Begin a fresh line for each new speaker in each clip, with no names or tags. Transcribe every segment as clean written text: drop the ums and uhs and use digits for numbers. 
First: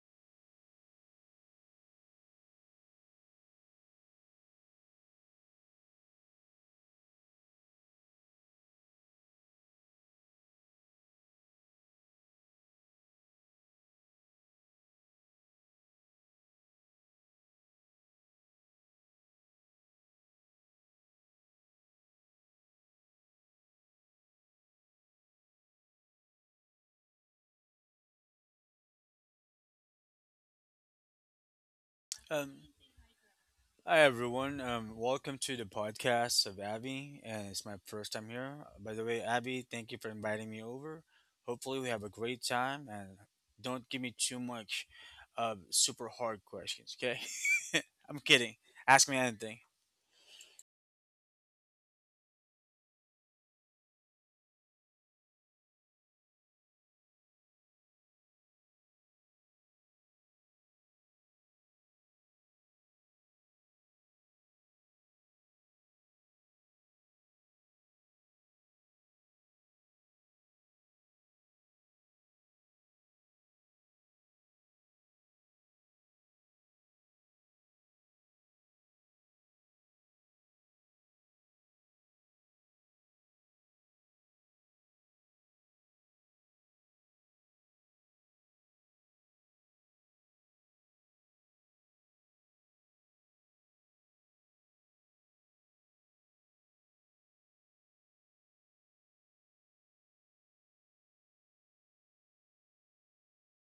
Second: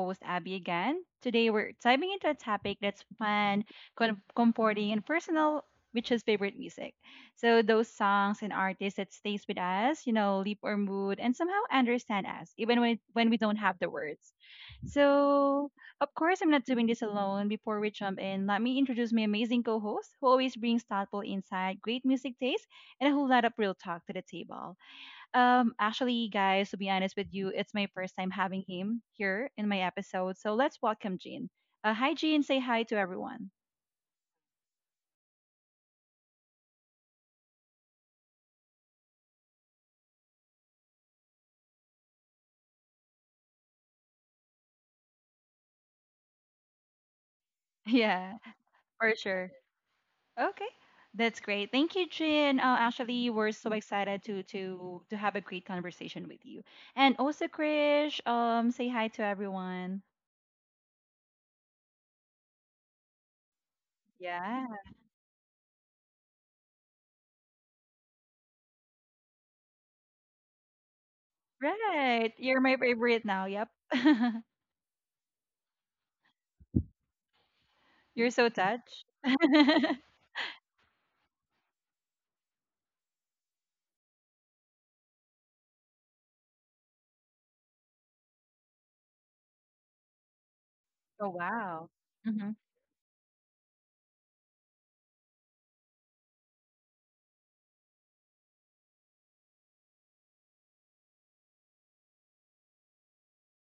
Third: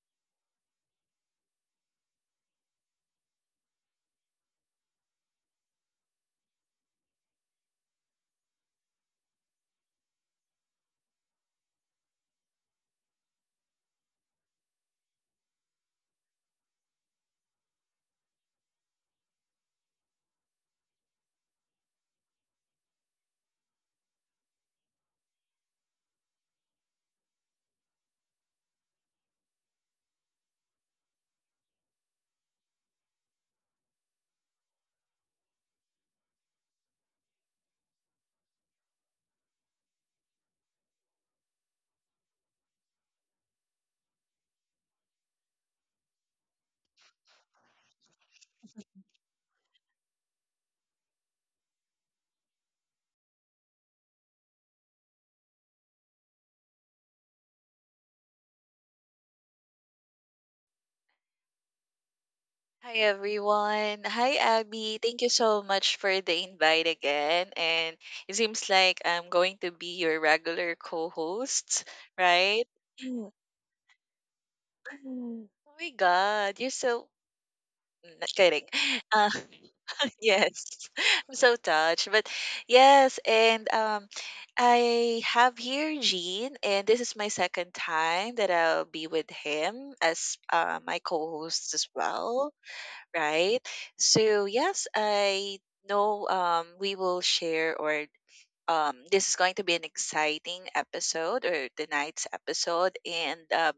host Abby again. Today we're diving into a topic that's fun, comforting, and personal, which is favorite music. So those songs and artists that stays with us, you know, leap our mood and somehow understand us, even when we don't have the words. So of course I'm not doing this alone. Before we jump in, let me introduce my amazing co-host, who always brings thoughtful insight, great music taste, and a whole lot of real talk to the table. Actually, guys, to be honest with you, it's my first time having him here in my episode. So let's welcome Jean. Hi, Jean.
Um,
Say hi to everyone.
hi everyone. Welcome to the podcast of Abby, and it's my first time here. By the way, Abby, thank you for inviting me over. Hopefully, we have a great time, and don't give me too much super hard questions. Okay, I'm
Yeah,
kidding. Ask
for
me
sure.
anything.
Okay, that's great. Thank you, Jean. Actually, we're so excited to have a great conversation with you. And also, Krish. Say hi to everyone.
Hi everyone. Hi
Yeah,
Abby. Thank you so much for the invite again. And it seems like I'm going to be your regular co-host,
right. You're
right?
my favorite now. Yep.
Oh my god, you're so n-
You're so
kidding.
touched.
Uh,
Oh
Yes, I'm so touched. But yes, and I have here Gene, and this is my second time that I'll be with him as my co-host as
wow.
well, right? So yes, I know we will share or this is going to be an exciting episode or tonight's episode, and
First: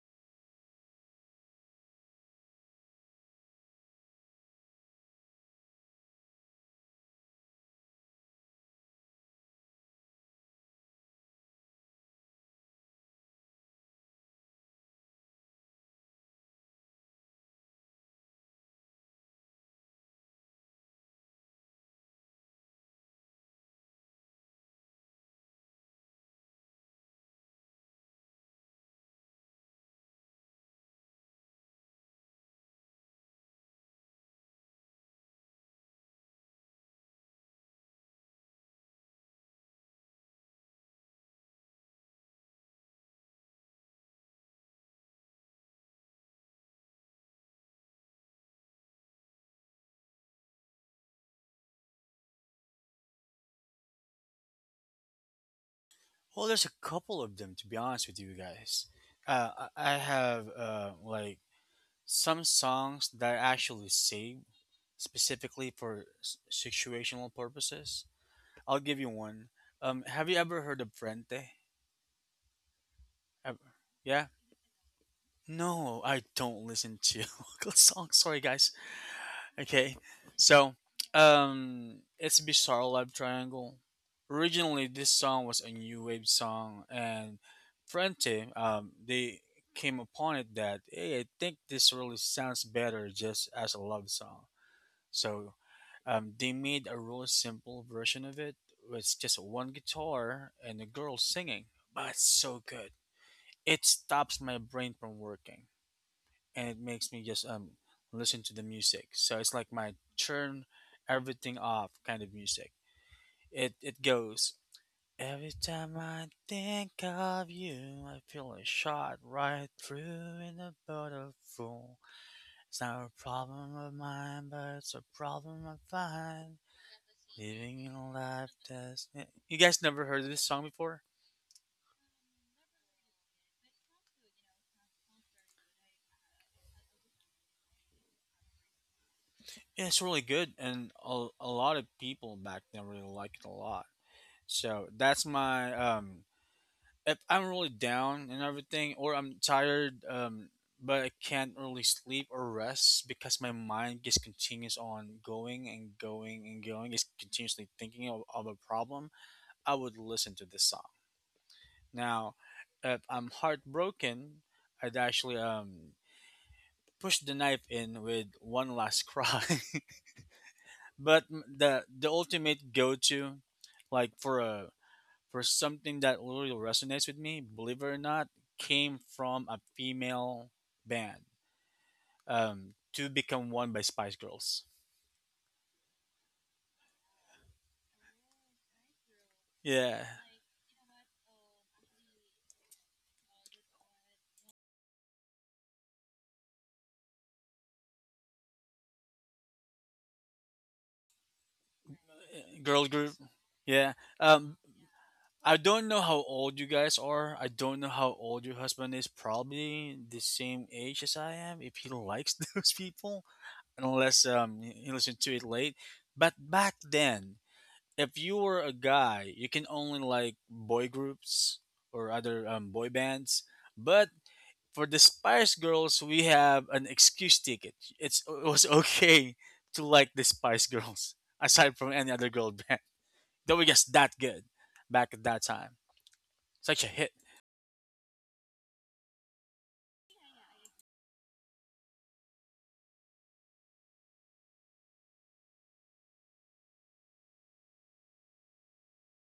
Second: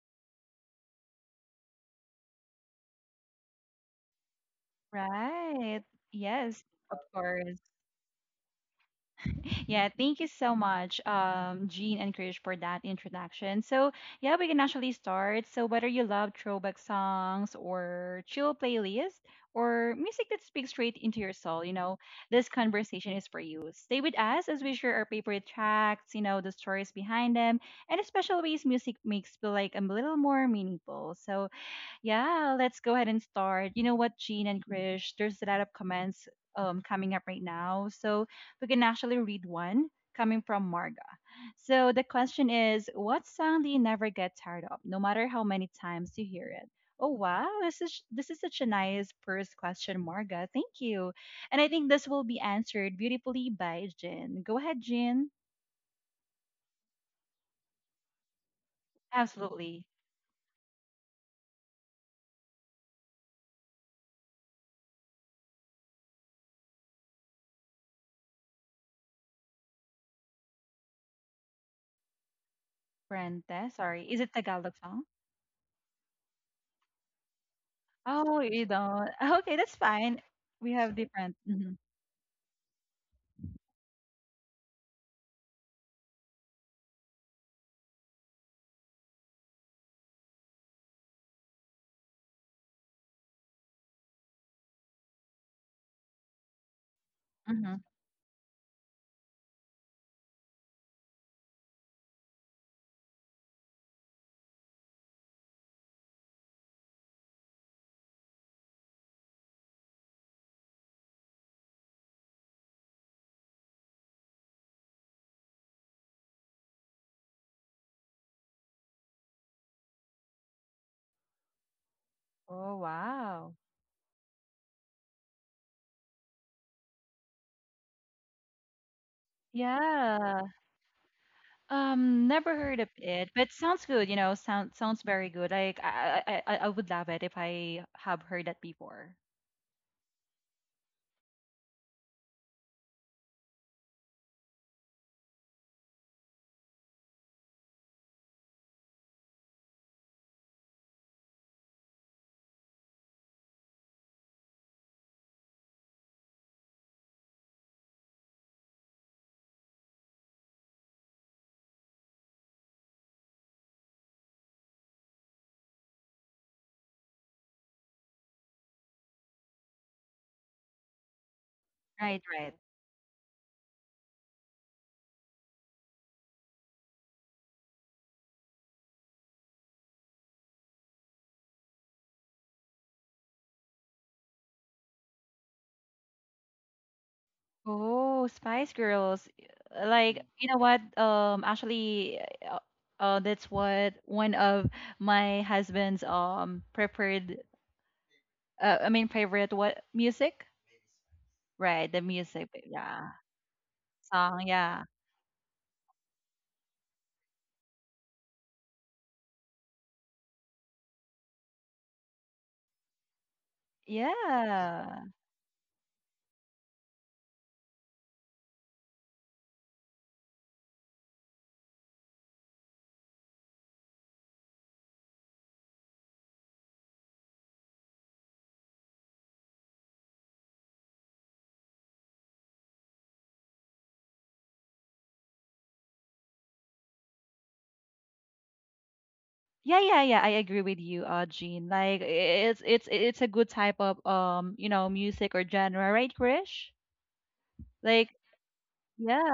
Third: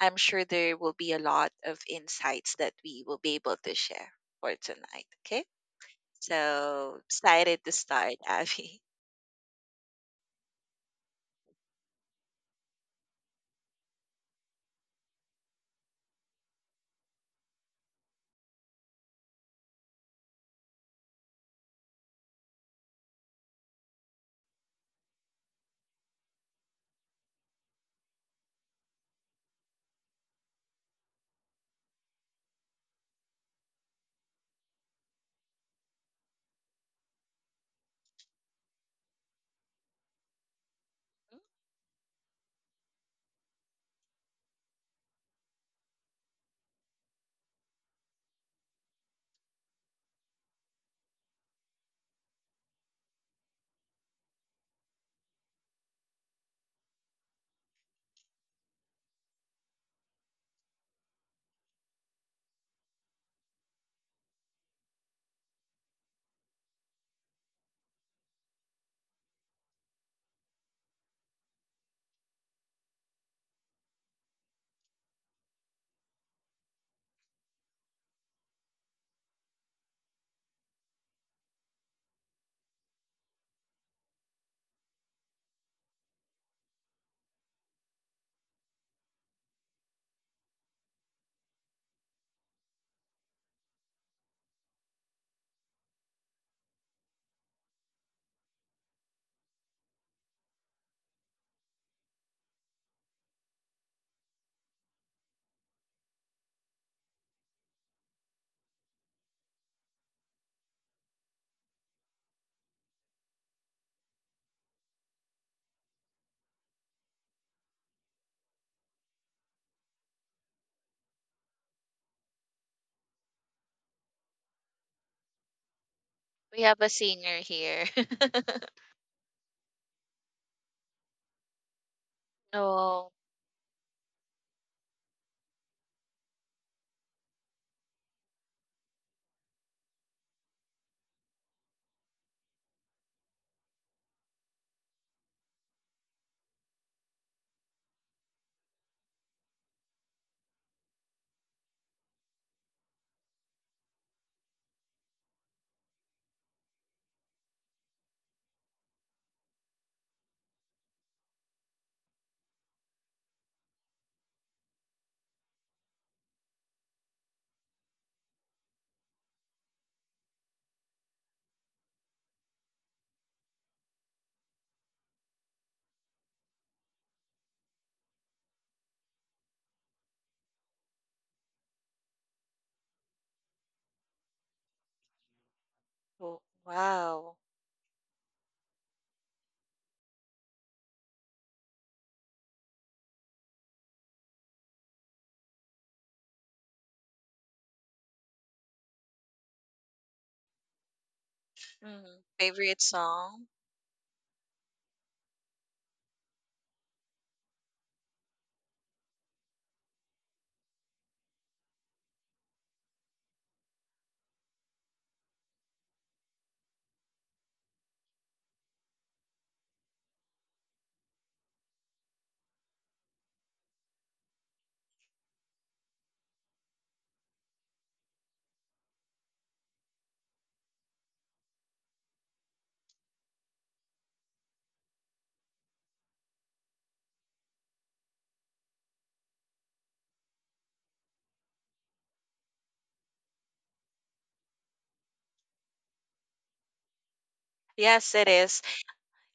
I'm sure there will be a lot of insights that we will be able to share for tonight. Okay.
Right. Yes, of
So excited
course.
to start, Abby.
Yeah, thank you so much, Jean and Krish, for that introduction. So, yeah, we can actually start. So, whether you love throwback songs or chill playlist or music that speaks straight into your soul, you know, this conversation is for you. Stay with us as we share our favorite tracks, you know, the stories behind them, and the special ways music makes feel like a little more meaningful. So, yeah, let's go ahead and start. You know what, Jean and Krish, there's a lot of comments coming up right now. So we can actually read one coming from Marga. So the question is, what song do you never get tired of, no matter how many times you hear it? Oh wow, this is such a nice first question, Marga. Thank you. And I think this will be answered beautifully by Jean. Go ahead, Jean.
Well, there's a couple of them, to be honest with you guys. Uh,
Absolutely.
I have like some songs that I actually save specifically for situational purposes. I'll give you one. Have you ever heard of Frente?
Brenda,
Ever?
sorry. Is
Yeah.
it Tagalog song?
No, I don't listen to local songs.
Oh,
Sorry,
you
guys.
don't. Okay, that's
Okay,
fine. We
so
have different.
it's Bizarre Love Triangle. Originally, this song was a new wave song, and Frente, they came upon it that hey, I think this really sounds better just as a love song. So they made a really
Hmm
simple version of it with just one guitar and a girl singing, but it's so good. It stops my brain from working, and it makes me just listen to the music. So it's like my turn everything off kind of music. It goes, every time I think of you, I feel a shot right through in a bottle full.
Oh,
It's not a
wow.
problem of mine, but it's a problem of mine.
We have a singer
Living
here.
a life that's yeah. You guys never heard of
Yeah.
this song before?
Never heard of
Oh,
it, but sounds good, you know, sounds very good. Like I would love it if I have heard that before.
Yeah, it's really good, and a lot of people back then really liked it a lot. So that's my. If I'm really down and everything, or I'm tired, but I can't really sleep or rest because my mind just continues on going and going and going, just continuously thinking of a problem, I would listen to this song. Now, if I'm heartbroken, I'd actually pushed the knife in with one last cry. But the
Right, right.
ultimate go to, like, for a, for something that really resonates with me, believe it or not, came from a female band, "To Become One" by Spice Girls.
oh, wow.
Oh, Spice Girls.
Yeah,
Like, you know what? Actually, uh, that's what one of my husband's preferred I mean favorite what music? Right, the
Mhm.
music.
Favorite
girl
Yeah.
group.
song?
Yeah.
Song,
Um,
yeah.
I don't know how old you guys are. I don't know how old your husband is. Probably the same age as I am, if he likes those people, unless you
Yeah.
listen to it late. But back then, if you were a guy, you can only like boy groups or other boy bands. But for the Spice Girls, we have an excuse ticket. It was okay to like the Spice Girls aside from any other girl band. They were just that good back at that time. Such a hit.
Yeah, yeah, yeah. I agree with you, Jean. Like it's it's a good type of you know, music or genre, right, Krish? Like,
Yes, it is.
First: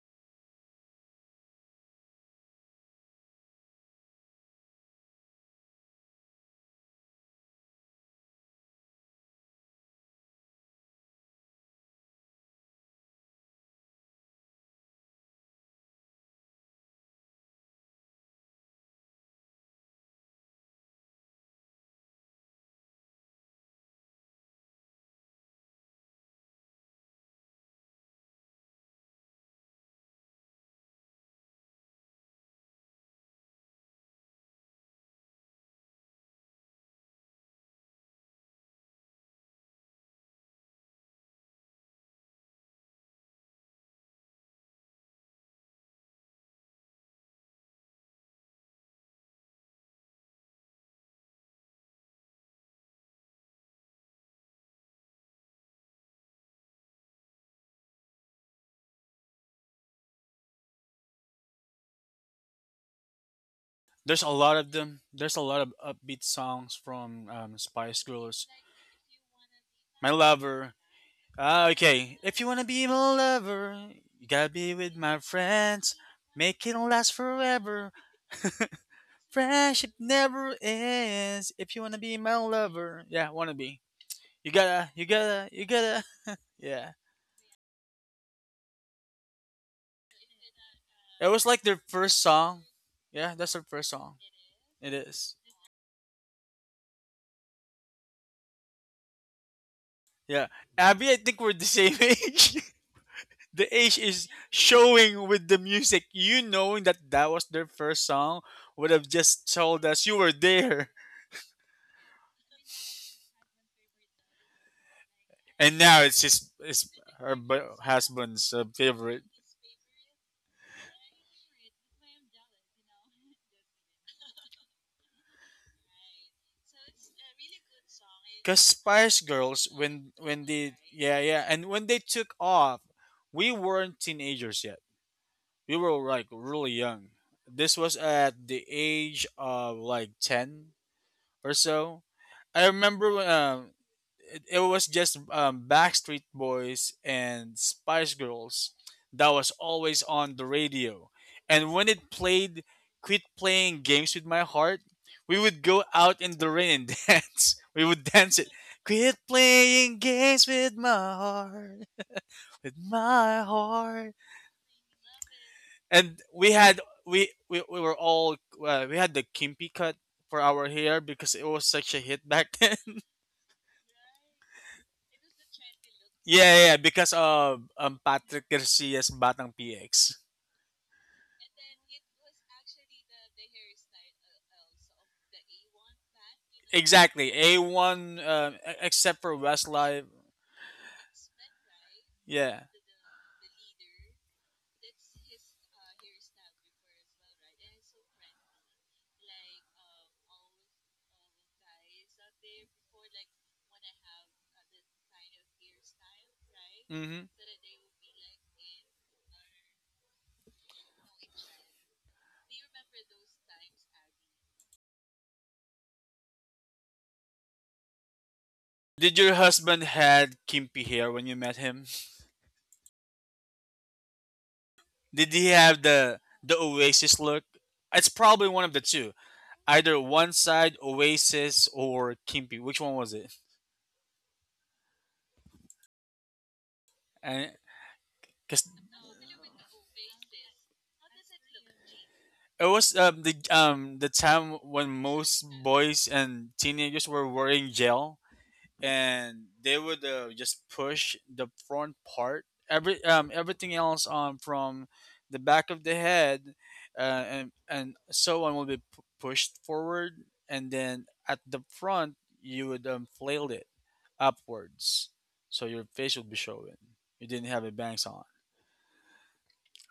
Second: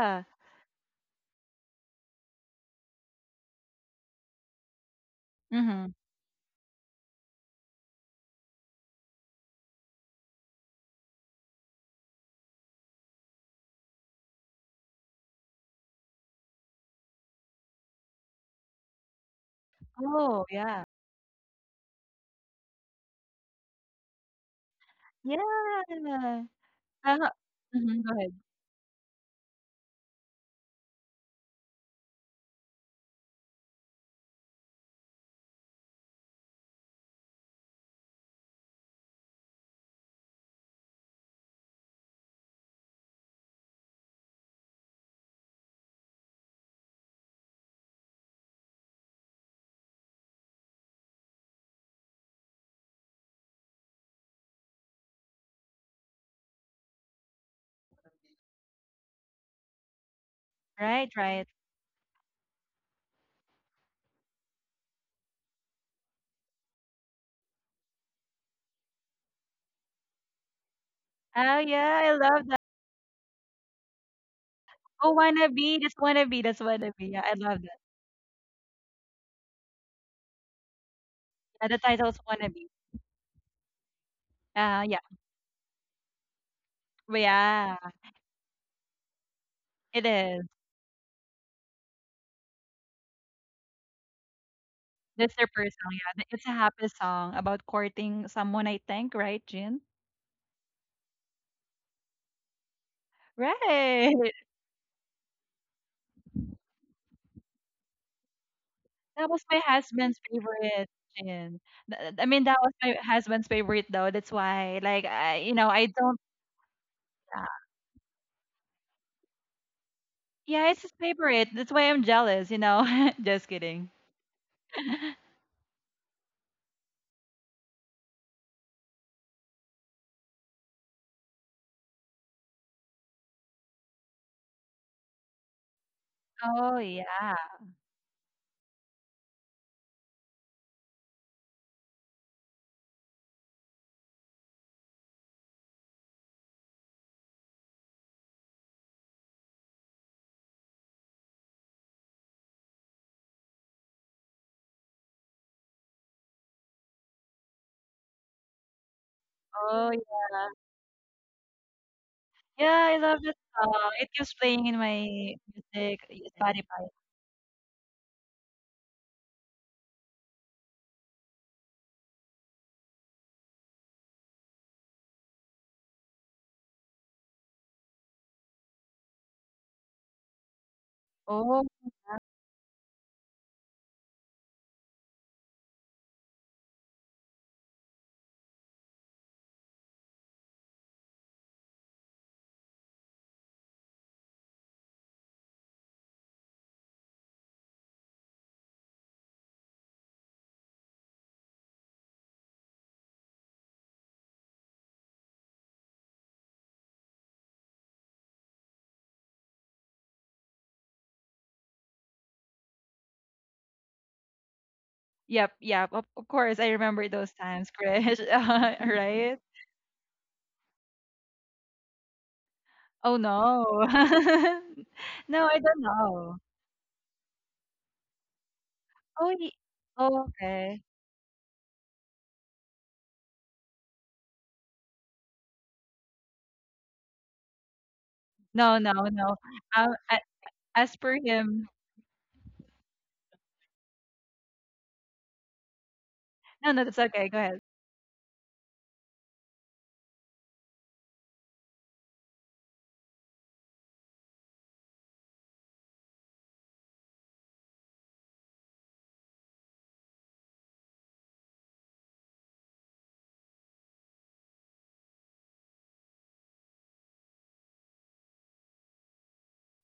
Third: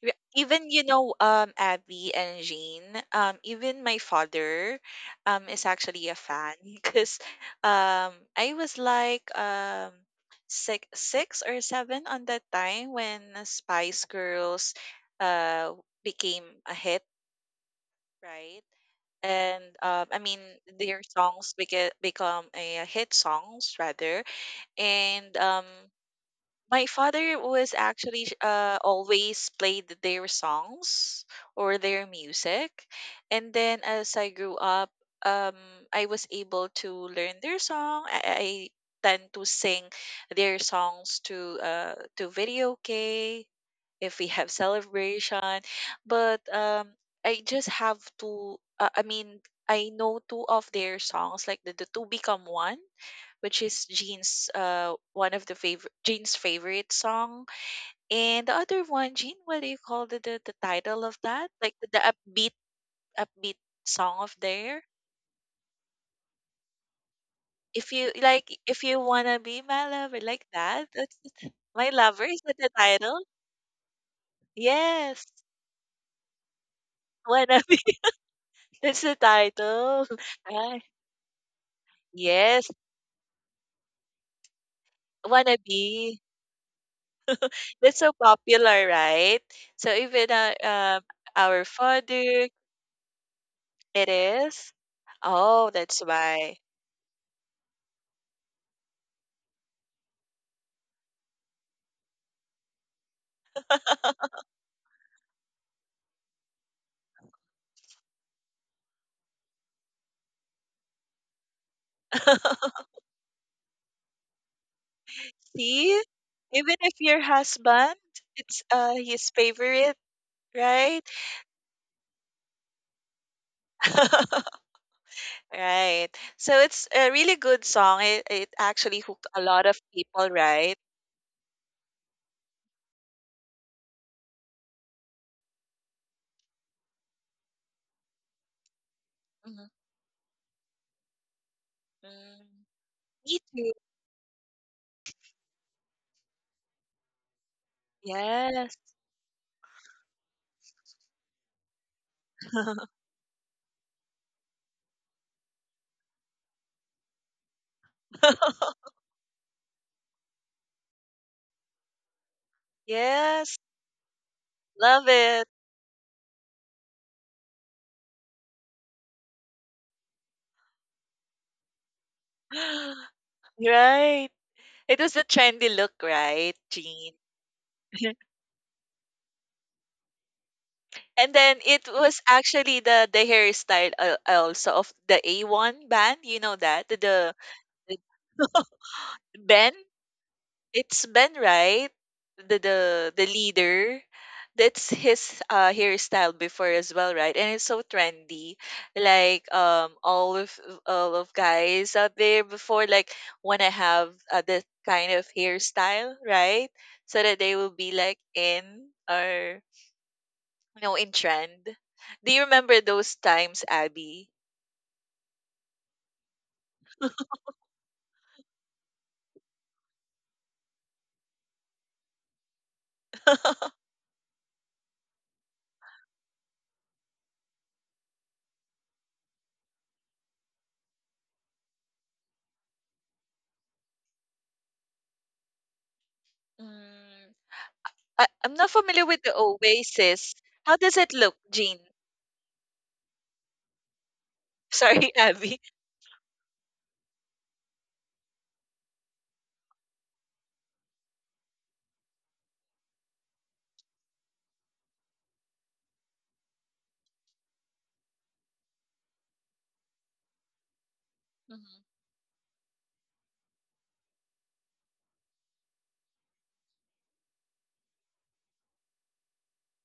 Re- Even you know, Abby and Jean, even my father, is
Mm-hmm.
actually a fan because, I was like, six or seven on that time when Spice Girls uh, became a hit, right? And I mean,
Oh, yeah.
their songs become a hit songs rather. And
Yeah.
My
Uh-huh.
father was
Hmm. Go
actually
ahead.
always played their songs or their music. And then as I grew up, um, I was able to learn their song. I tend to sing their songs to video K if we have celebration. But I just have to. I mean, I know two of their songs, like the two become one, which is Jean's one of the favorite Jean's favorite song, and the other one, Jean, what do you call the title
Right,
of
right.
that? Like the upbeat song
There's a
of
lot of
there.
them. There's a lot of upbeat songs from
If
Spice
you
Girls.
like, if you wanna be my
My
lover, like
Lover.
that. That's
Oh
Ah,
my
yeah, I
okay.
lover, is
If
love
you
that
that.
wanna
the
be my
title?
lover, you gotta be with
Oh,
my
Yes,
friends. Make it
wannabe.
last
Yeah, I
wanna
love
be.
that.
forever.
That's the
Friendship
title.
never
Ah,
ends.
Yeah,
If
the
you wanna be
title's
my
yes,
wannabe.
lover, yeah, wanna be. You gotta,
Yeah.
you gotta, you
wannabe.
gotta. Yeah,
But yeah,
That's so popular, right? So
it
even
is.
uh, um,
it was like
our
their first
father,
song. Yeah, that's their first
it
song.
is.
It
That's
is.
their
Oh,
first song.
that's
Yeah, it's a
why.
happy song about courting someone, I think, right, Jean?
Yeah, Abby, I think we're the same age. The age
Right.
is showing with the music. You knowing that that was their first song would have
That was
just
my
told us you
husband's
were
favorite
there.
gin. I mean, that was my husband's favorite though. That's why, like, I, you know,
And
I
See,
now
don't.
it's just
even
it's
if your
her
Uh,
husband,
husband's
it's
favorite.
his favorite,
Yeah, it's his
right?
favorite. That's why I'm jealous. You know, just kidding.
Right. So it's a really good song. It
Cause
actually
Spice
hooked a lot
Girls,
of
when
people,
when
right?
they, yeah, yeah, and when they took off, we weren't teenagers yet. We were like really
Oh
young.
yeah.
This was at the age
Mhm.
of like ten or so.
Mm.
I remember
Me too.
it was just Backstreet Boys and Spice Girls
Yes.
that was always on the radio. And when it played, quit playing games with my heart, we would go out in the rain and dance. We would dance it. Quit
Oh
playing
yeah.
games with my heart, with
Yeah, I love that
my
Yes.
song. It
heart.
keeps playing in my
Love it.
music
And we had
Spotify.
we were all we had the kimpy cut for our hair because it was such a hit back then.
Right. It was the trendy look,
Yeah,
right,
yeah, yeah,
Jean?
because of Patrick Garcia's Batang PX.
And then
Oh
it was actually the hairstyle also of the A1 band. You know that the the
Exactly.
the
A1 except for
Ben.
Westlife.
It's Ben, right? The
Yeah.
the the leader. That's his hairstyle before as well, right? And it's so trendy. Like all of guys out there before like wanna have that kind of hairstyle, right? So
Mhm.
that they will be like in or you know in trend. Do you remember those times, Abby?
yep, yep. Of course, I remember those times, Krish.
Did your
Right?
husband had kimpy hair when you met him?
Oh no.
Did he
No, I
have
don't
the
know.
Oasis look? It's probably one of the two.
Oh, ye-
Either
oh
one side
okay.
Oasis or kimpy. Which one was it?
Mm,
And
I'm
cuz
not
No, no,
familiar with the
no. Um, a-
Oasis. How does
as
it
per
look,
him,
Jean?
it was the time when
Sorry,
most
Abby.
boys and
no, no, that's
teenagers were
okay. Go ahead.
wearing gel, and they would just push the front part, everything else from the back of the head, and so on, will be pushed forward, and then at the
Mhm.
front you would flail it upwards so your face would be showing. You didn't have a bangs on.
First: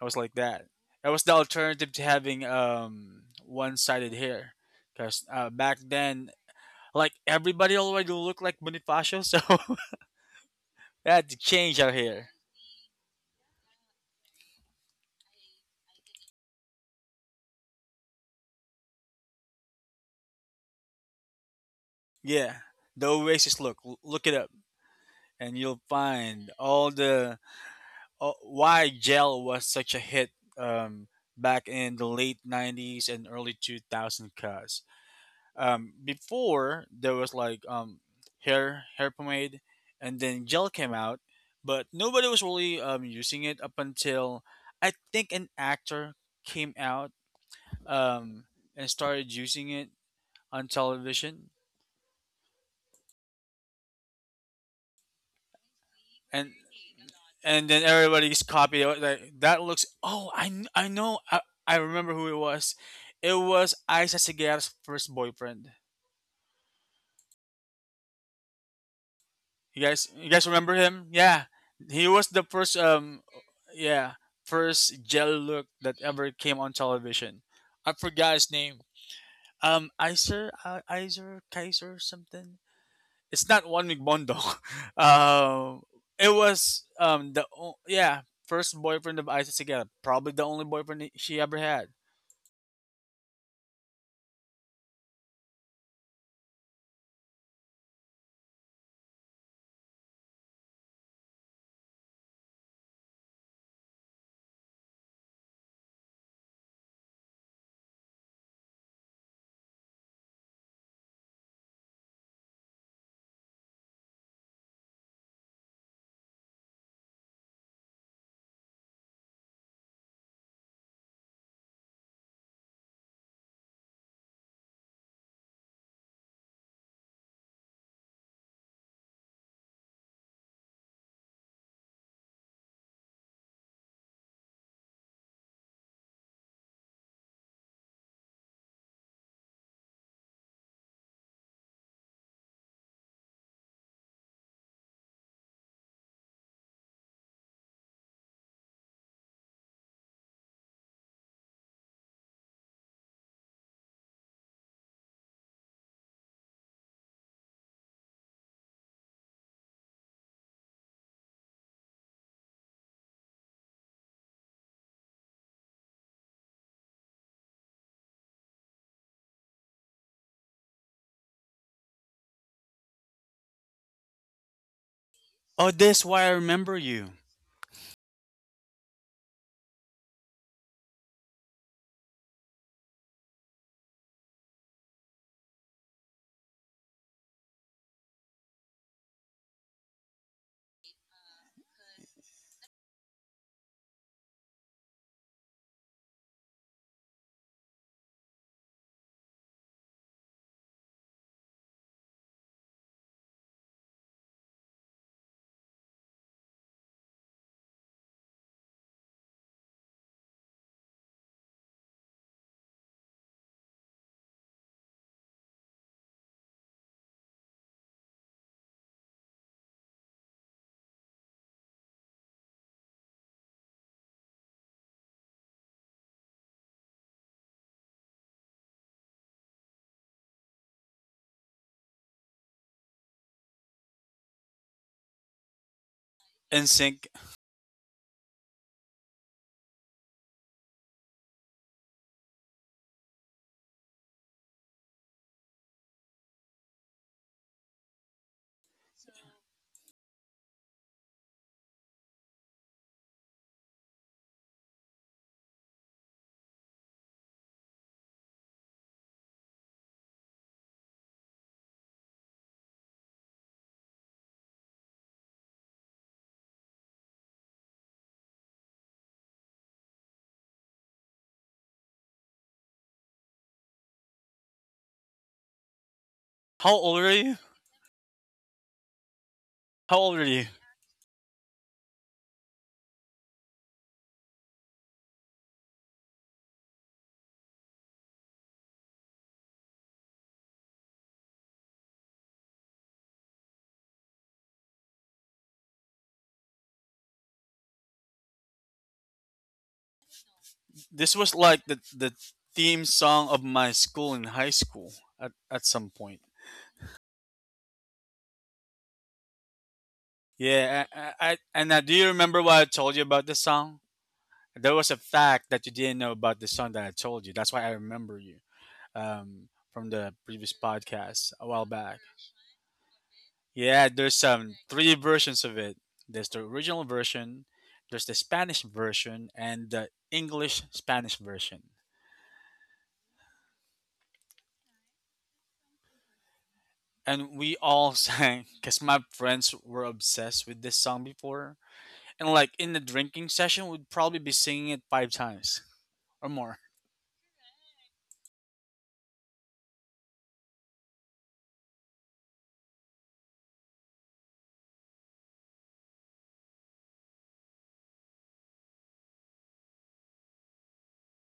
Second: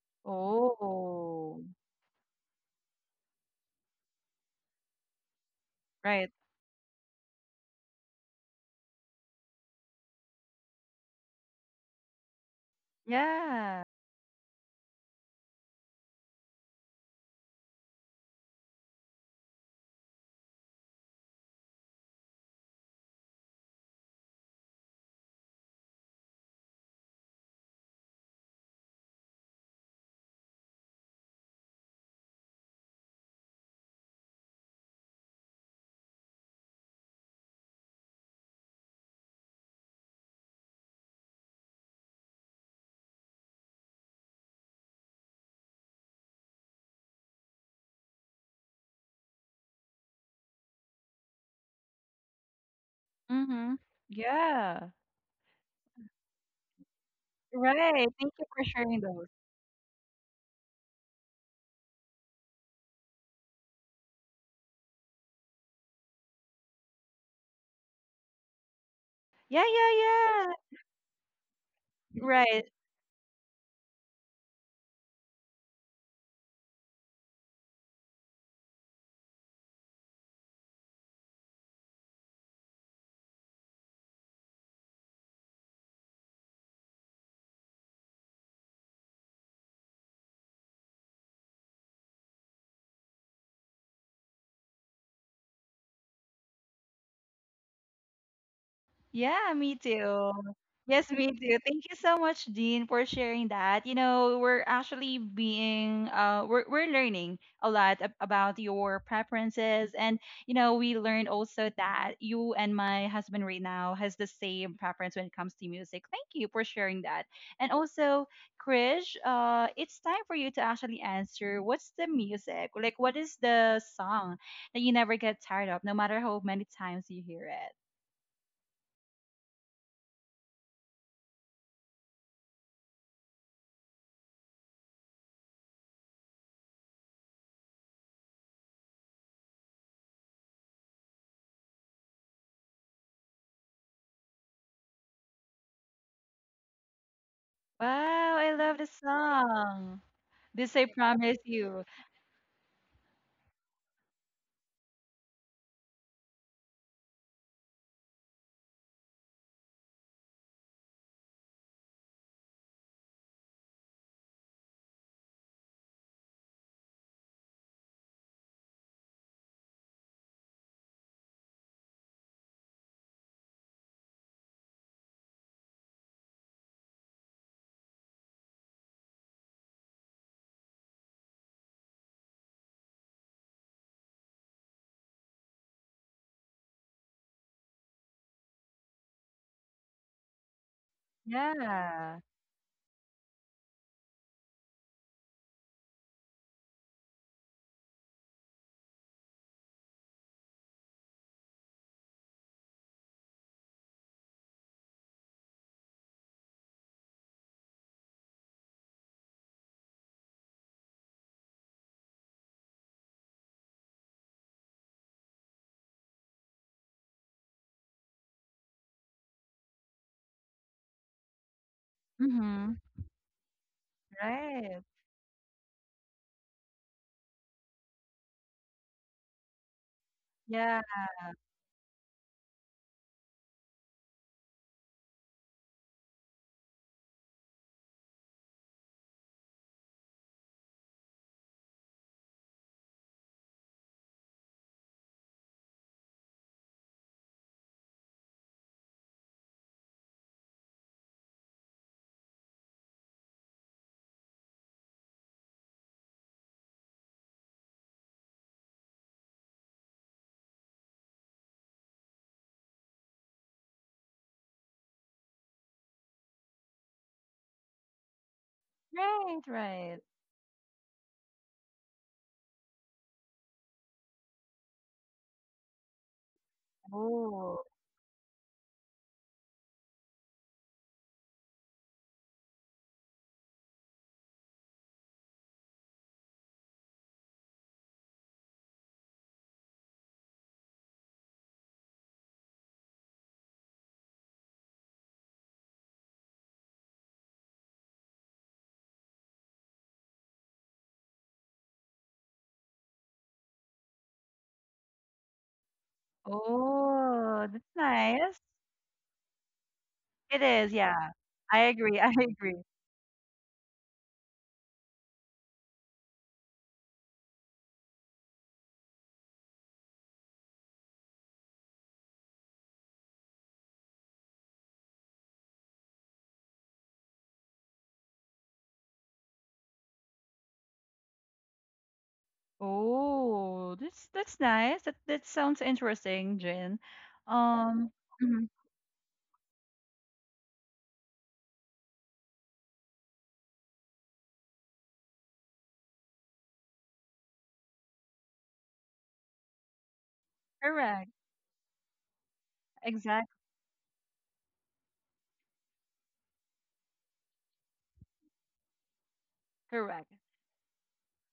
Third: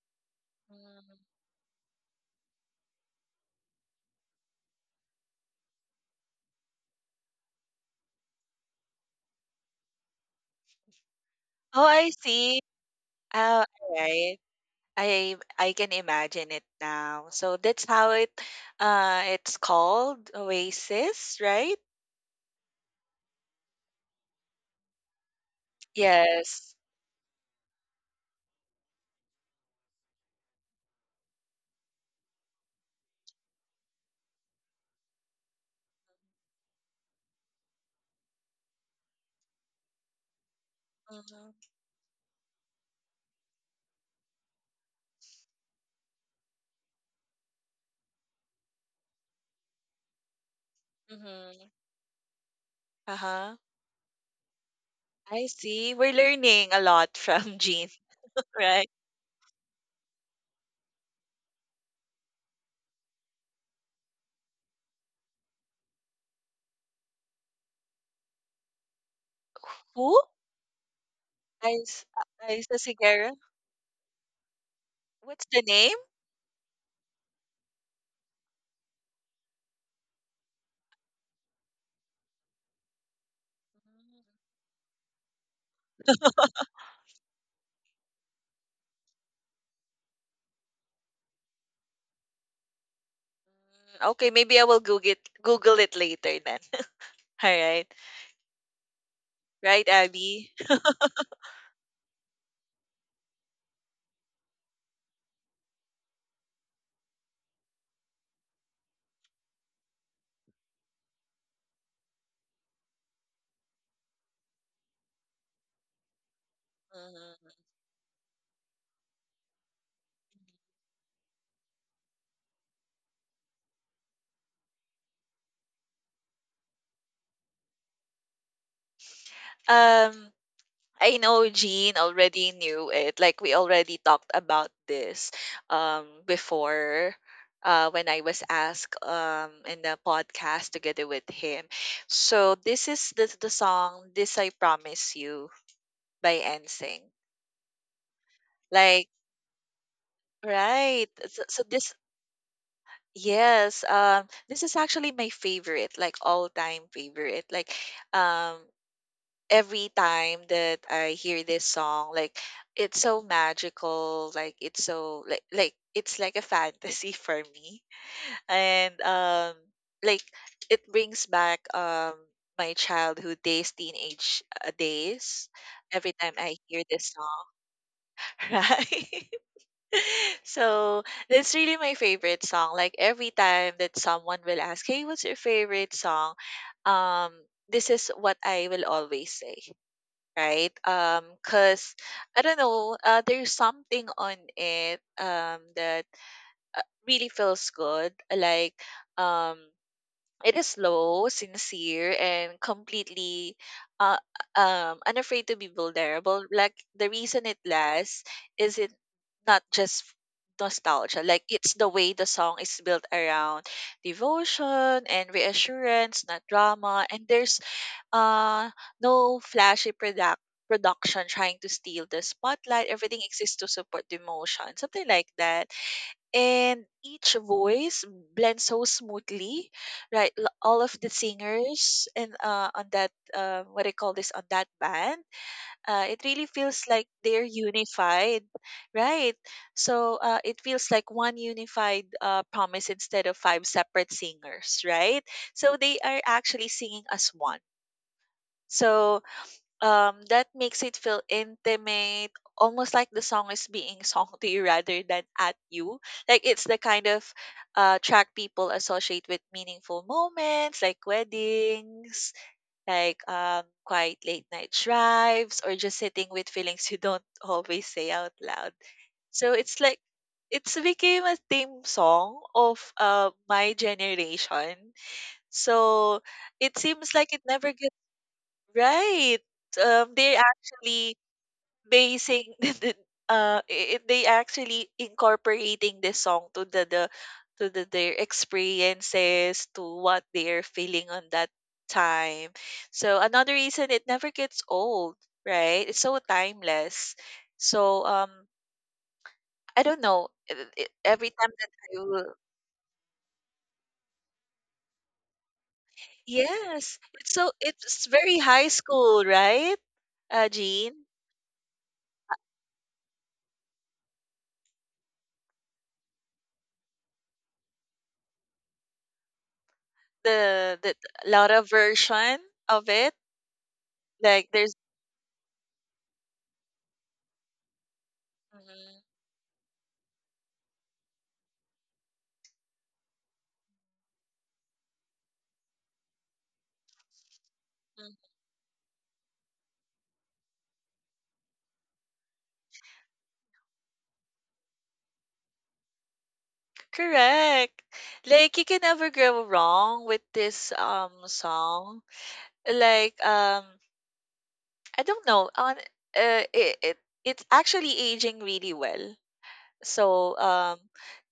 I was like that. That
Mm.
was the
Oh,
alternative to having one-sided hair, because back then,
right.
like, everybody already looked like Bonifacio, so they had to change
Oh,
out
I
here.
see. Oh,
Yeah.
all right. I can imagine it now. So that's how it it's called Oasis, right?
Yeah, the Oasis look. Look it up, and you'll find
Yes.
all the all, why gel was such a hit um, back in the late '90s and early 2000s. Cause before there was like hair pomade, and then gel came out,
Mhm.
but nobody was really using it up until I think an actor came out, um, and started using it on television,
Mhm. Uh-huh.
Mm-hmm. Yeah.
I see. We're
and
learning a lot from
and
Right.
then
Jean,
Thank
everybody's
you for
copy
right?
sharing
it,
those.
like that looks. I know, I remember who it was. It was Isa Segura's first boyfriend.
Yeah,
You guys,
Who?
you guys
yeah,
remember him? Yeah,
Is
he
yeah.
was the
Right.
first
Isa Sigera?
yeah first gel
What's the
look
name?
that ever came on television. I forgot his name. Iser Kaiser something. It's not Juan Migbondo. um it was yeah, first boyfriend of Isa Segura, probably the only boyfriend she ever had.
Mm, okay, maybe I will Google it later then. All right.
Yeah, me
Right,
too.
Abby?
Yes, me too. Thank you so much, Dean, for sharing that. You know, we're actually being, we're learning a lot about your preferences. And, you know, we learned also that you and my husband right now has the same preference when it comes to music. Thank you for sharing that.
Mhm.
And also, Krish, it's time for you to actually answer what's the music? Like, what is the song that you never get tired of, no matter how many times you hear it?
Um, I know Jean already knew it. Like we already talked about this before when I was asked in the podcast together with him. So this is the song This I Promise You by Ensing.
Wow, I love the
Like
song. This I
right.
promise
So
you.
this yes, this is actually my favorite, like all-time favorite. Like um every time that I hear this song, like it's so magical, like it's it's like a fantasy for me. And Like it brings back my childhood days, teenage days
Oh, this
every
why I
time I
remember
hear this
you.
song, right? So that's really my favorite song. Like every time that someone will ask, "Hey, what's your favorite song?" um this is what I will always say, right? Cause
Yeah.
I don't know, there's something on it that uh, really feels good. Like um, it is slow, sincere, and completely uh unafraid to be vulnerable. Like the reason it lasts is it not just nostalgia, like it's the way the song is built around devotion and reassurance, not drama, and there's uh no flashy production trying to steal the
Mm-hmm.
spotlight, everything exists to support the emotion,
Right.
something like that. And each voice blends so smoothly, right, all
Yeah.
of the singers, and on that what I call this on that band, it really feels like
NSYNC.
they're unified, right? So it feels like one unified promise instead of five separate singers, right? So they are actually singing as one. So that makes it feel intimate, almost like the song is being sung to you rather than at you. Like it's the kind of track people associate with meaningful moments, like weddings, like quiet late night drives, or just sitting with feelings you don't always say out loud.
Right,
So it's
right.
like it's became a theme song of my generation. So
How
it
old
seems
are
like it
you?
Oh.
never gets right.
How old are
They're
you?
actually basing the, they actually incorporating this song to their experiences to what they're feeling on that time. So another reason it never gets old, right? It's so timeless. So I don't know.
This
Every
was
time that
like the
I will
theme song of my school in high school at some point.
yes, it's
Oh,
so
that's
it's very
nice.
high school, right?
It is,
Yeah,
Jean?
yeah. I
and now
agree.
do you
I
remember what
agree.
I told you about the song? There was a fact that you didn't know about the song that I told you. That's why I remember you from the previous
The
podcast a
Laura
while back.
version of it.
Yeah, there's
Like there's
three versions of it. There's the original version, there's the Spanish
mhm,
version, and the English Spanish version.
Oh, that's nice. That sounds interesting, Jin.
And we
Um,
all
mm,
mhm,
sang because my friends were obsessed with this song before, and like in the drinking session would probably be singing it five times or more.
correct. Like you can never go wrong with this
correct.
song. Like
Exact.
I don't know on uh, it's actually aging really well.
Correct.
So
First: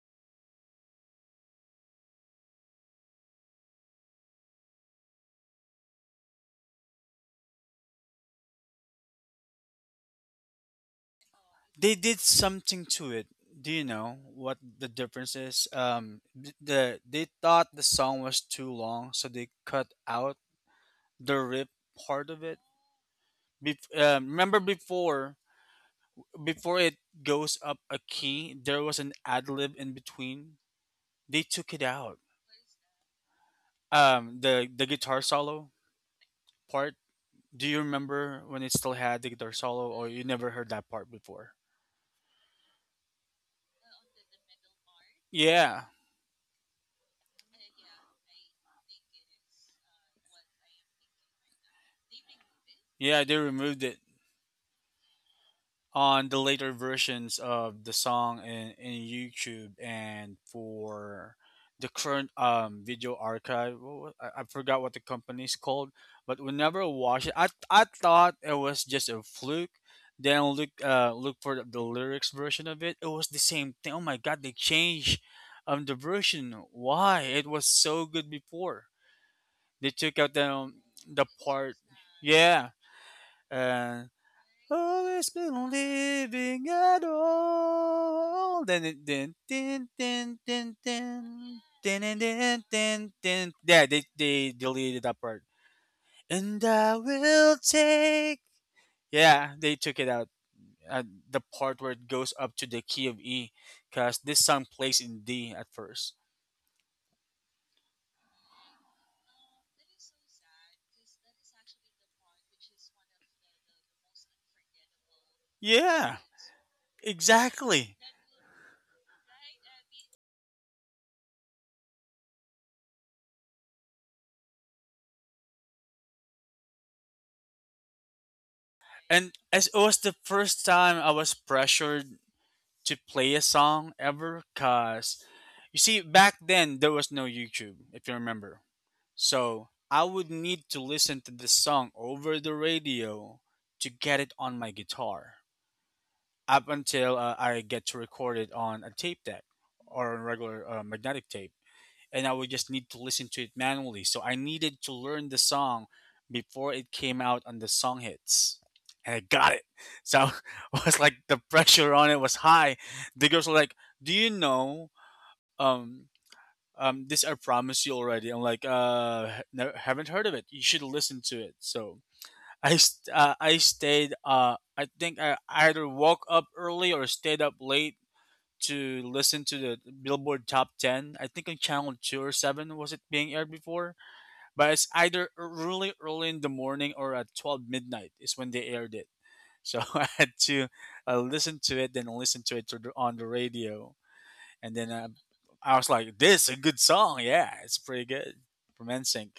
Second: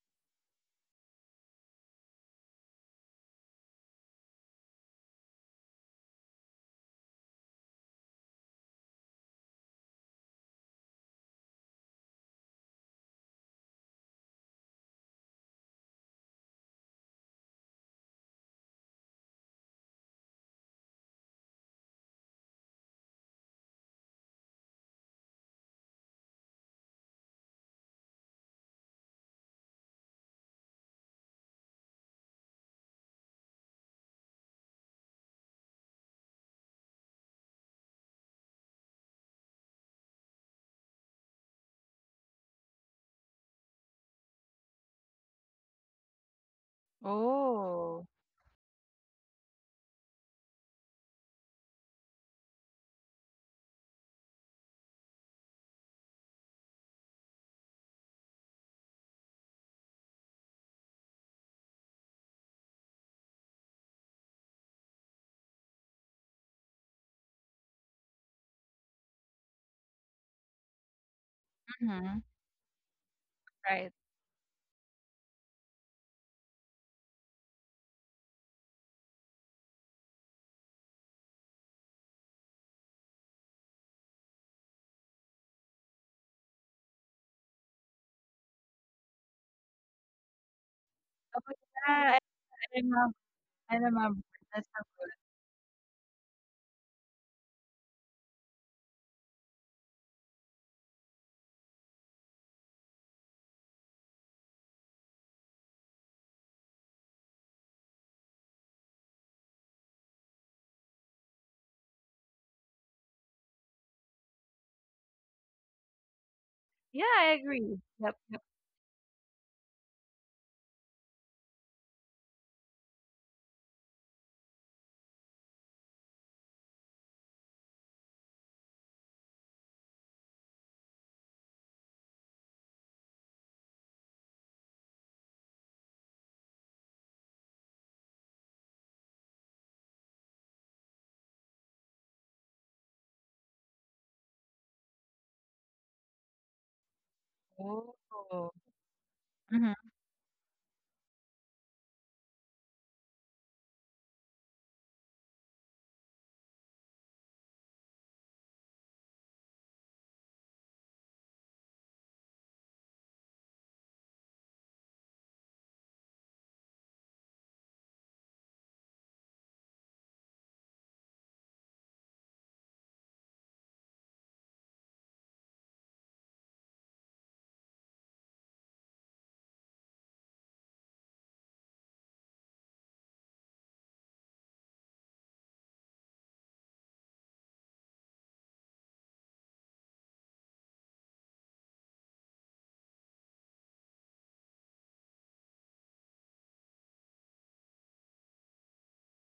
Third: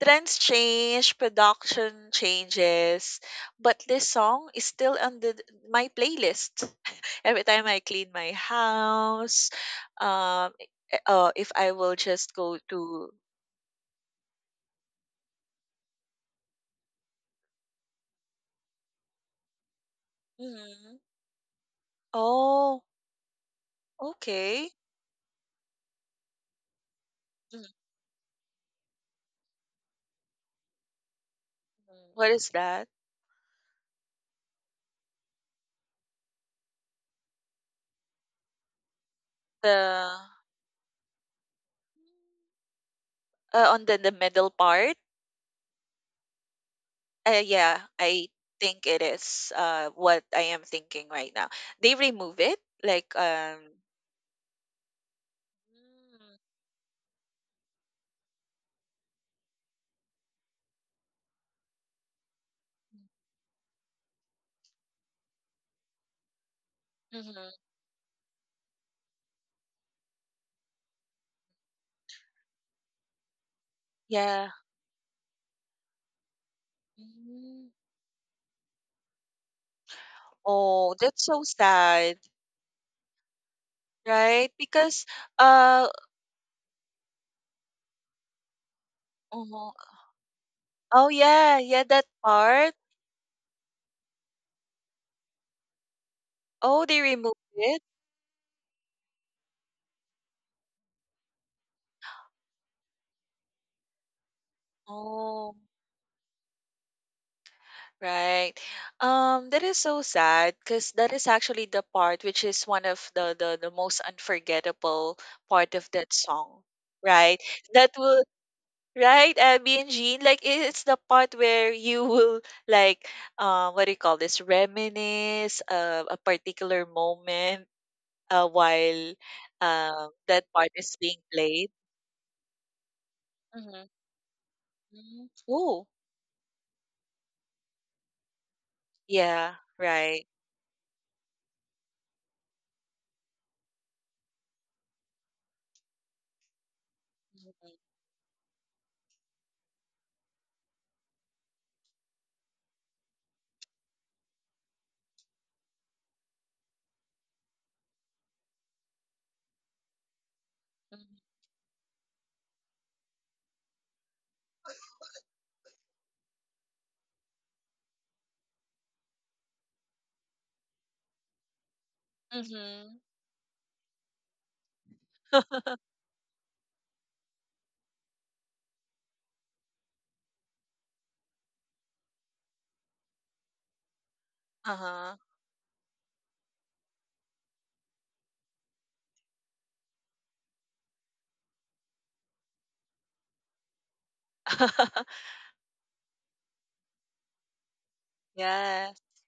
trends change, production changes, but this song is still on the my playlist every time I clean my house. Um if I
They
will
did
just go to
something to it. Do you know what the difference is? They thought the song was too long, so they cut out
hmm.
the rip part of it.
Oh,
Remember
okay.
before, it goes
Mhm.
up a key, there was an ad lib in between. They took it
Mm-hmm.
out,
What is that?
the guitar solo part. Do you remember when it still had the Darsolo, or
The
you never heard that part before?
on the middle part.
Yeah,
Yeah,
Oh.
I think it is what I am thinking right now. They remove it like
yeah, they
um.
removed it on the later versions of the song in YouTube and for the current video archive. What I forgot what the company's called, but whenever I watched it, I
Mm-hmm.
I thought it was just a fluke. Then look, uh, look for the
Mm-hmm.
lyrics version of it. It was the same
Right.
thing. Oh my god,
Yeah.
they changed the version. Why? It was
Mm.
so good before. They took out
Oh, that's
the
so
part,
sad,
yeah, and
right? Because
always been
uh
living at all. Then it
oh, oh
Oh,
yeah, yeah that
yeah,
part.
I remember.
then then.
I
Yeah,
remember.
they
That's
deleted that part. And
Oh,
I
they removed
will
it.
take, yeah, they took it out. Uh, the part where it goes up to the key of E, because this song plays in D
Oh.
at first.
Right. That is so sad because that is actually the part which is one of the most unforgettable part of that
Yeah,
song,
Yeah, I
right?
agree.
That
exactly.
Yep,
will
yep.
right, Abby and Jean, like it's the part where you will like what do you call this? Reminisce a particular moment while
And as it was the
that
first
part is
time I
being
was
played.
pressured to play a
Mm-hmm.
song ever, cause,
Mm-hmm.
you
Ooh,
see, back then there was no YouTube, if you remember.
yeah,
So I
right.
would need to listen to the song over the radio to get it on my guitar. Up until I get
Mm-hmm.
to record
Oh.
it on a tape deck
Mhm.
or a regular magnetic tape, and I would just need to listen to it manually. So I needed to learn the song before it came out on the song hits. And I got it. So I was like the pressure on it was high. The girls were like, "Do you know um this I promise you already?" I'm like, uh, no, haven't heard of it. You should listen to it. So I
Mm-hmm.
I stayed, uh, I think I either woke up early or stayed up late to listen to the Billboard Top 10. I think on Channel 2 or 7 was it being aired before, but it's either
Uh-huh.
really early in the morning or at 12 midnight is when they aired it. So I had to listen to it, then listen to it on the radio, and then I was like, "This is a good song, yeah, it's pretty good." From
Yes,
NSYNC.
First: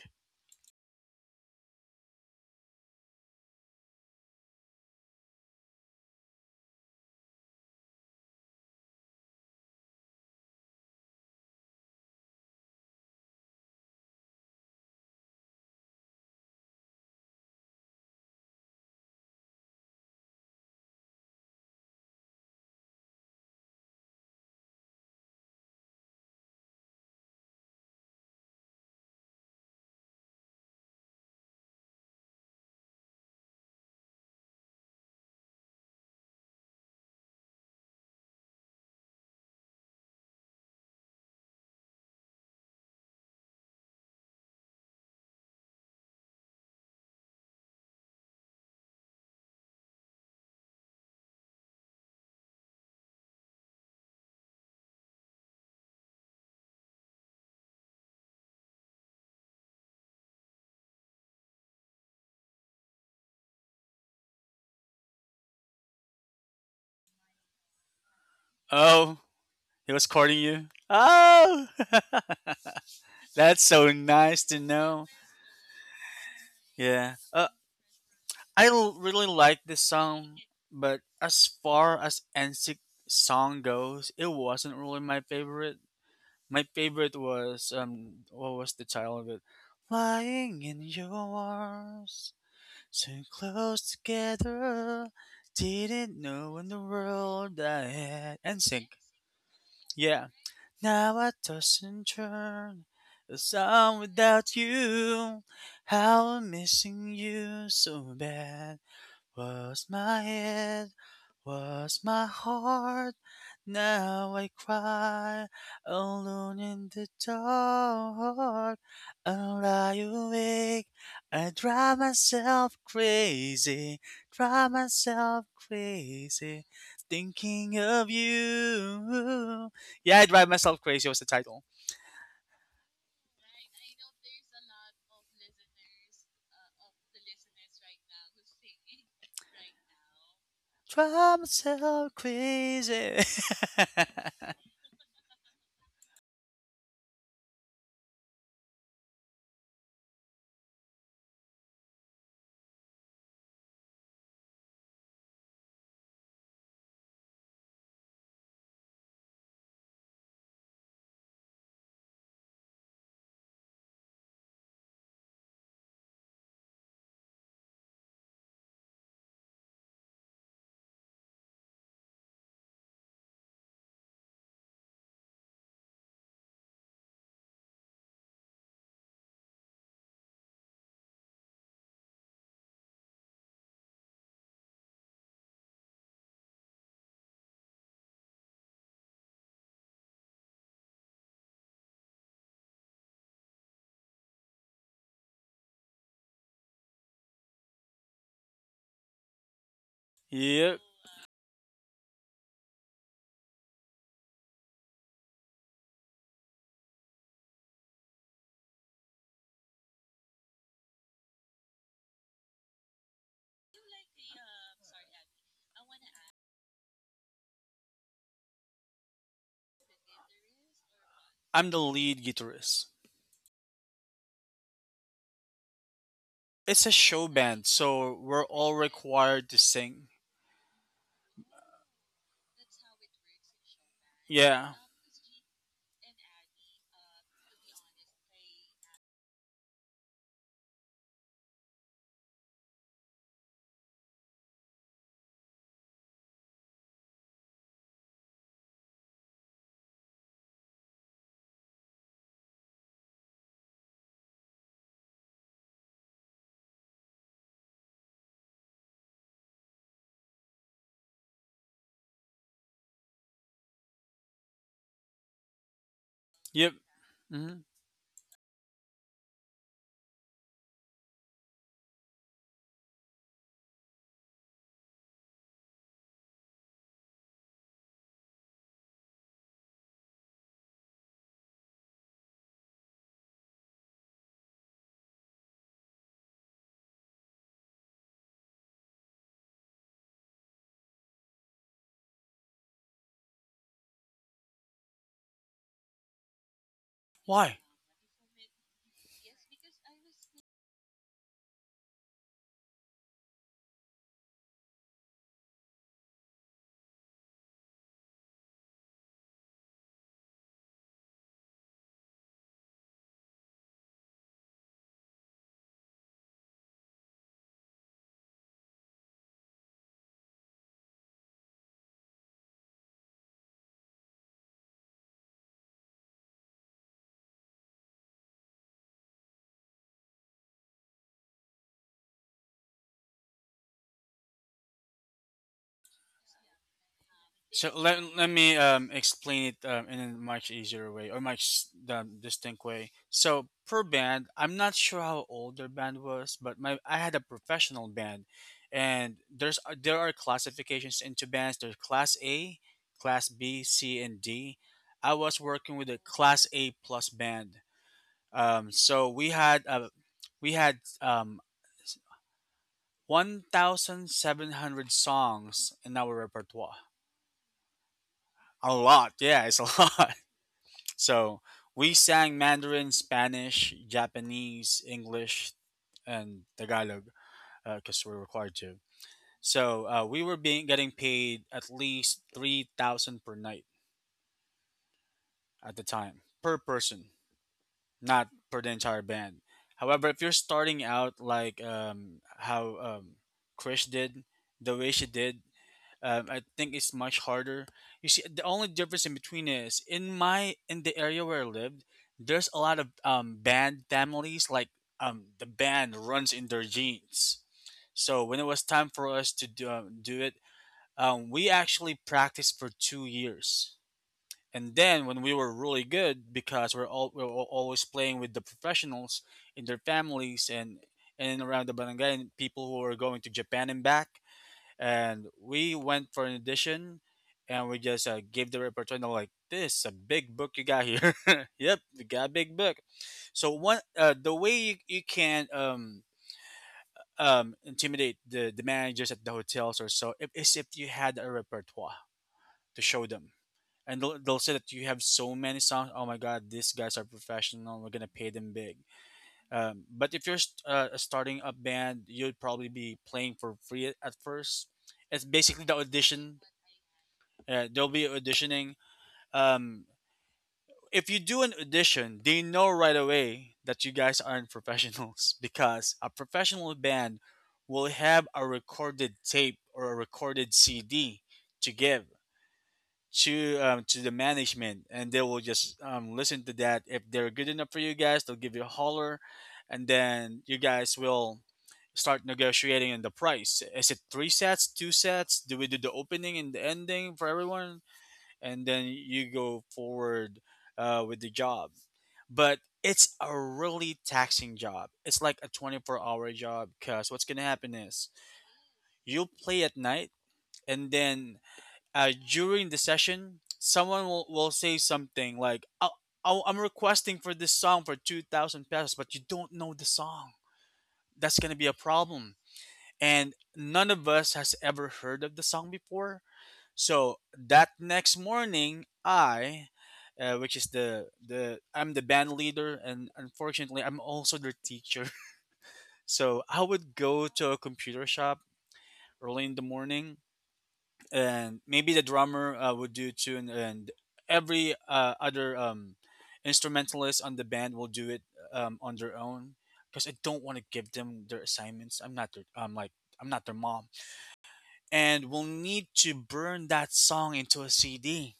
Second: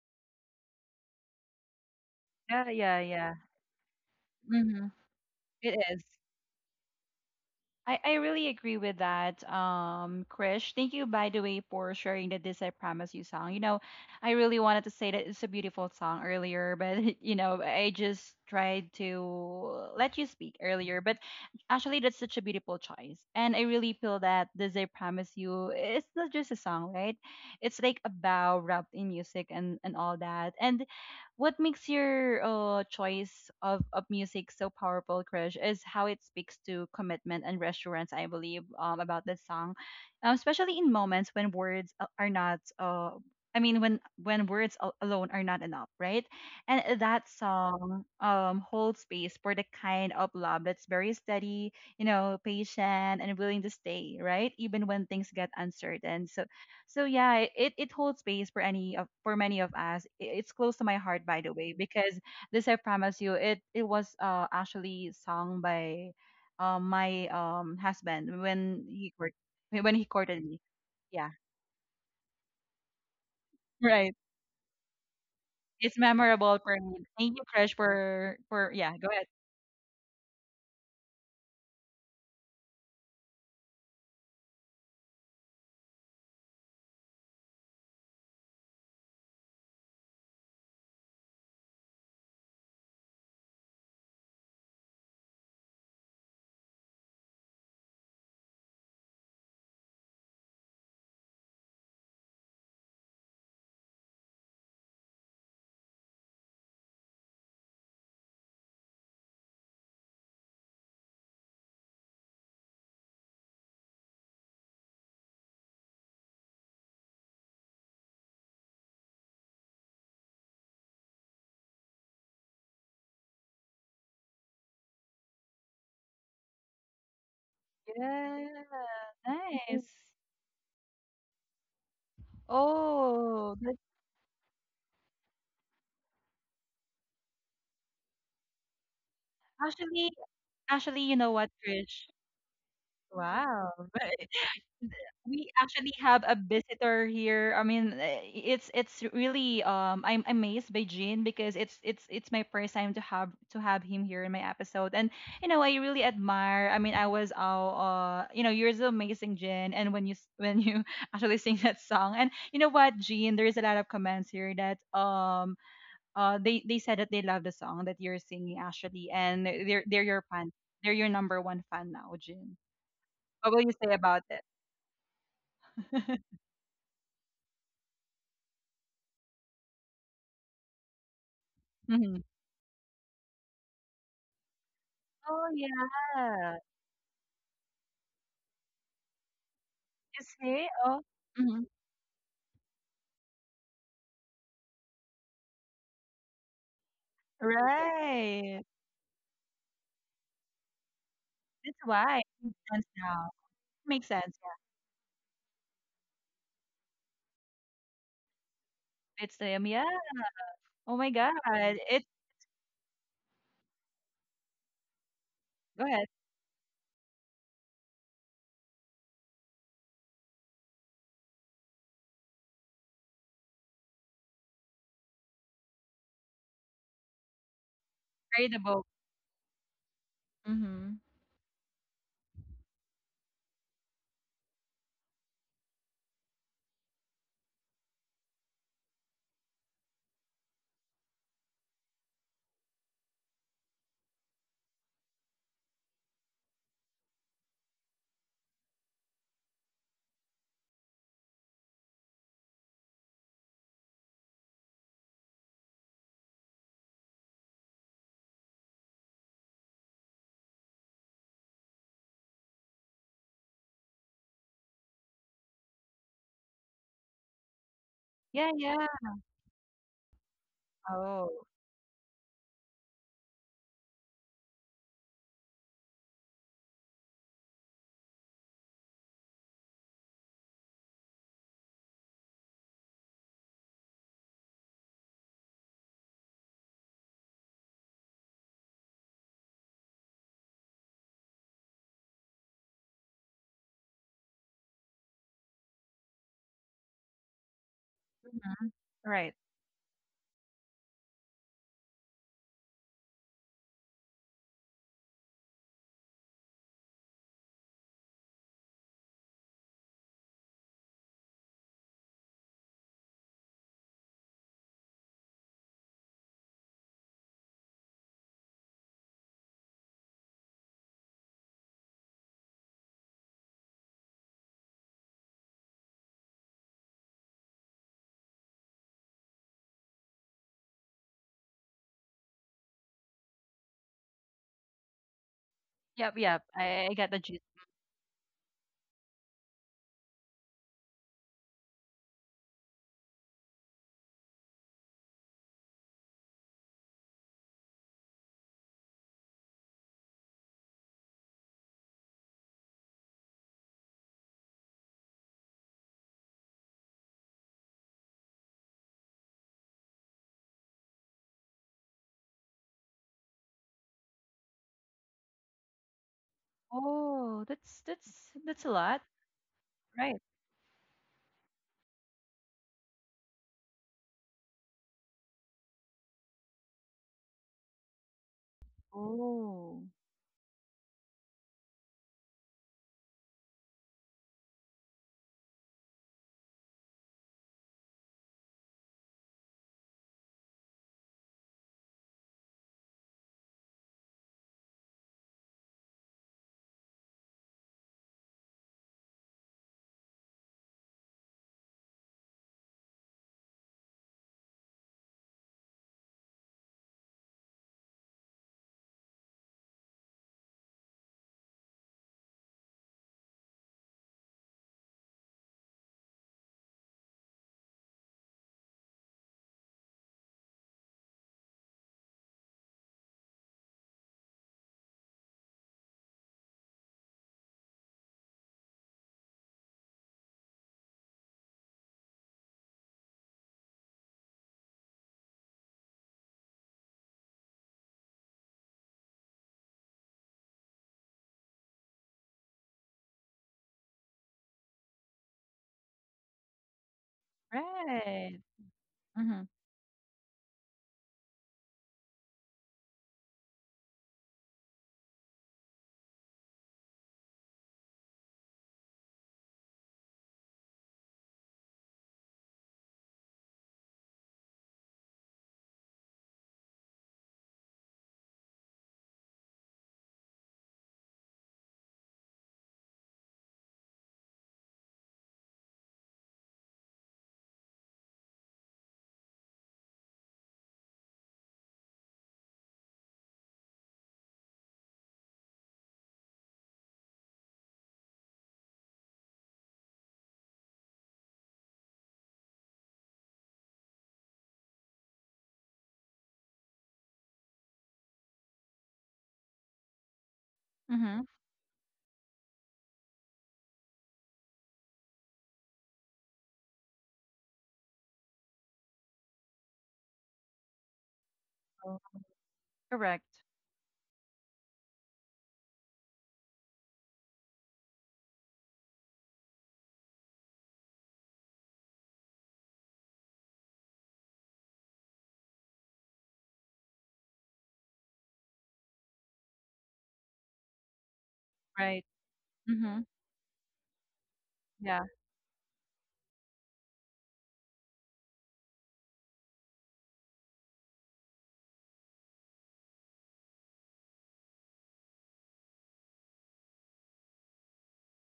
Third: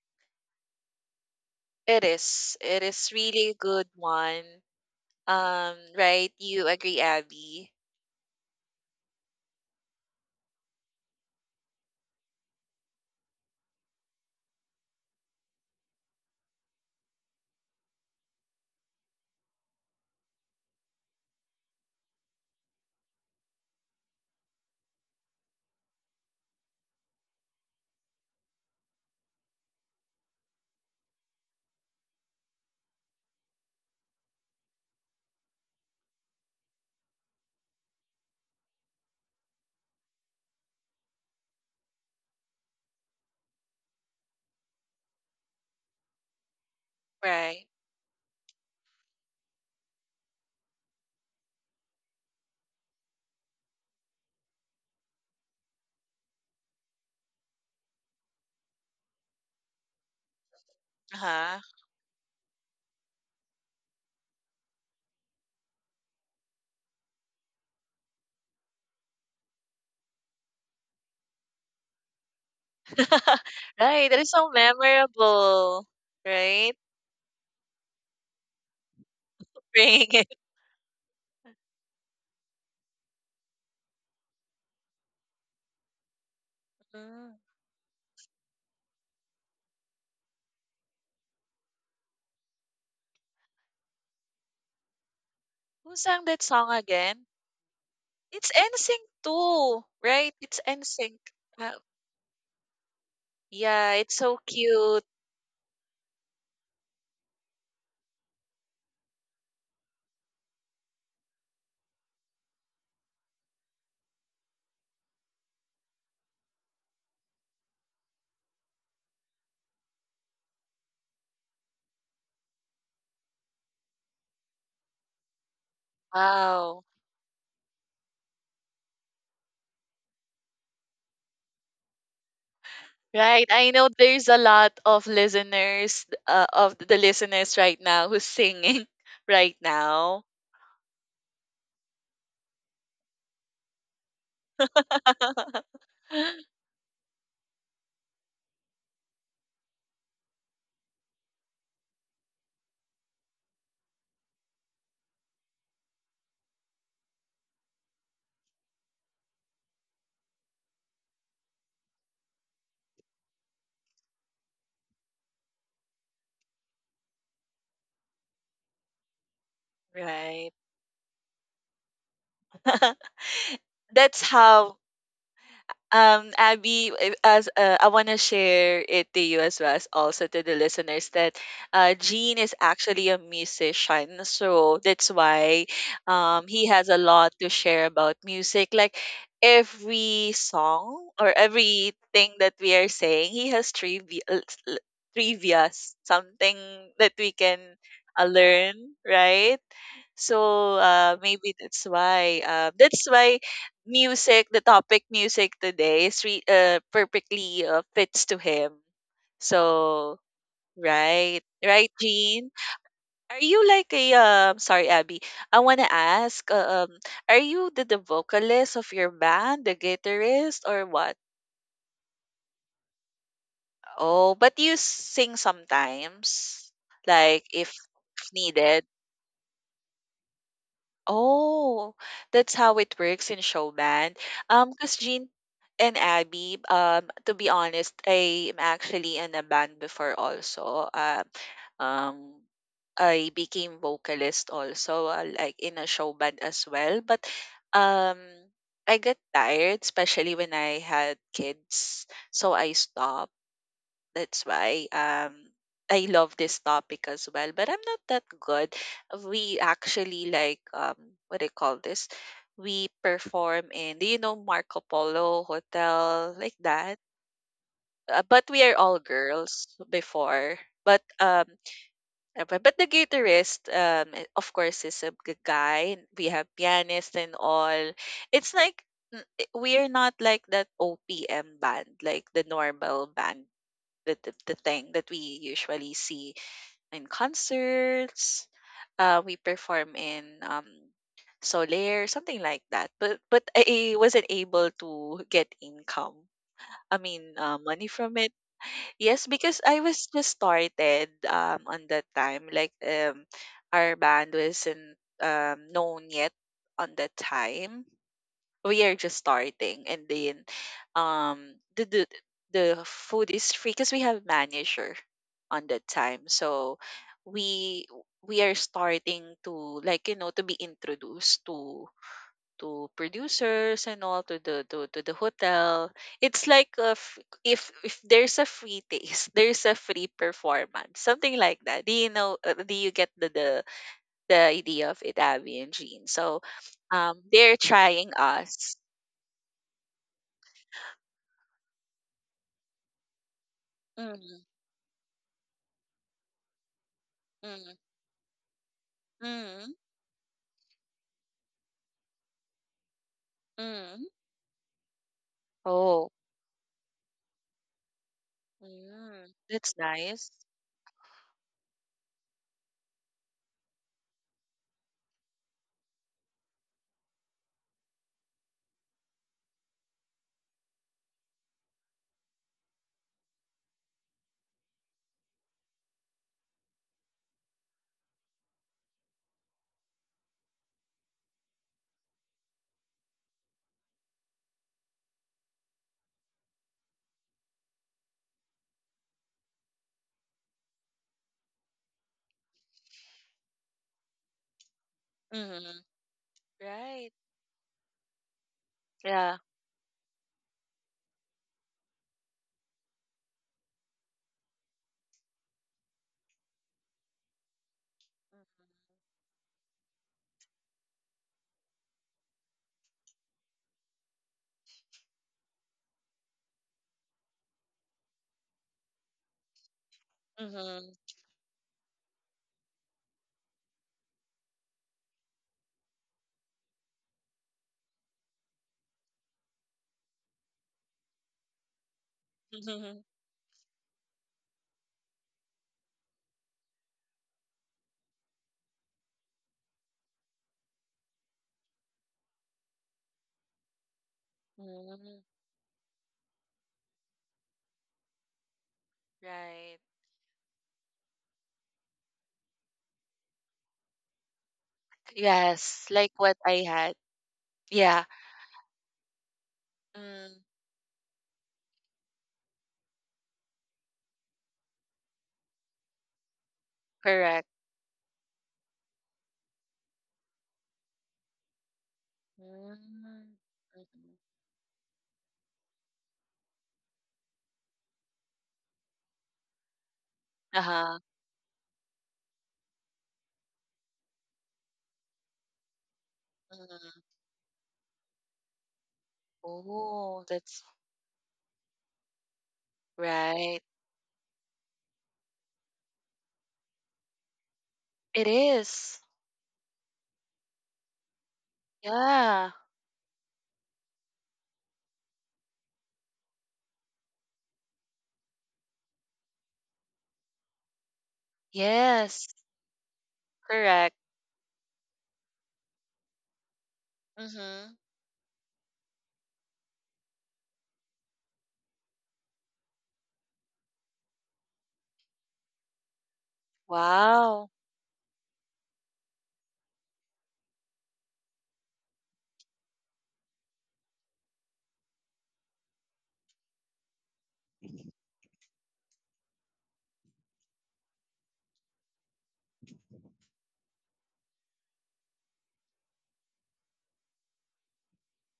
it is.
Yeah,
It
yeah,
is
yeah.
really a good one.
Mhm. It is.
Right? You agree, Abby?
I really agree with that, Krish. Thank you, by the way, for sharing the This I Promise You song. You know, I really wanted to say that it's a beautiful song earlier, but, you know, I just tried to let you speak earlier. But actually, that's such a beautiful choice. And I really feel that This I Promise You, it's not just a song, right? It's like a vow wrapped in music and all that. And what makes your choice of music so powerful, Krish, is how it speaks to commitment and reassurance, I believe, about this song, especially in moments when are not. I mean, when words alone are not enough, right? And that
Right.
song holds space for the kind of love that's very steady, you know, patient and willing to stay, right? Even when things get uncertain. So so yeah, it it holds space for any of for many of us. It's close to my heart, by the
Uh-huh.
way, because this I promise you, it was actually sung by my husband when he
Oh,
court when
he
he
was courting
courted me.
you.
Yeah,
Oh, that's so
Right.
right.
That is
nice
so
to know.
memorable.
It's memorable
Right?
for me.
Yeah.
Thank you, Krish,
I
for yeah.
l-
Go ahead.
really like this
Bring it.
song, but as far as NSYNC song goes, it wasn't really my favorite. My favorite
Mm.
was what was the title of it? Lying in your arms, so close together,
Who
didn't
sang that
know
song
in the
again?
world I had.
It's
NSYNC,
NSYNC too,
yeah.
right? It's
Now
NSYNC.
I
Wow.
toss and turn, a
Yeah,
song
it's so
without
cute.
you. How I'm missing you so bad. Was my head, was my heart. Now I cry alone in the dark. I lie awake. I drive myself crazy,
Wow.
thinking of
Yeah,
you.
nice.
Yeah, I drive myself crazy was the title.
Right.
Oh,
I
that's
know there's a lot of listeners, of the listeners, right now who's singing right
actually
now.
actually, you know
Drive
what, Krish?
myself crazy.
Wow. But we actually have a visitor here. I mean, eh, it's really I'm amazed by Jean because it's it's my first time to have him here in my episode. And you know, I really admire. I mean, I was all you know, you're so amazing, Jean. And when when you actually sing that song, and you know what, Jean, there is a lot of comments here that they said that they love the song that you're singing actually, and they're your
Right.
fan. They're your number one fan now, Jean. What will you say
That's
about it?
how Abby as I want to share it to you as well as also to the listeners that
Mhm.
Gene is actually a musician, so that's
Oh,
why
yeah.
he has a lot to share about music, like
You
every
see? Oh,
song or
mhm,
everything that we are saying he has trivia, trivias, something that we can
right.
learn, right? So
Yep,
uh, maybe
That's
that's
why.
why
Makes
uh,
sense
that's
now.
why
Makes sense.
music, the topic music today is perfectly fits to him.
Yeah. It's them. Yeah.
So
Oh my God.
right, right,
It.
Jean. Are you like a um? Sorry, Abby. I
Go
wanna
ahead.
ask. Are you the vocalist of your band, the guitarist, or what?
I'm the lead guitarist.
Oh, but you sing sometimes,
It's a show
like
band, so
if
we're
Read the
all
needed.
book.
required to sing.
Mhm.
Oh, that's how it works in show band.
Yeah.
Because Jean and Abby, to be honest, I am actually in a band before also. um, I became vocalist also, like in a show band as well. But um, I got tired, especially when I had kids, so I stopped. That's why I love this topic as well. But I'm not that good. We actually like what do you call this? We perform in, do you know Marco Polo Hotel like
Yep.
that?
Hmm.
But
Yeah,
we are
yeah.
all girls before. But
Oh.
but the guitarist of course is a guy. We have pianist and all. It's like we are not like that OPM band, like the normal band the thing that we usually see in concerts. We perform in Solaire, something like that. But I wasn't able to get income. I mean,
Why?
money from it.
Mhm.
Yes,
Right.
because I was just started on that time. Like our band wasn't known yet on that time, we are just starting, and then um the the, the food is free because we have manager on that time, so we we are starting to, like, to be introduced to producers and all to to the hotel. It's like a if there's a free taste there's a free performance, something like that. Do you get the idea of it, Abby and Jean?
Yep,
So
yep. I got the gist.
they're
So let,
trying
let me
us.
explain it in a much easier way or much distinct way. So per band,
Mm,
I'm not sure how old their band was, but my I had a
mm,
professional band, and
mm,
there are classifications into bands. There's class A, class B,
mm.
C, and D. I was working with a
Oh,
class A plus band. So
mm,
we had
that's nice.
we had um, 1,700 songs in our repertoire.
Oh, that's that's a
A
lot.
lot, yeah, it's a
Right.
lot. So we sang Mandarin, Spanish, Japanese, English, and Tagalog because we're required to.
Oh.
So we were being getting paid at least 3,000 per night at the time per person. Not for the entire band. However, if you're starting out like how Krish did, the way she did,
Mm-hmm.
I think it's
Right.
much harder. You see, the only difference in
Yeah.
between is in the area where I lived, there's a lot of band families. Like the band runs in their genes. So when it was time for us to do it, we actually practiced for 2 years, and then when we were really good, because we're all we we're al- always playing with the professionals in their families, and
Mm-hmm.
around the barangay and people who were going to Japan and back. And we went for an audition, and we just gave the repertoire. And they're like, "This is a big book you got here." Yep, we got a big book. So one the way you can intimidate the managers at the hotels, or so if you had a repertoire to show them, they'll say that you have
Mm-hmm.
so many songs. Oh my God, these guys are professional, we're gonna pay
Right.
them big.
Mm-hmm.
Right.
Um, but if you're a starting up band, you'd probably be playing for free at first. It's basically the
Yes, like what
audition.
I had.
They'll
Yeah,
be auditioning. um,
mm,
if you do an audition, they know right away that you guys aren't professionals, because a professional band
correct.
will have a recorded tape or a recorded CD to give
Mm,
to
mm,
um, to the management, and they will just listen to that. If they're good enough for you guys, they'll give you a holler, and then you
uh-huh,
guys will start negotiating on the price. Is it three sets, two sets? Do we do the opening and the
mm.
ending for everyone? And then you go
Oh,
forward
that's
with the job. But it's a
right.
really taxing job. It's like a 24-hour job, because what's gonna happen is
It is.
you'll play at night, and
Mm-hmm.
then
Yeah.
during the session, someone will say something like, "Oh, oh, I'm requesting for this song for 2,000 pesos," but you don't know the song. That's going to be a
Oh,
Yes,
problem.
correct.
And
correct.
none of us has ever heard of the song before. So
Mm-hmm.
that next morning, I, which is the, I'm the band leader, and unfortunately I'm also their teacher. So I would go
Wow.
to a computer shop early in the morning, and maybe
Right.
the drummer would
Mm-hmm.
do a tune, and every
Yeah.
other instrumentalist on the band will do it on their own, because I don't want to give them their assignments. I'm like, I'm not their mom. And we'll need to burn that song into a CD,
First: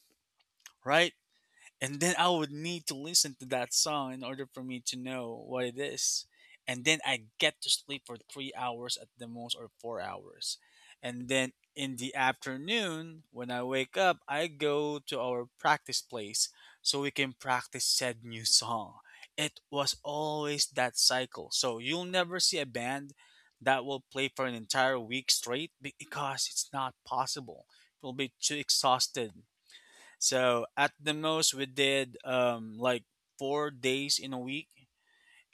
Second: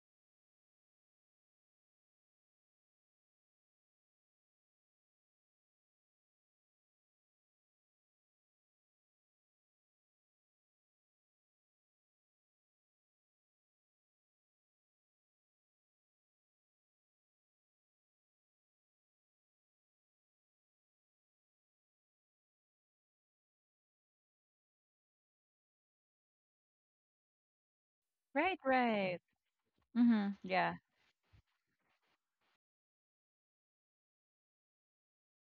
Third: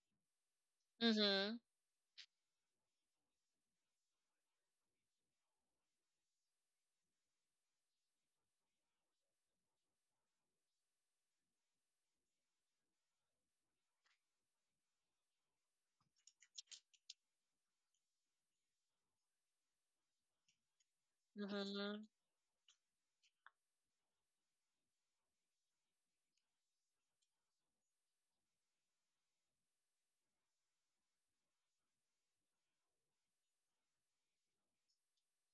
right?
Mm-hmm.
And then I would need to listen to that song in order for me to know what it is. And then I get to sleep for 3 hours at the most, or 4 hours. And then in the afternoon, when I wake up, I go to our practice place so we can practice said new song. It was always that cycle. So
Mm-hmm.
you'll never see a band that will play for an entire week straight because it's not possible. You'll be too
Right, right.
exhausted.
Mhm.
So
Yeah.
at the most, we did like 4 days in a week,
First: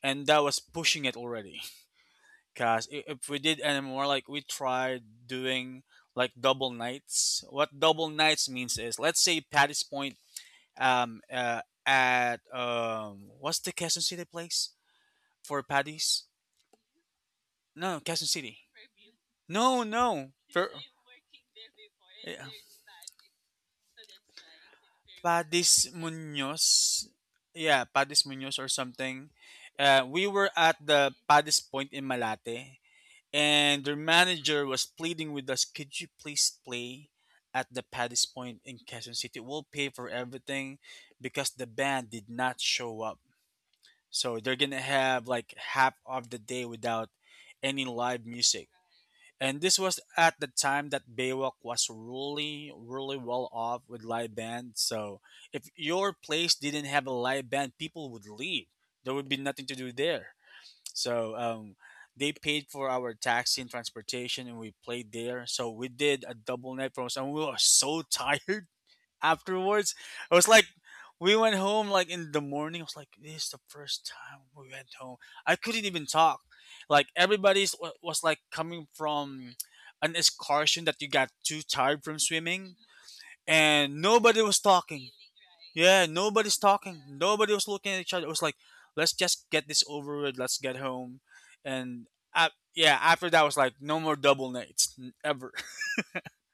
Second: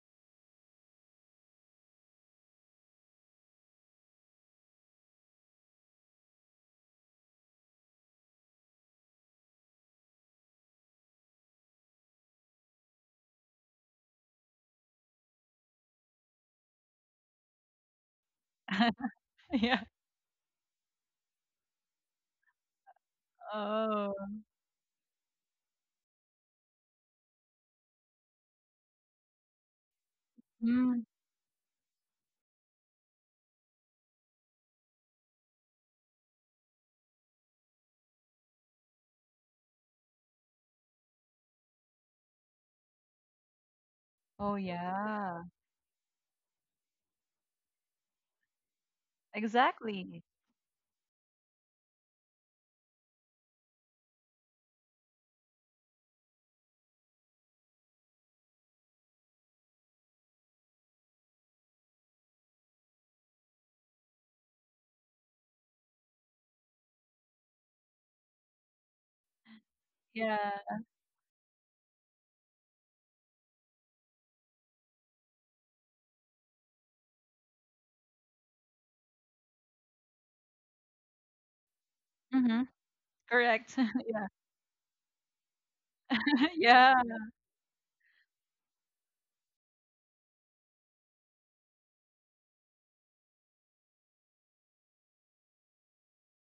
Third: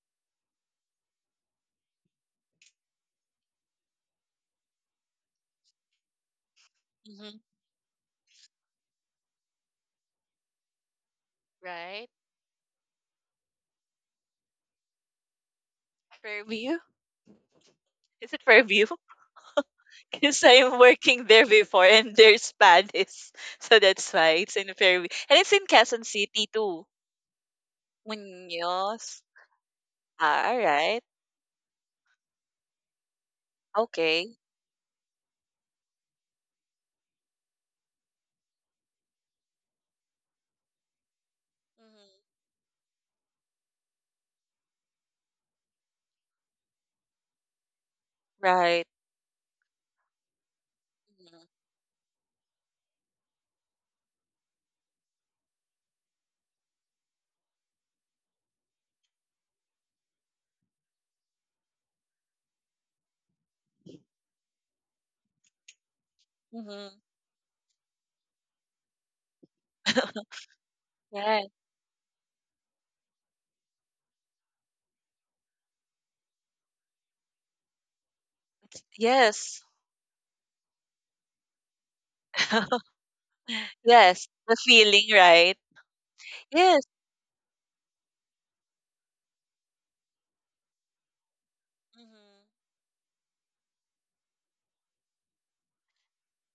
and that was pushing it already. Cause if we did any more, like we tried doing like double
Mm-hmm.
nights. What double nights means is, let's say Patty's Point, um, uh,
Right.
at what's the Quezon City place for Patty's?
Fairview?
No, Quezon
Is it
City.
Fairview?
Yeah.
No, no.
Because
For,
I'm working there before and
yeah.
there's Padis. So that's
Oh.
why it's in Fairview. And it's in
Padis
Quezon City too.
Munoz. Yeah, Padis Munoz or
Muñoz.
something. We
Ah,
were
all
at
right.
Mm.
the Padis Point in Malate, and their
Okay.
manager was pleading with us, could you please play at the Padis Point in Quezon City? We'll pay for everything, because the band did
Mhm.
not show up. So
Oh,
they're gonna have
yeah.
like half of the day without any live music.
Right.
And this was
Exactly.
at the time that
Hmm.
Baywalk was really, really well off with live band. So if your place didn't have a live band, people would leave. There would be nothing to do there. So they paid for our taxi and transportation, and we played there. So we did a double
Hmm.
night for us, and we were so tired afterwards. It was
Yeah.
like, we
Right.
went home like in the morning. I was like, this is the first time we went home. I couldn't even talk. Like everybody's was like coming from
Yes.
an excursion that you got too tired from
Mhm.
swimming,
Correct.
and
Yeah.
Yes.
nobody
The
was
feeling,
talking.
right?
Yeah, nobody's
Yes.
Yeah.
talking. Nobody was looking at each other. It was like, let's just get this over with. Let's get home. And
Hmm.
uh, yeah, after that was like, no more double nights ever.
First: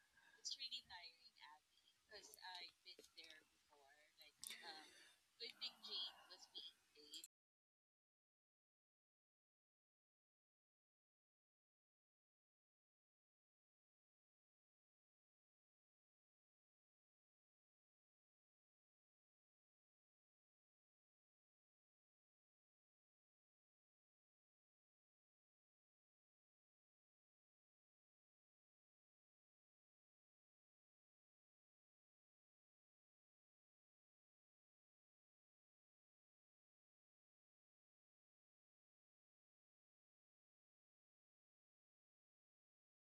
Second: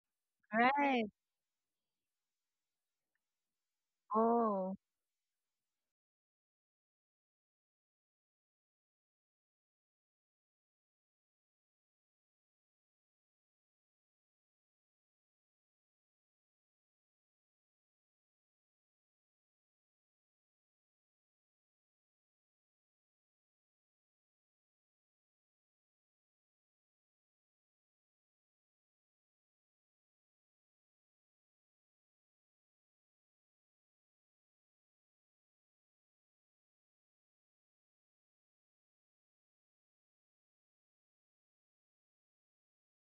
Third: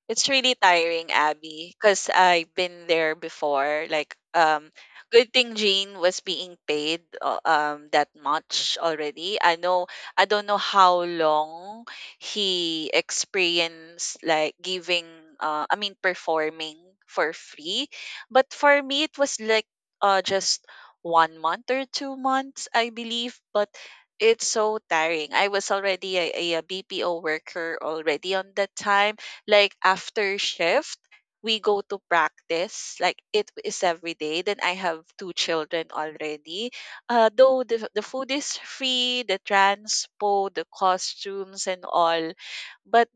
It's really
Right.
tiring, Abby, because I've been there before. Like,
Oh.
good thing Jean was being paid that much already. I know. I don't know how long he experienced, like, giving I mean performing for free, but for me it was like just 1 month or 2 months, I believe, but it's so tiring. I was already a BPO worker already on that time, like after shift we go to practice, like it is every day. Then I have two children already. Though the food is free, the transpo, the costumes and all, but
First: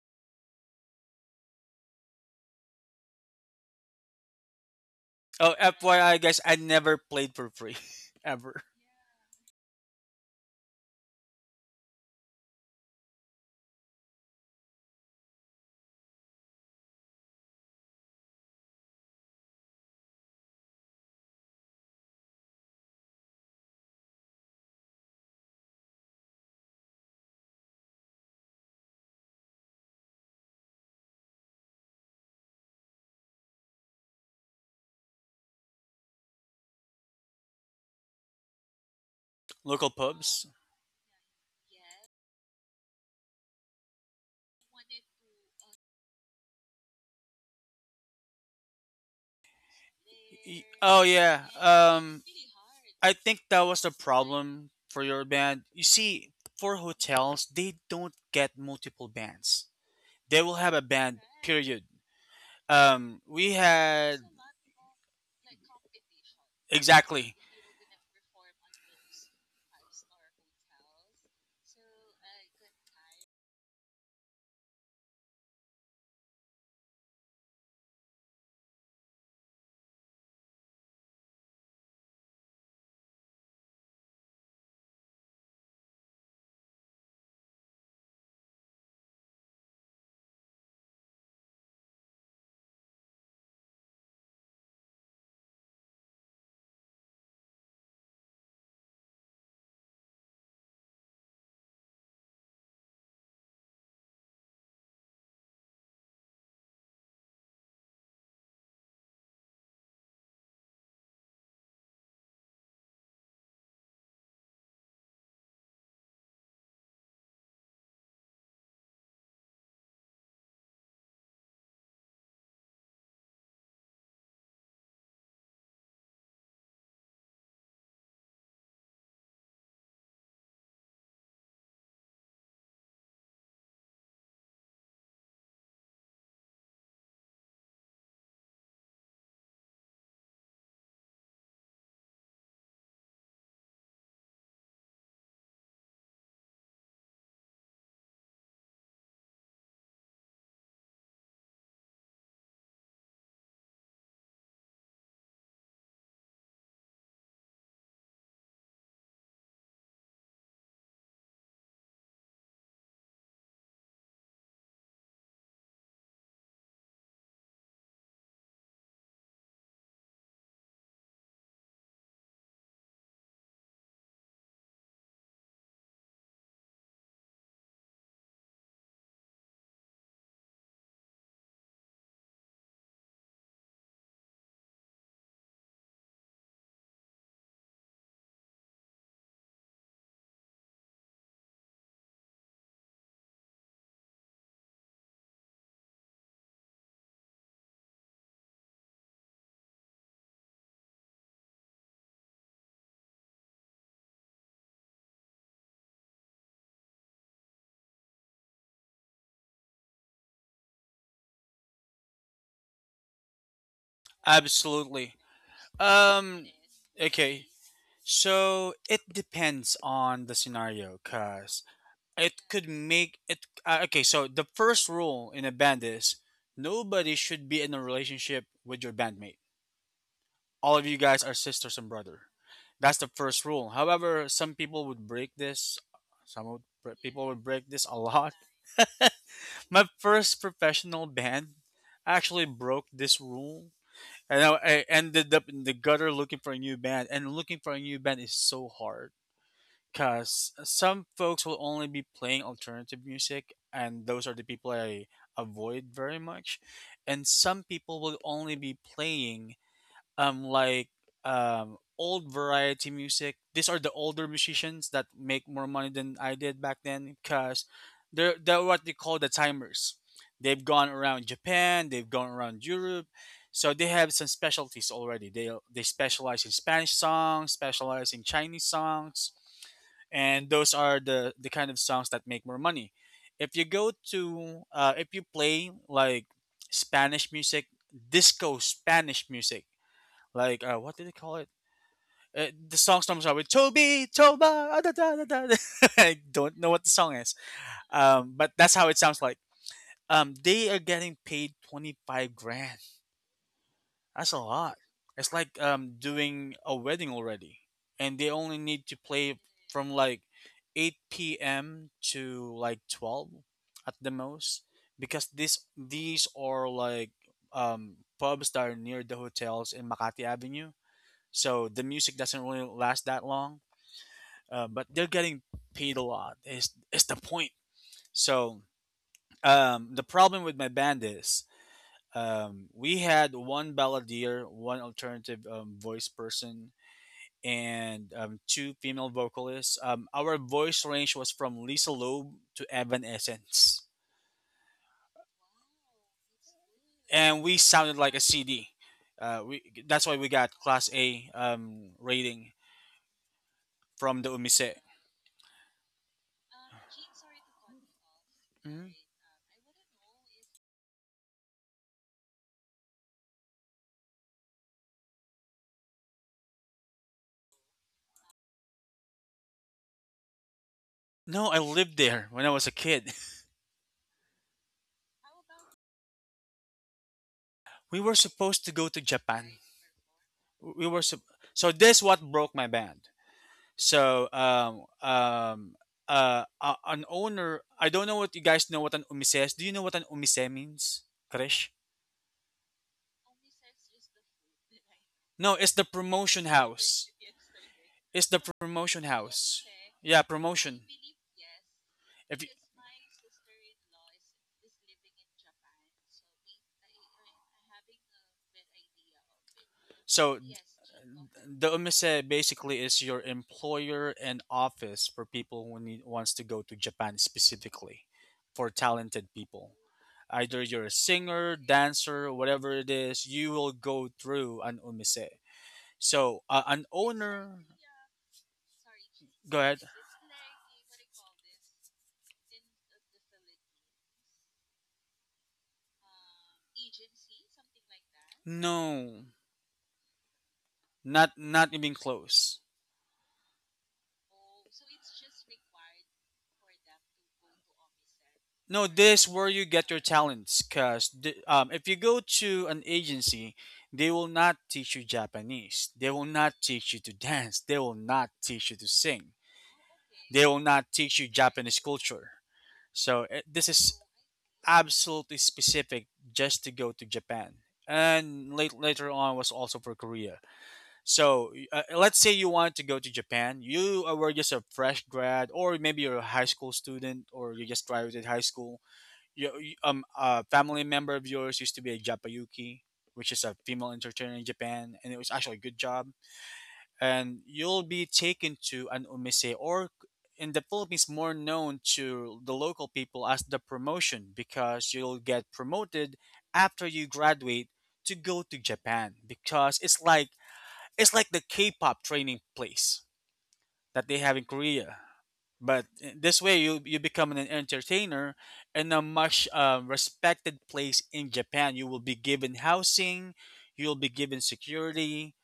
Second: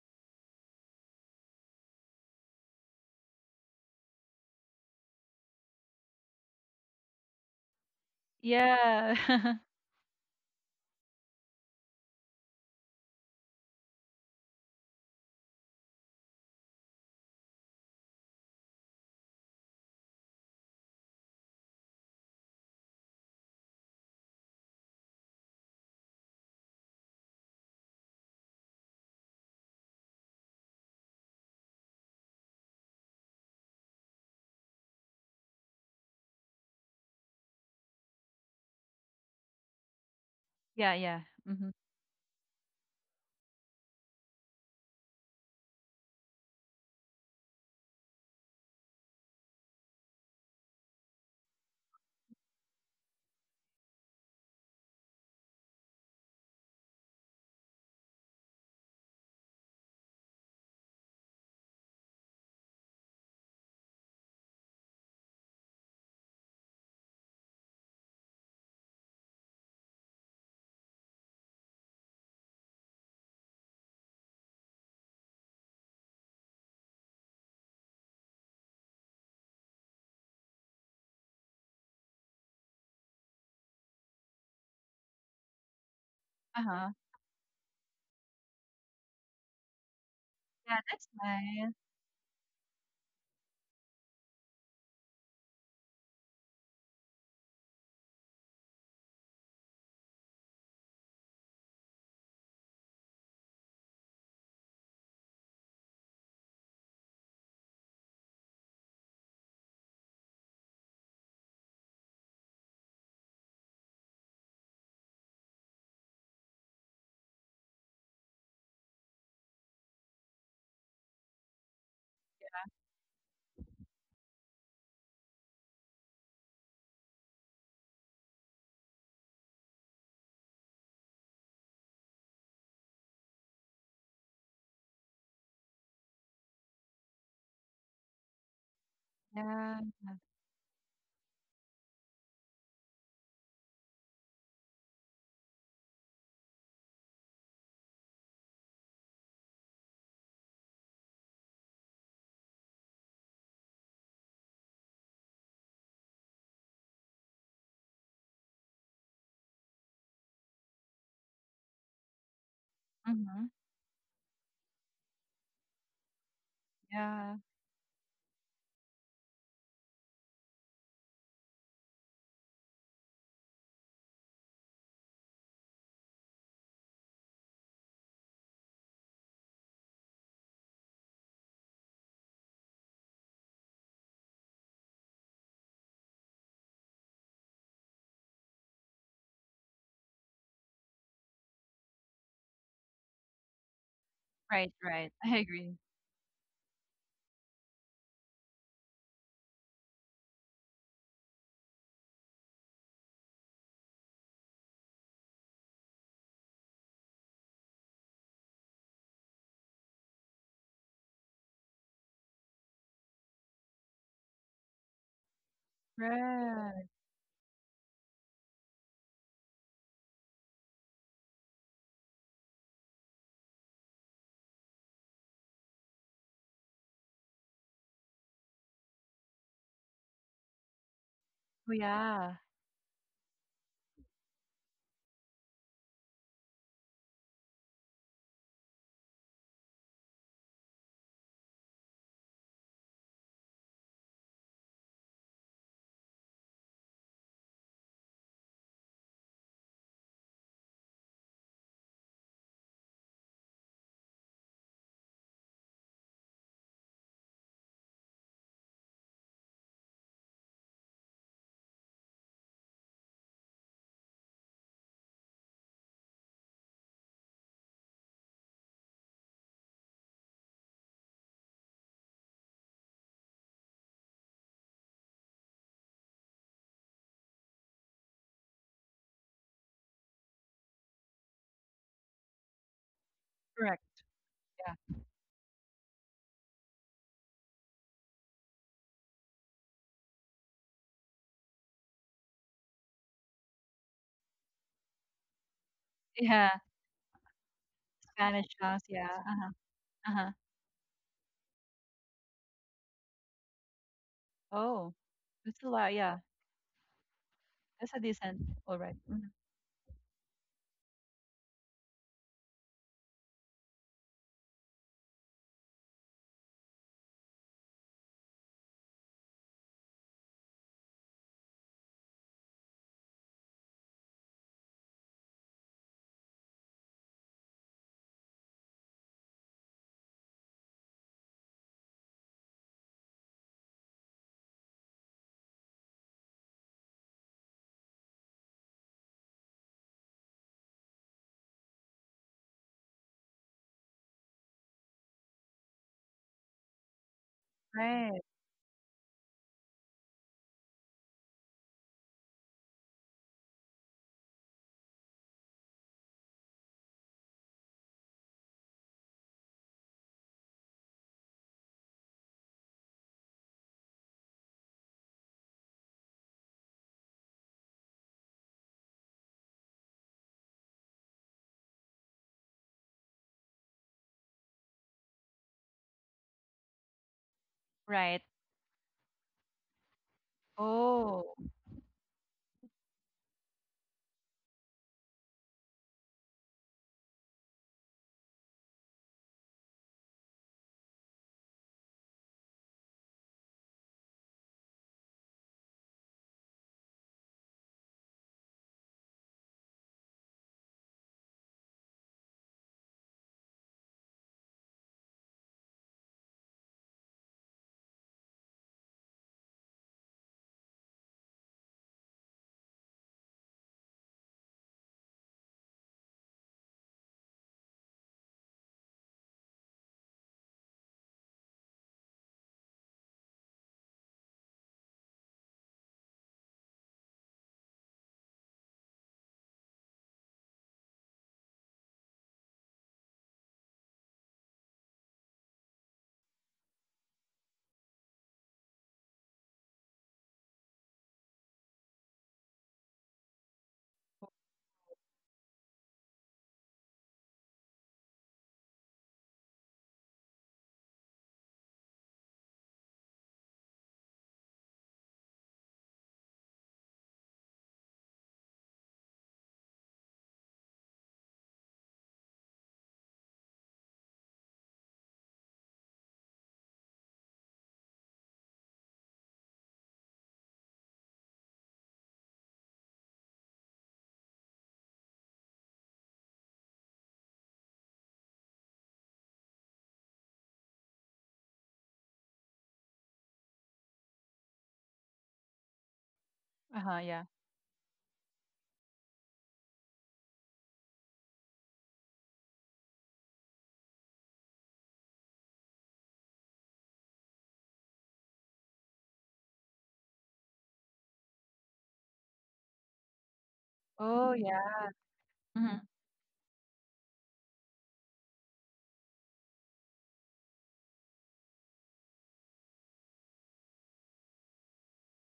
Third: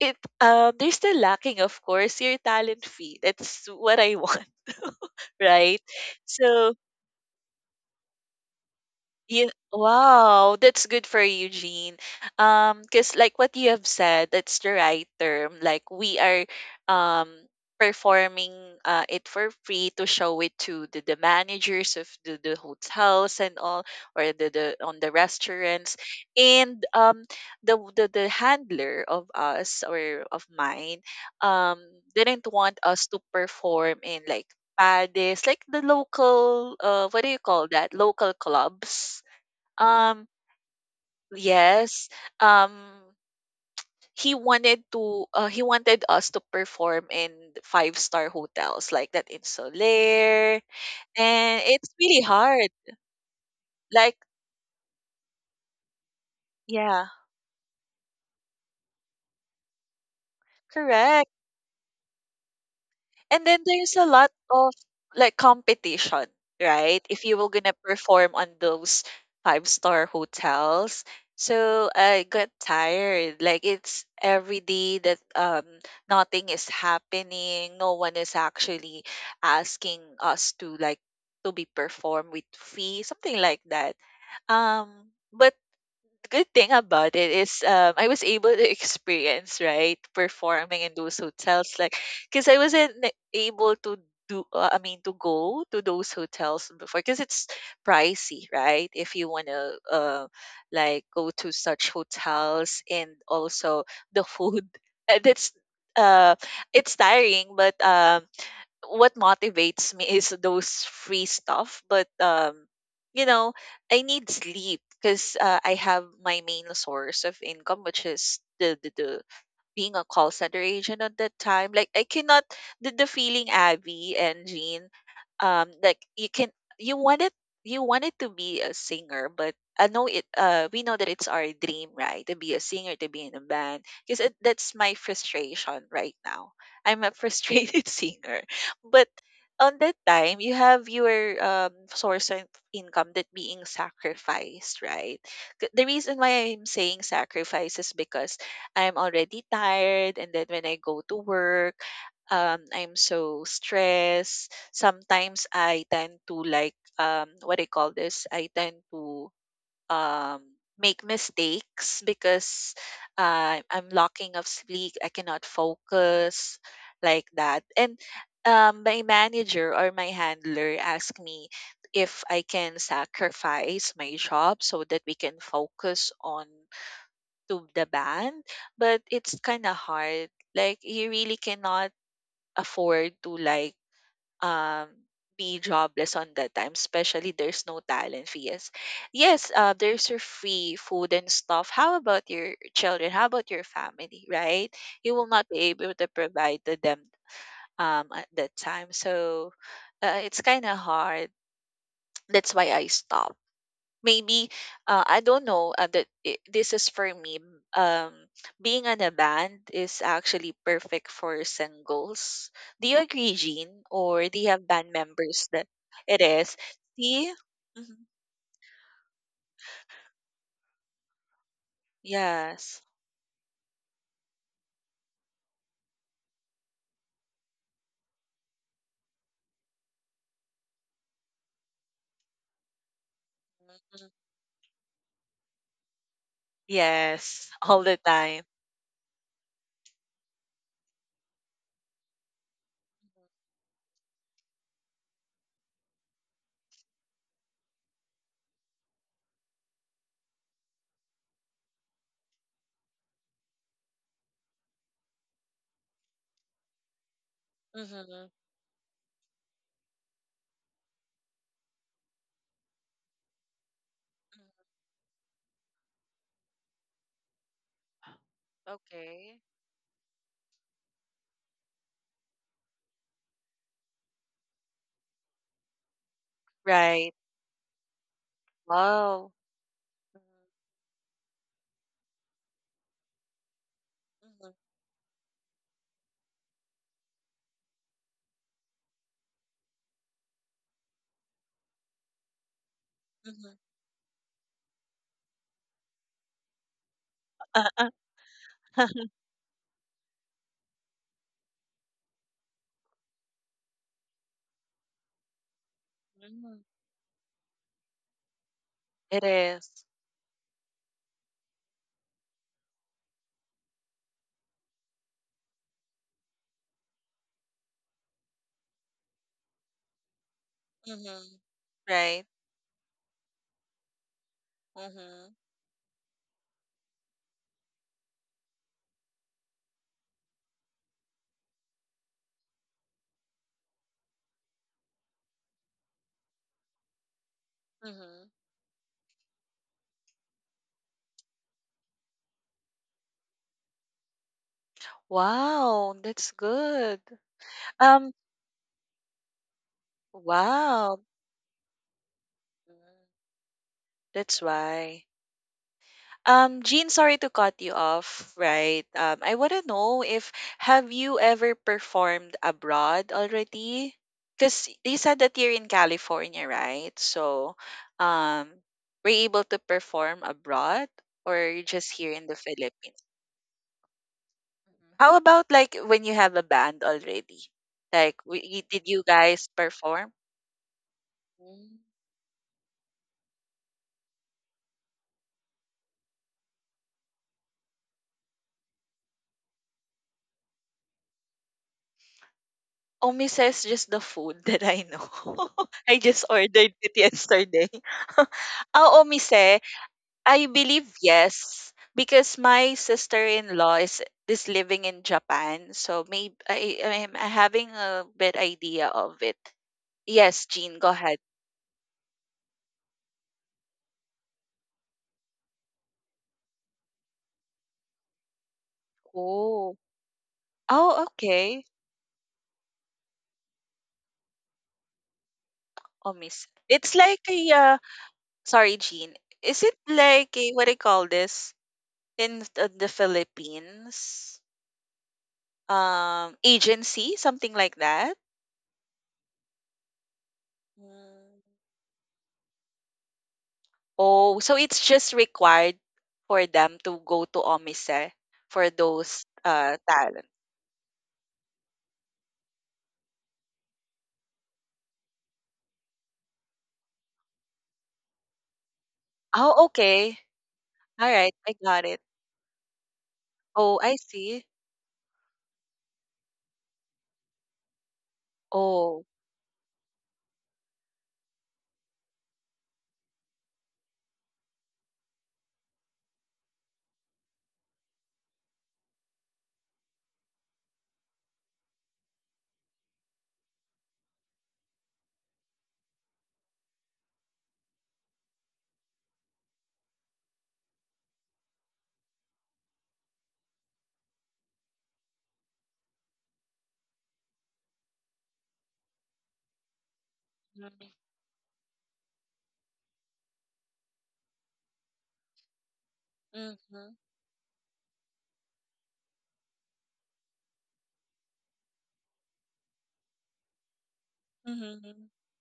it, they're still lacking, of course, your talent fee. That's what I want.
Oh,
Right.
FYI, guys, I
So
never played for free ever.
Yeah.
you wow, that's good for you, Jean. Because like what you have said, that's the right term. Like, we are um performing it for free to show it to the managers of the hotels and all, or the on the restaurants. And the handler of us, or of mine, um didn't want us to perform in, like, Pades, like the local, what do you call that? Local clubs.
Local
um,
pubs.
Yeah, yeah. Mhm.
yes. Um, he wanted us to perform in five-star hotels like that in Soler,
Oh yeah.
and it's really hard.
I think that was the
Like,
problem for your band. You see, for
yeah,
hotels, they don't get multiple bands. They will have a band.
correct.
Period.
And
We
then there's a
had.
lot of, like, competition, right? If
Exactly,
you were gonna perform on those five-star hotels. So I got tired. Like, it's every day that nothing is happening. No one is actually asking us to, like, to be performed with fee, something like that. But good thing
Uh-huh.
about it is, I was able to experience, right,
Yeah,
performing in
that's
those
nice.
hotels, like, because I wasn't able to do I mean to go to those hotels before because it's pricey, right? If you wanna like, go to such hotels, and also the food. That's uh, it's tiring, but what motivates me is those free stuff. But you know I need sleep because I have my main source of income, which is the being a call center agent at that time. Like, I cannot. The feeling, Abby and Jean, like, you wanted you wanted to be a singer, but I know it we know that it's our dream, right? To be a singer, to be in a band. That's my frustration right now. I'm a frustrated singer. But on
Yeah.
that time you have your source of income that being sacrificed, right? The reason why I'm saying sacrifice is because I'm already tired, and then when I go to work, I'm so stressed. Sometimes I tend to, like, what I call this? I tend to make mistakes because
Mhm.
I'm lacking of sleep. I cannot focus like
Yeah.
that, and my manager or my handler asked me if I can sacrifice my job so that we can focus on to the band, but it's kind of hard. Like, you really cannot afford to, like, um be jobless on that time, especially there's no talent fees. Yes, yes, there's your free food and stuff. How about your children? How about your family,
Right,
right?
right.
You will
I
not be
agree.
able to provide to them at that time. So, it's kind of hard. That's why I stopped. Maybe I don't know, this is for me. Um, Being in a band is actually perfect for singles. Do you agree, Jean? Or do you have band
absolutely.
members that it
Um,
is?
Right.
See?
okay.
Mhm.
So it depends on the scenario, cause it could
Yes.
make it okay. So the first rule in a band is nobody should be in a relationship with your bandmate, all of you guys are
Oh,
sisters and brother.
yeah.
That's the first rule.
Mhm.
However, some people would break this. some would, People would
Yes.
break
All
this
the
a lot.
time.
My first professional band actually broke this rule, and I ended up in the gutter looking for a new band. And looking for a new band is so hard, because some folks will only be playing alternative music, and those are the people I avoid very much. And some
Mm-hmm.
people will
Mm-hmm.
only be playing um like old variety music. These are the older musicians that make more money than I did back then, because they're what they call the
Okay.
timers. They've gone around Japan, they've gone around Europe. So they have some specialties already. They specialize in Spanish
Right.
songs, specialize in Chinese
Wow.
songs, and those are the kind of songs that make more money. If you
Correct.
go
Mhm.
to
Yeah.
if you play like Spanish music, disco Spanish music, like what did they call it? The song starts out with
Mhm.
"Toby, Toba, ah, da, da, da, da, da." I
Yeah.
don't know what the song is,
Uh, uh,
Spanish
but
class.
that's how
Yeah.
Mm-hmm.
it sounds like.
Uh-huh. Uh-huh.
They are getting paid 25 grand. That's a lot.
Oh,
It's
that's
like
a lot. Yeah.
doing a wedding already,
That's a
and they
decent.
only
All
need
right.
to
It
Mhm.
play
is.
from like 8 p.m. to like 12 at the most, because this these are like pubs that are near the hotels in Makati Avenue,
Mm-hmm.
so the music
Right.
doesn't really last that long. But they're
Mm-hmm.
getting paid a lot. Is the point? So the problem with my band is we had one balladeer, one alternative voice person, and
Mm-hmm.
two female vocalists. Our voice range was from Lisa Loeb to Evanescence,
Wow, that's good.
and we sounded
Um,
Right.
like a CD. We That's why we got Class
wow.
A rating
Mm,
from the
that's
Umise.
why. Jean, sorry to cut you off, right?
Mhm.
I want to know, if have you ever performed abroad already? Because you said that you're in California, right? So, um, were you able to perform abroad, or
No, I
you're just
lived
here in
there
the
when I was a
Philippines?
kid.
Mhm. How about, like, when you have a band already?
We
Like,
were
Right.
we
supposed to
did
go
you
to
guys
Japan.
perform?
We were sup-
Oh.
so
Mm.
this what broke my band. So an owner. I don't know what you guys know what an umise is. Do you know what an umise means, Krish?
Omise is just the food that I know.
No, it's the
I just
promotion
ordered it
house.
yesterday.
It's the
Ah,
promotion
omise,
house. Yeah,
I
promotion.
believe yes. Because
If you,
my sister-in-law is living in Japan, so maybe I am having a bit idea of it.
so,
Yes,
th-
Jean, go ahead.
the umise basically is your employer and office for people who need, wants to go to Japan specifically for talented people.
Oh,
Either you're a
oh,
singer,
okay.
dancer, whatever it is, you will go through an umise. So
Omise.
an
It's like a,
owner,
sorry, Jean.
go
Is
ahead.
it like a, what do you call this, in the Philippines? Agency, something like that.
No, not
Mm.
not even close.
Oh, so it's just required for them to go to OMISE for
No, this
those
where you get your
talent.
talents. Cause if you go to an agency, they will not teach you Japanese. They will not teach you to dance. They will not teach you to sing.
Oh, okay.
They will not
All
teach you
right, I
Japanese
got it.
culture. So this
Oh,
is
I see.
absolutely specific just to go to Japan. And later
Oh.
on was also for Korea. So let's say you want to go to Japan. You were just a fresh grad, or maybe you're a high school student, or you just graduated high school. A family member of yours used to be a japayuki, which is a female entertainer in Japan, and it was actually a good job,
Uh-huh, yeah.
and you'll be taken to an umise, or in the Philippines more known to the local people as the promotion, because you'll get promoted after you graduate to go to Japan, because it's like
Mm-hmm.
it's like the K-pop training place that they have
Oh,
in
yeah.
Korea. But
Mhm.
in this way you become an entertainer in a much respected place in Japan. You will be given housing, you'll be given
Mm-hmm.
security,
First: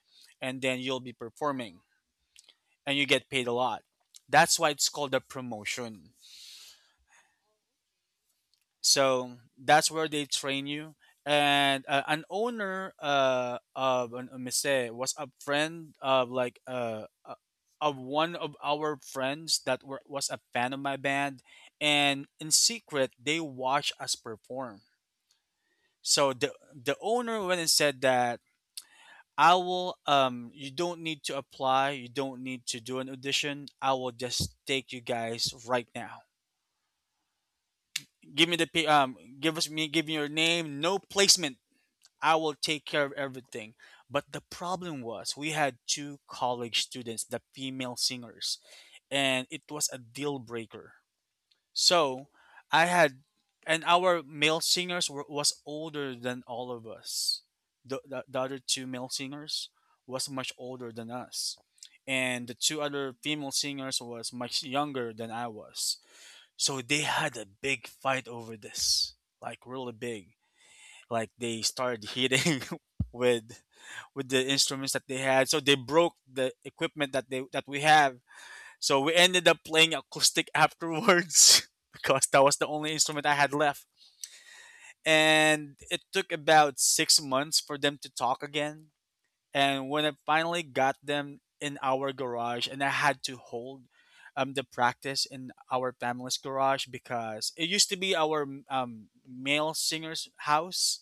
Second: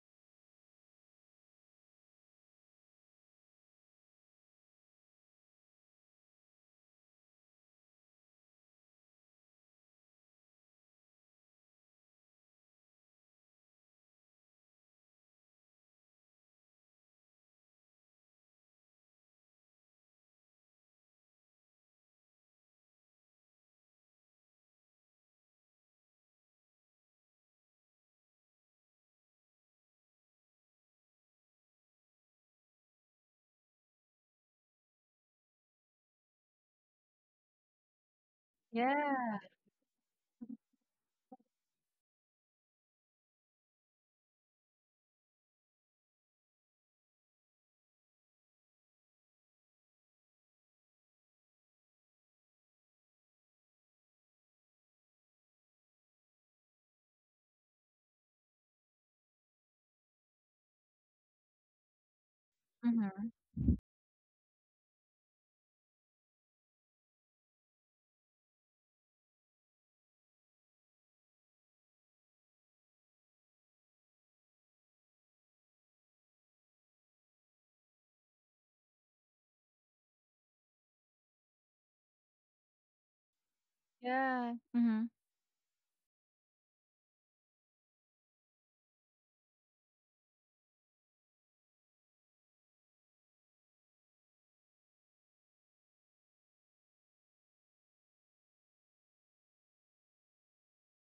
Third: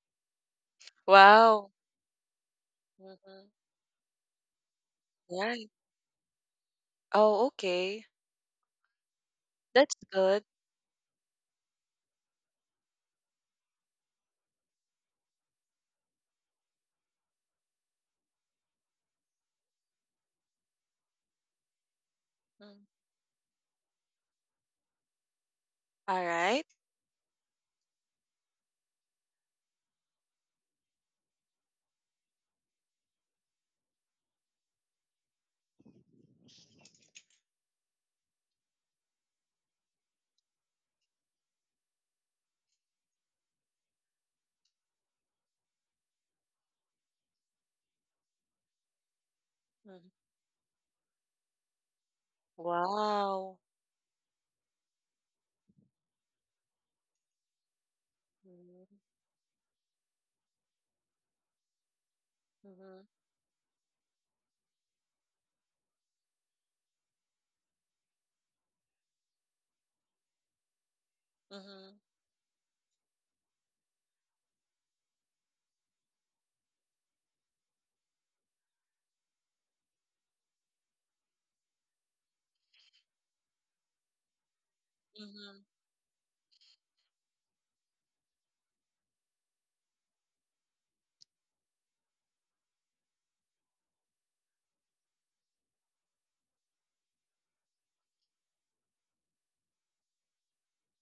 and then you'll be
Wow.
performing, and you get
Mm-hmm.
paid a lot. That's why it's called a
Right.
promotion.
Oh, okay.
So that's
That's
where they
good.
train you. And an owner of an Umise was a friend of like of one of our friends that was a fan of my band, and in
Mm-hmm.
secret they watch us perform.
All
So the
right.
the owner went and said that, I will you don't need to apply, you don't need to do an audition. I will just take you guys right now. Give me the pay. um,
Yeah.
give us me, give me your name. No placement. I will take care of everything. But the problem was we had two college students, the female singers, and it was a
Mm.
deal breaker. So I had,
Wow.
and our male singers were was older than all of us. The other two
Mm-hmm.
male singers was much older than us, and the two
Mm-hmm.
other
Mhm.
female singers was much younger than I was. So they had a big fight over this, like really big. Like they started hitting with with the instruments that they had. So they broke the equipment that they that we have. So we ended up playing acoustic afterwards because that was the only instrument I had left.
Yeah. Mhm.
Mm-hmm.
And it took about 6 months for them to talk again, and when I finally got them in our garage, and I had to hold the practice in our family's garage, because it used to be our male singer's house,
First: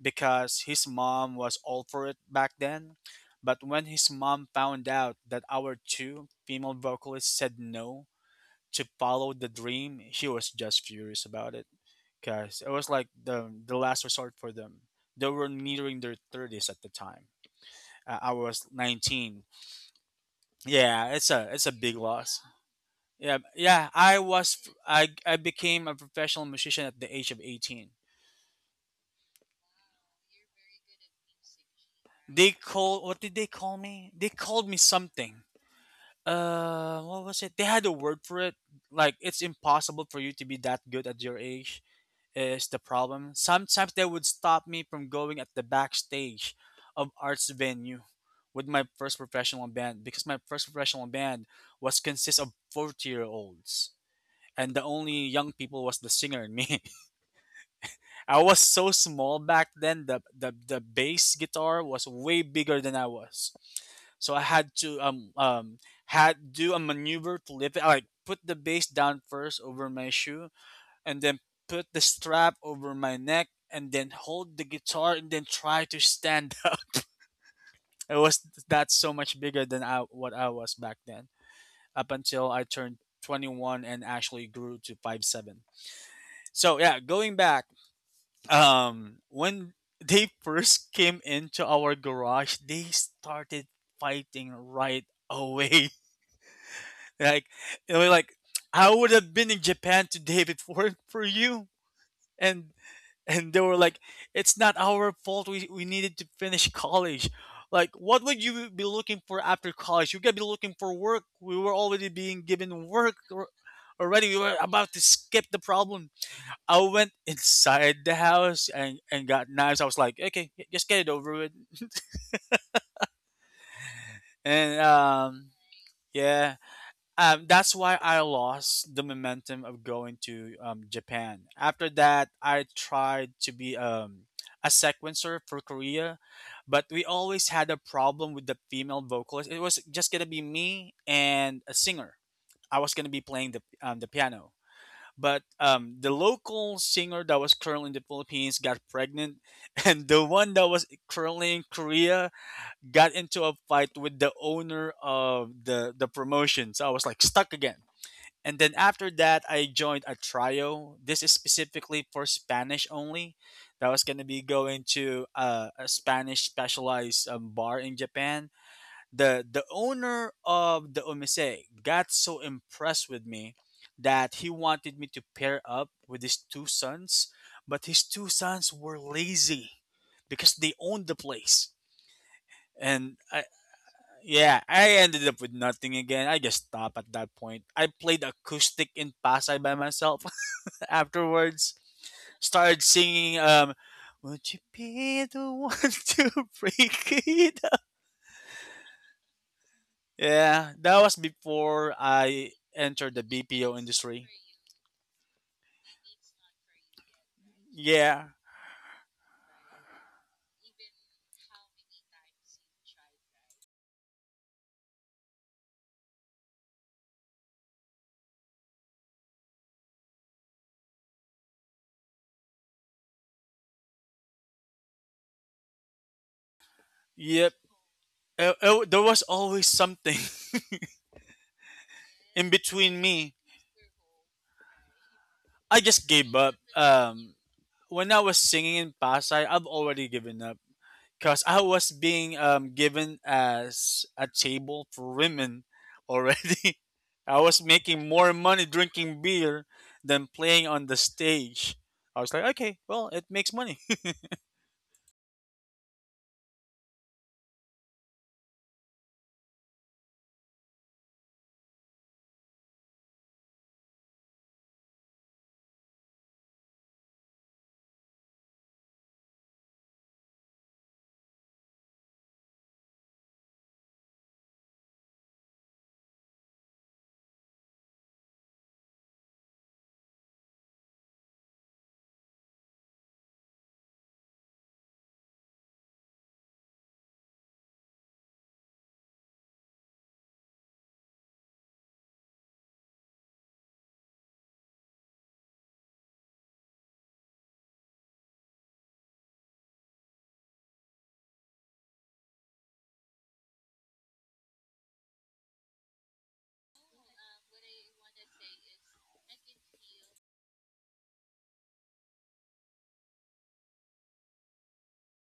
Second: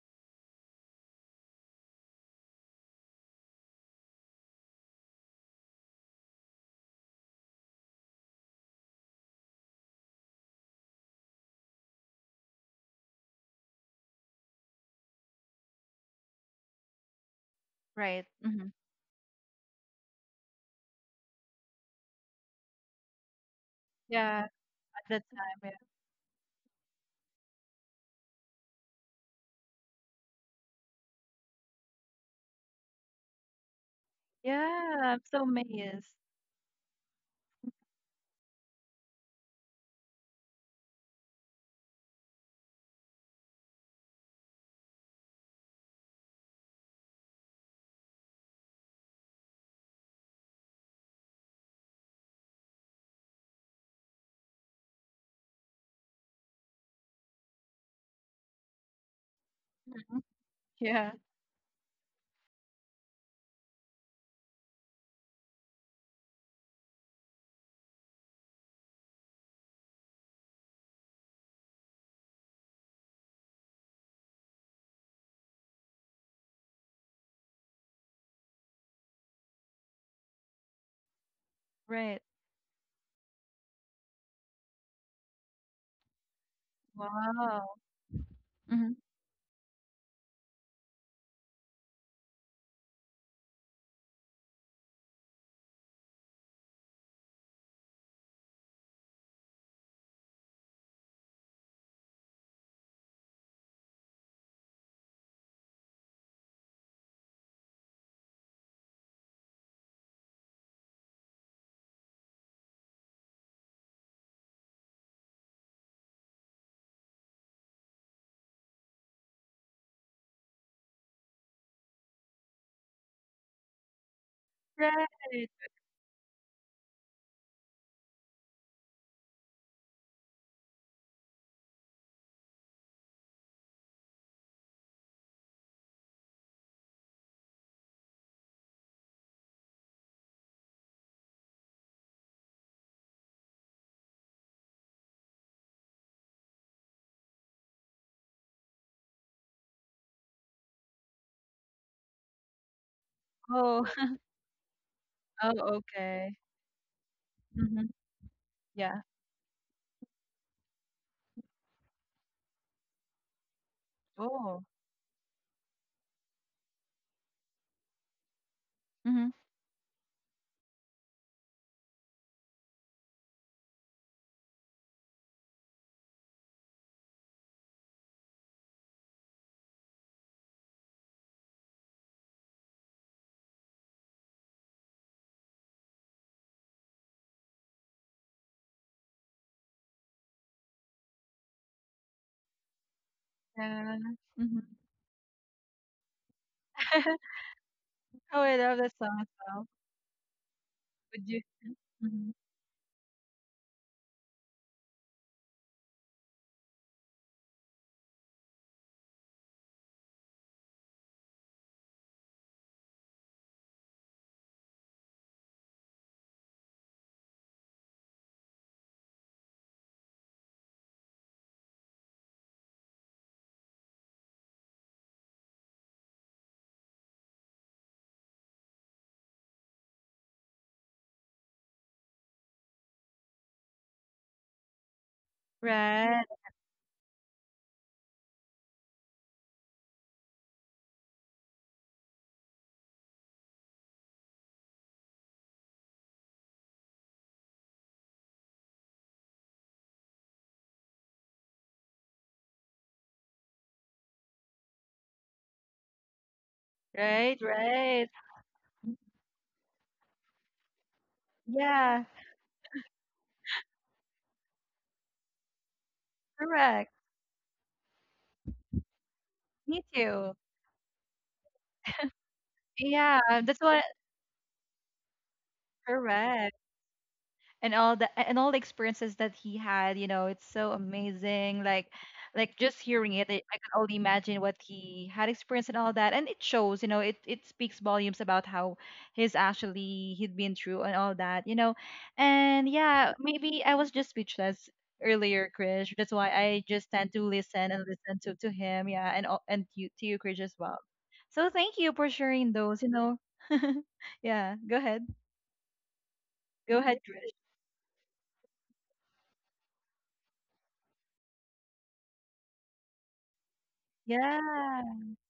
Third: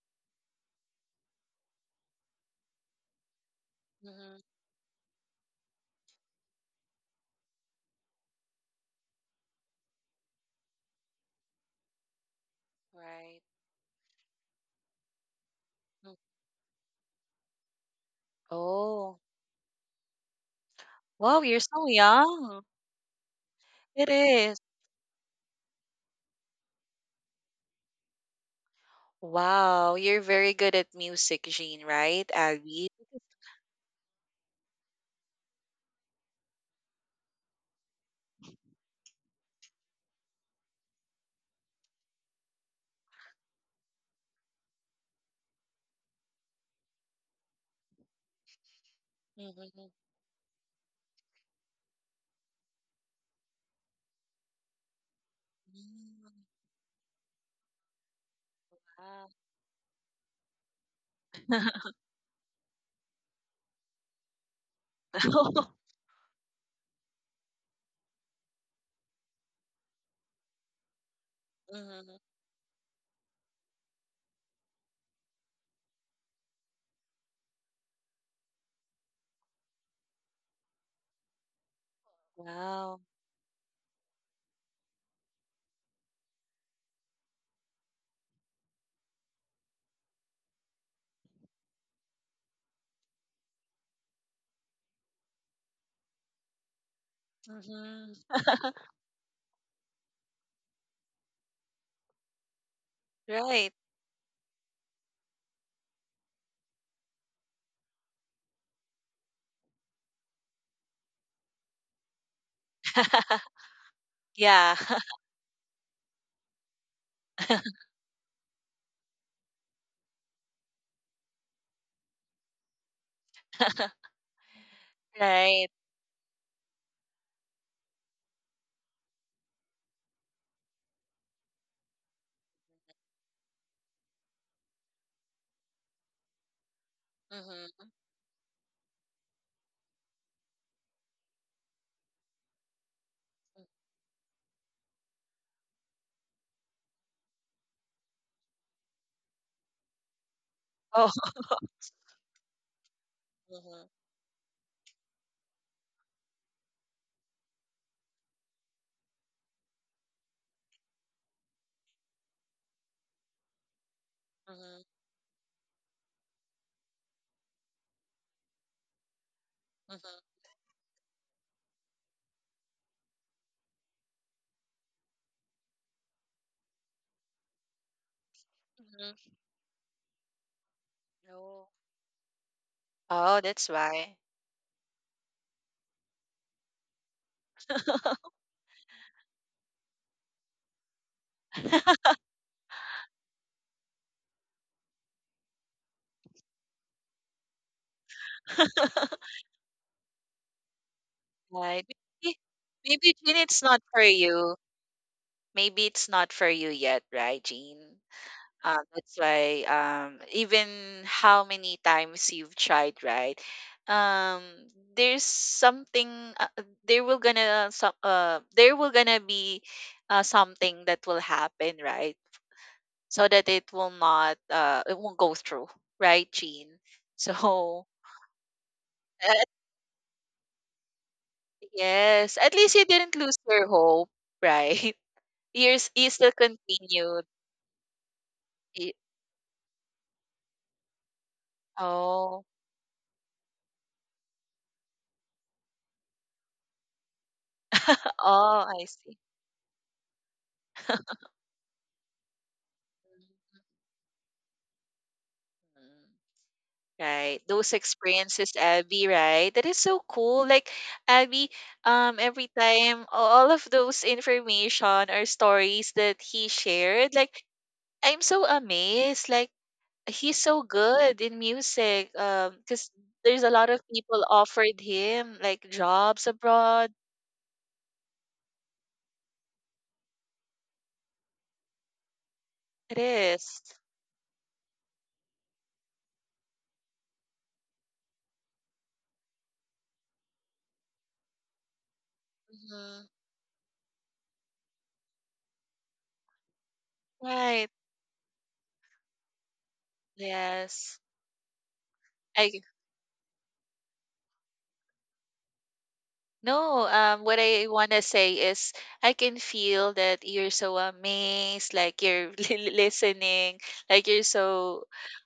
because his mom was all for it back then. But when his
Mm-hmm.
mom found out that our two female vocalists said no to follow the dream, she was just furious about it because it was like
Right.
the last resort for them. They were nearing
Mm.
their thirties at the time.
Right.
I was
Mhm.
Oh.
19. Yeah, it's
Wow,
a
you're
it's a
so
big loss.
young.
Yeah, yeah.
It
I
Yeah, at
was
is.
that
I
time, yeah.
became a professional musician at the age of 18.
Wow, you're very good at music, Jean, right,
They
Abby?
call what did they call me? They called me
Yeah, I'm
something.
so amazed.
What was it? They had a word for it. Like, it's impossible for you to be that good at your age. Is the problem? Sometimes they would stop me from going at the backstage of arts venue with my first professional
Mm-hmm.
band, because my first professional band was consist of 40-year olds, and the only young people was the singer and me. I was so
Wow.
small back then.
Mhm.
The
Yeah,
bass guitar was way bigger than I was, so I had to had do a maneuver to lift it. I Like, put the bass down first over my shoe, and then put the
Hmm.
strap over my neck, and then hold the guitar, and then try to stand up. It was That's so much bigger than what I was back then. Up
right.
until I
Wow.
turned 21 and actually grew to 5'7". So yeah, going
Wow.
back,
Mhm.
when they first came into our garage, they started fighting right away, like they were
Hmm.
like, "I would have been in Japan today if it weren't for you." And and they
Right.
were like, "It's not our fault, we needed to finish college. Like, what would you be looking for after college? You gotta be looking for work. We were already being given work, or already we were
Yeah.
about to skip the problem." I went inside the house, and got knives. I was like, "Okay, just get it over with." And
Right.
Right.
yeah, that's why I lost the momentum of going to Japan. After that, I tried to be a sequencer for Korea, but we always had a
Hmm.
problem with the female vocalist. It was just gonna be me and a singer. I was gonna be playing the piano, but the local singer that was currently in the Philippines got pregnant, and the one that was
Oh.
currently in Korea got into a
Oh.
Hmm.
fight with the owner
Oh,
of the
okay.
promotion. So I was like stuck again.
Mhm.
And then
Yeah.
after that, I joined a trio. This is specifically for Spanish only. That was gonna be
Oh.
Hmm.
going to a Spanish specialized bar in Japan.
Mhm.
The
Hmm.
owner of the omise got so impressed with me that he wanted me to pair up with his two sons, but his two sons were
Hmm.
lazy because they owned the
Oh.
place, and
Oh,
I,
that's why.
yeah I ended up with nothing again. I just stopped at that point. I played acoustic in Pasay by myself afterwards, started singing
Yeah.
"Would You
Mhm.
Be the One" to break it.
Oh, I love that song as well.
Yeah, that was
Would you
Right.
before
Mhm.
Maybe,
I
maybe,
entered the
Jean, it's
BPO
not for
industry.
you. Maybe it's not for you yet, right, Jean?
Yeah,
That's why, even how many times you've tried, right? Um, there's something there will gonna be something that will happen, right? So that it will not, it won't go through, right, Jean?
yep.
So,
There was
uh,
always something
yes,
in
at least you
between
didn't
me.
lose your hope, right?
I
Yours, you
just
Right,
still
gave up.
continued.
When I was singing
Y-
in Pasay, I've already given up because I was being
Oh.
given as a table for women already. I was making more
Oh,
money
I see.
drinking beer than playing on the stage. I was like, okay, well, it makes money.
Mhm.
right,
Right. Those
right.
experiences, Abby, right? That is so cool. Like, Abby,
Yeah,
every time all of those information or stories that he
correct.
shared, like, I'm so amazed. Like,
Me too.
he's so good in music. Because
Yeah,
there's a
that's
lot
what.
of people offered him like jobs
Correct.
abroad.
And all the experiences that he had, you know, it's so amazing. Like just
It
hearing it, I
is.
can only imagine what he had experienced and all that. And it shows, you know, it speaks volumes about how he's actually he'd been through and all that, you know. And
Mm-hmm.
yeah, maybe I was just speechless earlier, Krish. That's why I just tend to listen
Right.
and listen to him, yeah, and and you, to you, Krish, as well.
Yes.
So thank you for sharing
I
those, you know. Yeah, go ahead. Go
No,
ahead, Krish.
what I want to say is, I can feel that you're so amazed, like you're listening, like you're
Yeah,
so,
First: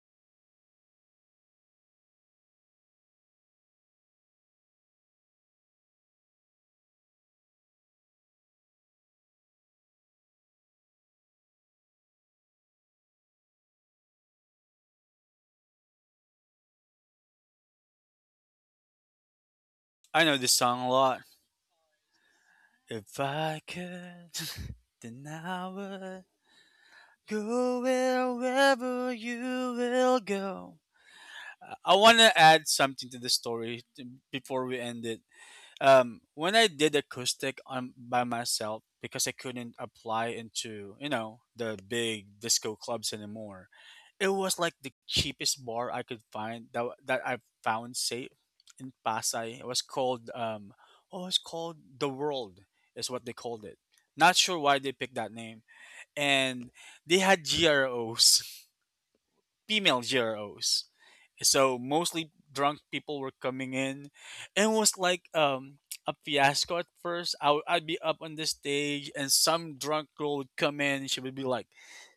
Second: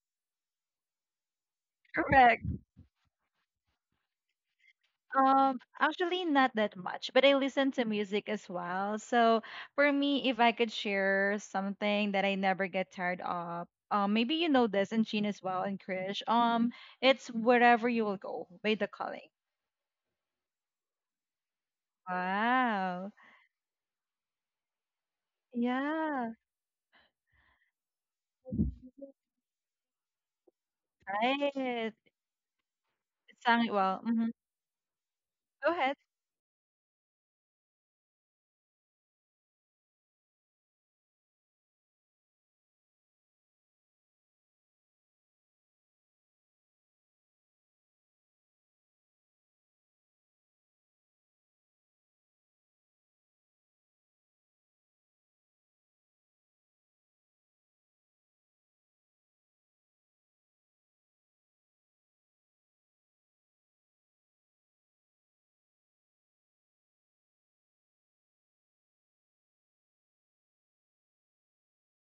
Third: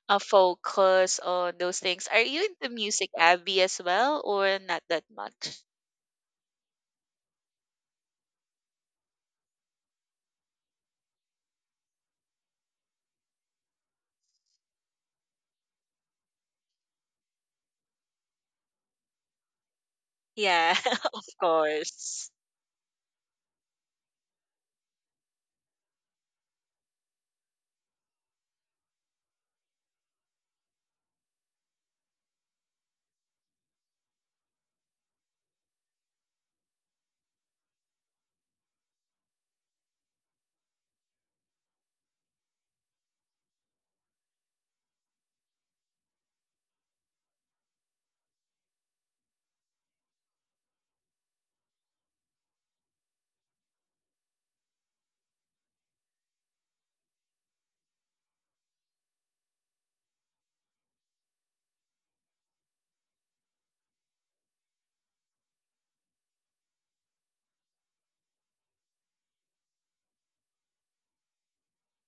focused on those things. Are
correct.
you into music, Abby, as well, or not that much?
Actually, not that much, but I listen to music as well. So for me, if I could share something that I never get tired of, maybe you know this, and Jean as well, and Krish. It's Wherever You Will Go by The Calling.
I know this
Yeah,
song a lot.
of course.
Wow.
If I could, then I would
Yeah.
go wherever you will go.
Right.
I want to add something to the
Sang it
story
well. Mm-hmm.
before we end it.
Go ahead.
When I did acoustic on by myself, because I couldn't apply into, you know, the big disco clubs anymore, it was like the cheapest bar I could find that that I found safe in Pasay. It was called oh, it's called "The World" is what they called it. Not sure why they picked that name. And they had GROs, female GROs. So mostly drunk people were coming in, and it was like a fiasco at first. I'd be up on the stage, and some drunk girl would come in, and she would be like,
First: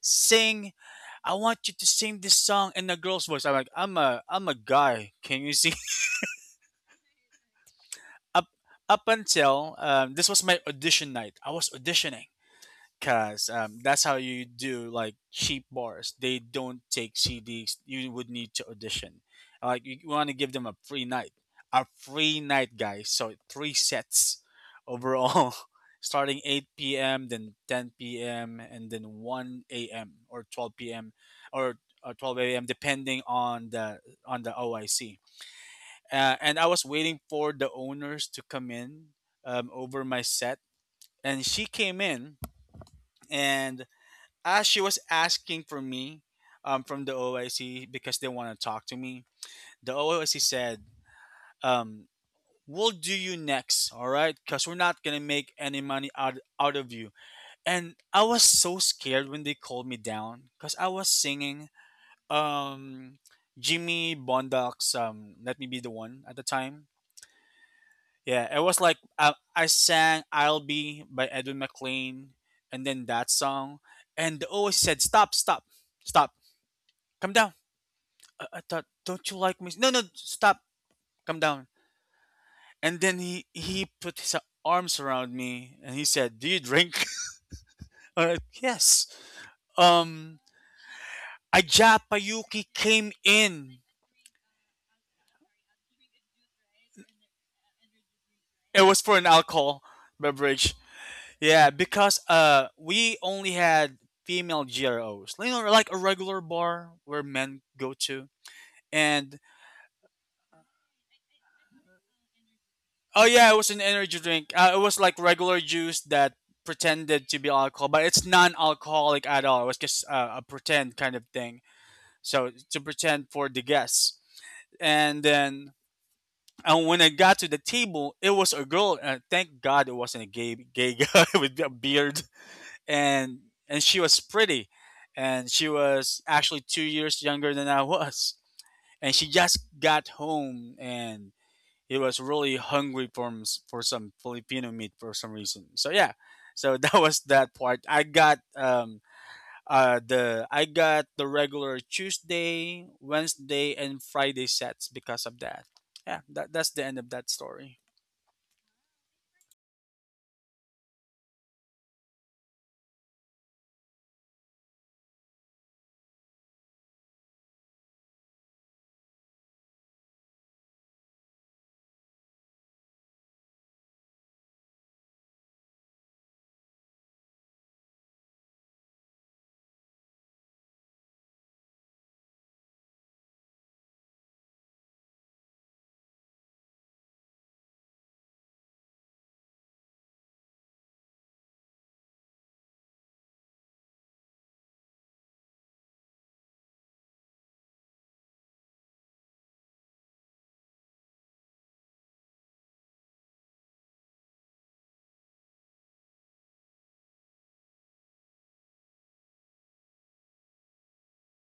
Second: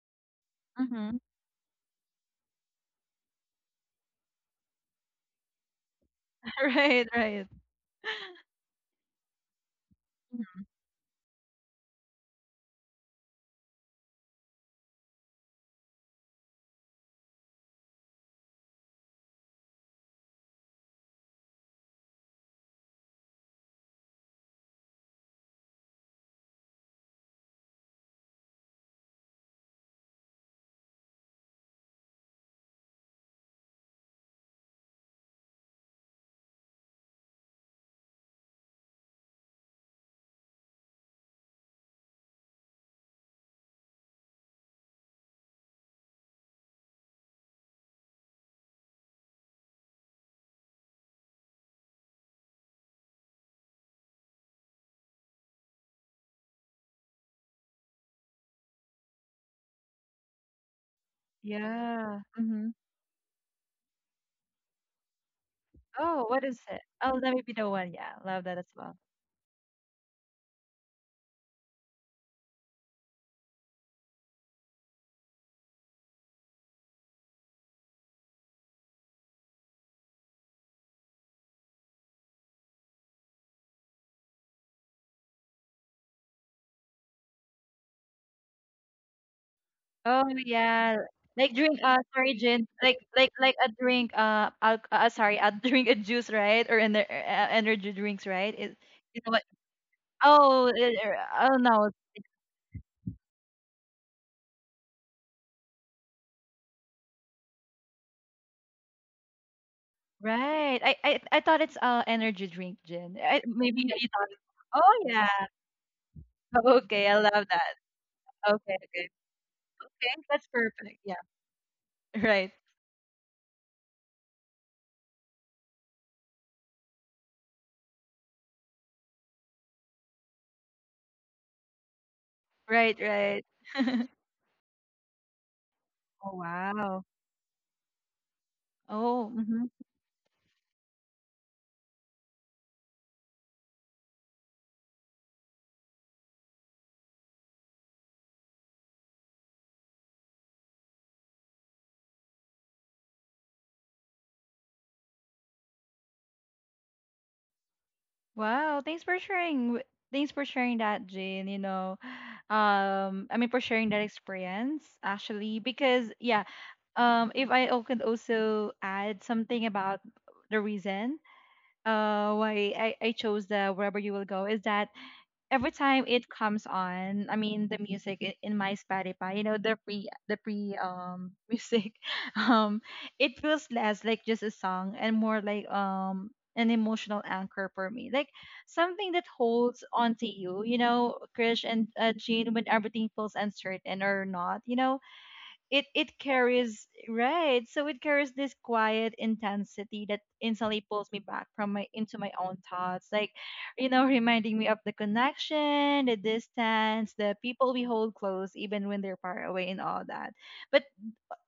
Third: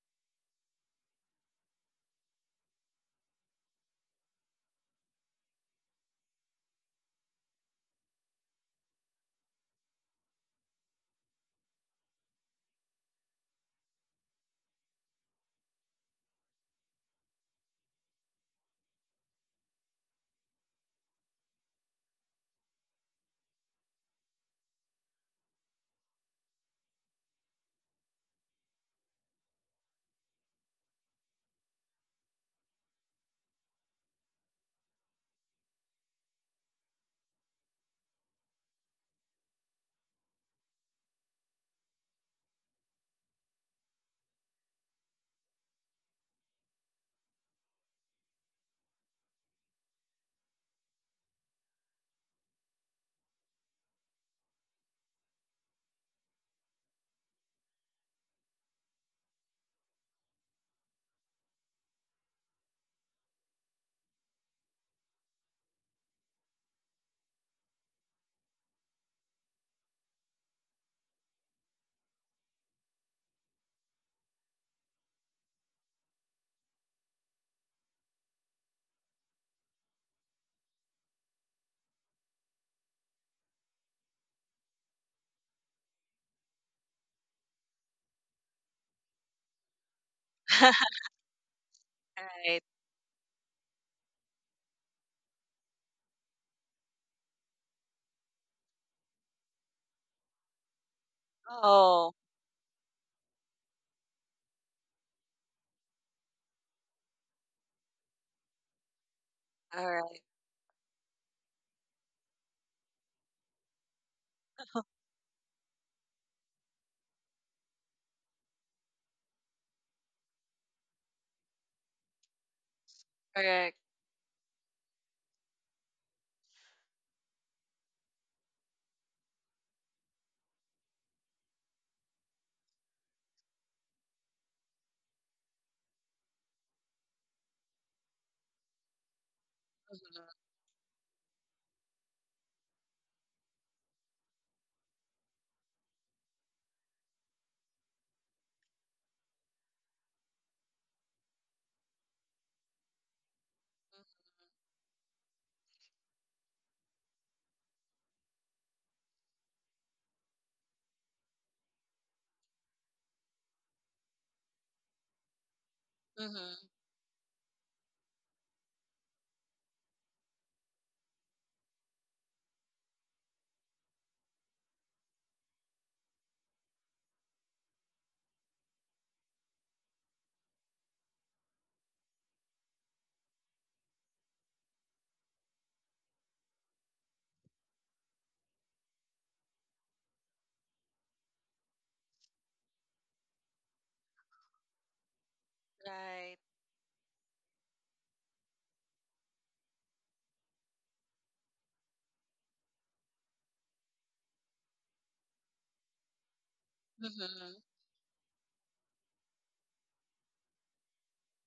"Sing,
Mm-hmm.
I want you to sing this song in a girl's voice." I'm like, "I'm a guy. Can you sing?"
Right. Right.
up up until, this was my
Mhm.
audition night. I was auditioning. Cause that's how you do like cheap bars. They don't take CDs. You would need to audition. Like, you want to give them a free night, guys. So three sets overall, starting 8 p.m., then 10 p.m., and then 1 a.m. or 12 p.m., or 12 a.m., depending on the OIC. And I was waiting for the owners to come in over my set, and she came in, and as she was asking for me from the OIC because they want to talk to me, the OIC said, um, "We'll do you next, all right? Because we're not going to make any money out of you." And I was so scared when they called me down, because I was singing
Yeah. Mm-hmm.
um, Jimmy Bondock's "Let Me Be the
Oh,
One" at
what
the
is it?
time.
Oh, Let Me Be the One. Yeah, love
Yeah,
that
it
as
was
well.
like I sang "I'll Be" by Edwin McLean, and then that song. And the OIC said, "Stop, stop, stop, come down." I thought, don't you like me? No, no, stop, come down. And then he put his arms around me and he said, "Do you drink?" I like, yes.
Oh
Um,
yeah, like drink.
Aja
Sorry,
Right.
gin.
Payuki came
Like a
in.
drink. Sorry, a drink, a juice, right? Or energy drinks, right? Is
It was for
you
an
know what?
alcohol
Oh, uh,
beverage.
oh,
Yeah,
no,
Oh,
because we only had female GROs, you know, like a regular bar where men go to, and
all right.
right. I I thought it's energy drink gin.
oh
I,
yeah, it was
maybe
an
you
energy
thought.
drink. It was
Oh
like
yeah.
regular juice that
Okay, I
pretended to
love
be
that.
alcohol, but it's
Okay, okay,
non-alcoholic at all. It was just
okay.
a
That's perfect.
pretend kind
Yeah.
of thing.
Right.
So to pretend for the
Correct.
guests, and then and when I got to the table, it was a girl. And thank God it wasn't a gay guy with a beard,
Right.
and
Right.
and she was pretty, and she was
Oh
actually two
wow.
years younger than I was, and she
Oh. Mm-hmm.
just got
Mm-hmm.
home and he was really hungry for for some Filipino meat for some reason. So yeah, so that was that part. I got the I got the regular Tuesday, Wednesday, and Friday sets because of that. Yeah, that's the end of that story.
Wow, thanks for sharing. Thanks for sharing that, Jane. For sharing that experience, actually, because yeah,
Mm-hmm.
if I could also add something about the reason, why I chose the Wherever You Will Go is that, every time it comes on, I mean the music in my Spotify, you know the pre music, um it feels less like just a song and more like an emotional anchor for me, like something that holds on to you, you know, Krish and Jean, when everything feels uncertain or not, you know, it
Right.
carries, right, so it carries this quiet intensity that instantly pulls me back from my into my own thoughts, like you know, reminding me of the connection, the distance, the
Mm-hmm.
people we hold close even when they're far away and all that. But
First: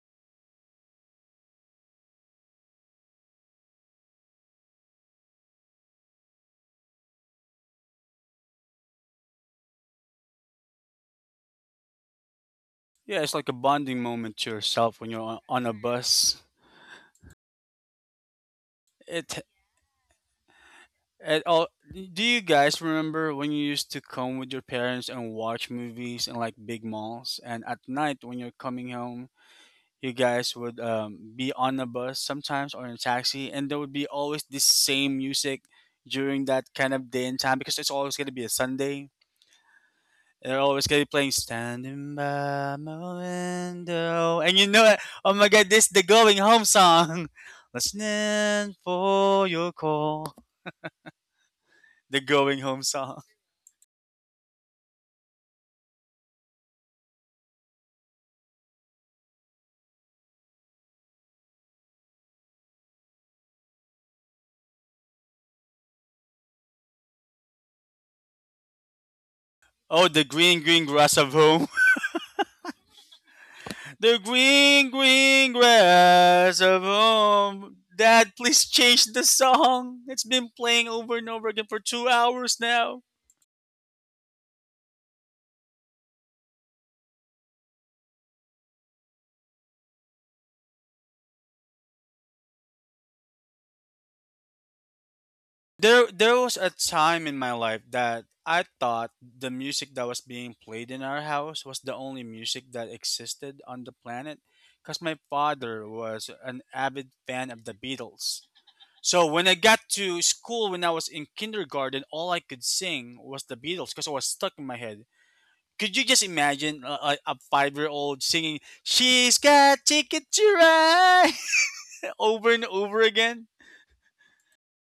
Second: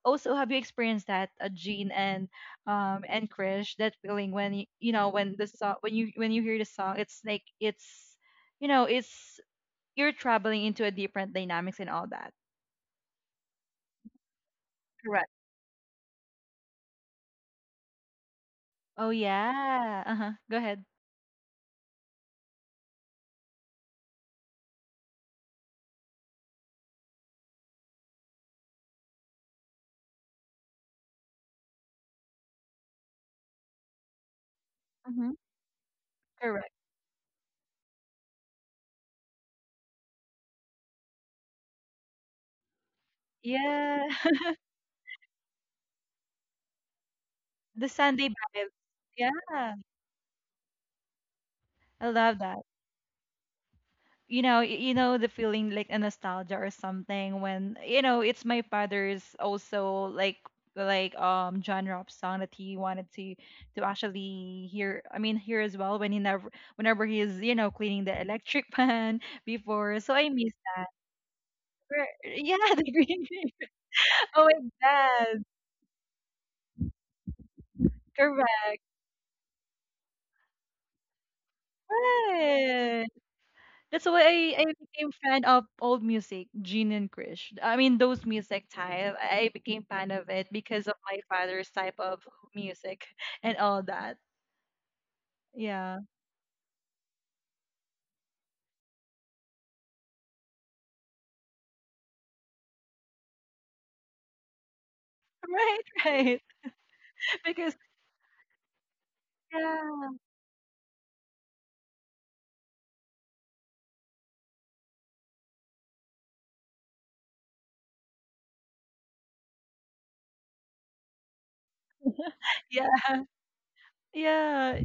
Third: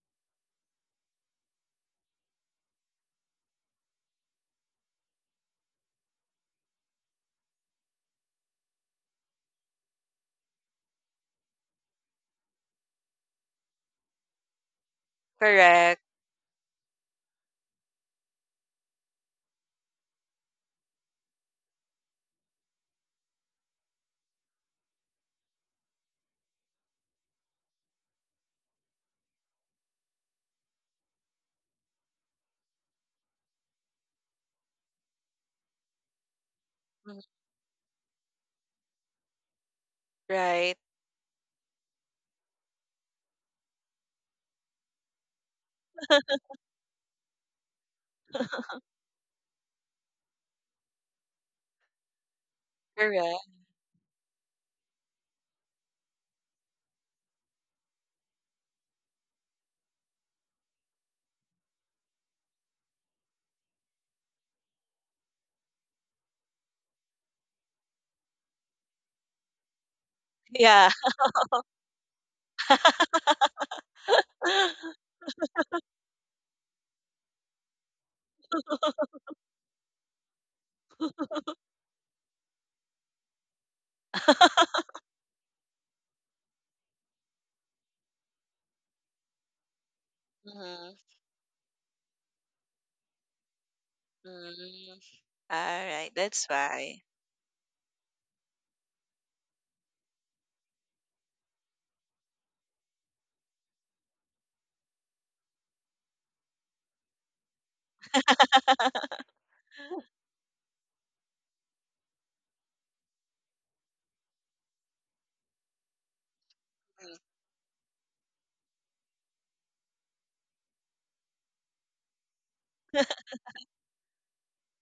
also, have you experienced that, Jean and Krish, that feeling when you know, when the song, when you, when you hear the song, it's like it's, you know, it's you're traveling into a different dynamics and all that.
Yeah, it's like a bonding moment to yourself when you're on a
Correct.
bus.
Oh,
It
yeah. Uh-huh. Go ahead.
at all. Do you guys remember when you used to come with your parents and watch movies in like big malls, and at night when you're coming home, you guys would be on a bus sometimes or in a taxi, and there would be always this same
Mhm.
music during that
Correct.
kind of
Mhm.
day and time because it's always going to be a Sunday. They're
Right.
always going to be playing "Standing by My
Yeah.
Window," and you know it. Oh my God, this is the going home song.
The Sunday vibes.
Listening
Yeah.
for your call,
I
the
love
going
that.
home song.
Correct.
You know the feeling, like a nostalgia or something, when you know, it's my father's also like genre of song that he wanted to actually hear, I mean hear as well, when he never, whenever he is, you know, cleaning the electric pan before,
Oh,
so
the
I miss
green green
Yeah.
grass of home.
yeah the green.
The
Oh my
green,
god.
green grass of home. Dad, please
Correct.
change the song. It's been playing over and over again for 2 hours now.
Right. That's why I became fan of old music, Gene and Krish. I mean, those music type. I became fan of it because of
Mhm.
my father's type of music and all that.
Mm,
Yeah.
There,
alright,
there
that's
was a
why.
time in my life that I thought the music that was being played in our house was the only music that existed on the planet because my
Right,
father was
right.
an avid fan of the
Because
Beatles. So when I got
yeah,
to school when I was in kindergarten, all I could sing was the Beatles because it was stuck in my head. Could you just imagine a 5 year old singing, she's got ticket to ride over and
yeah,
over again?
yeah.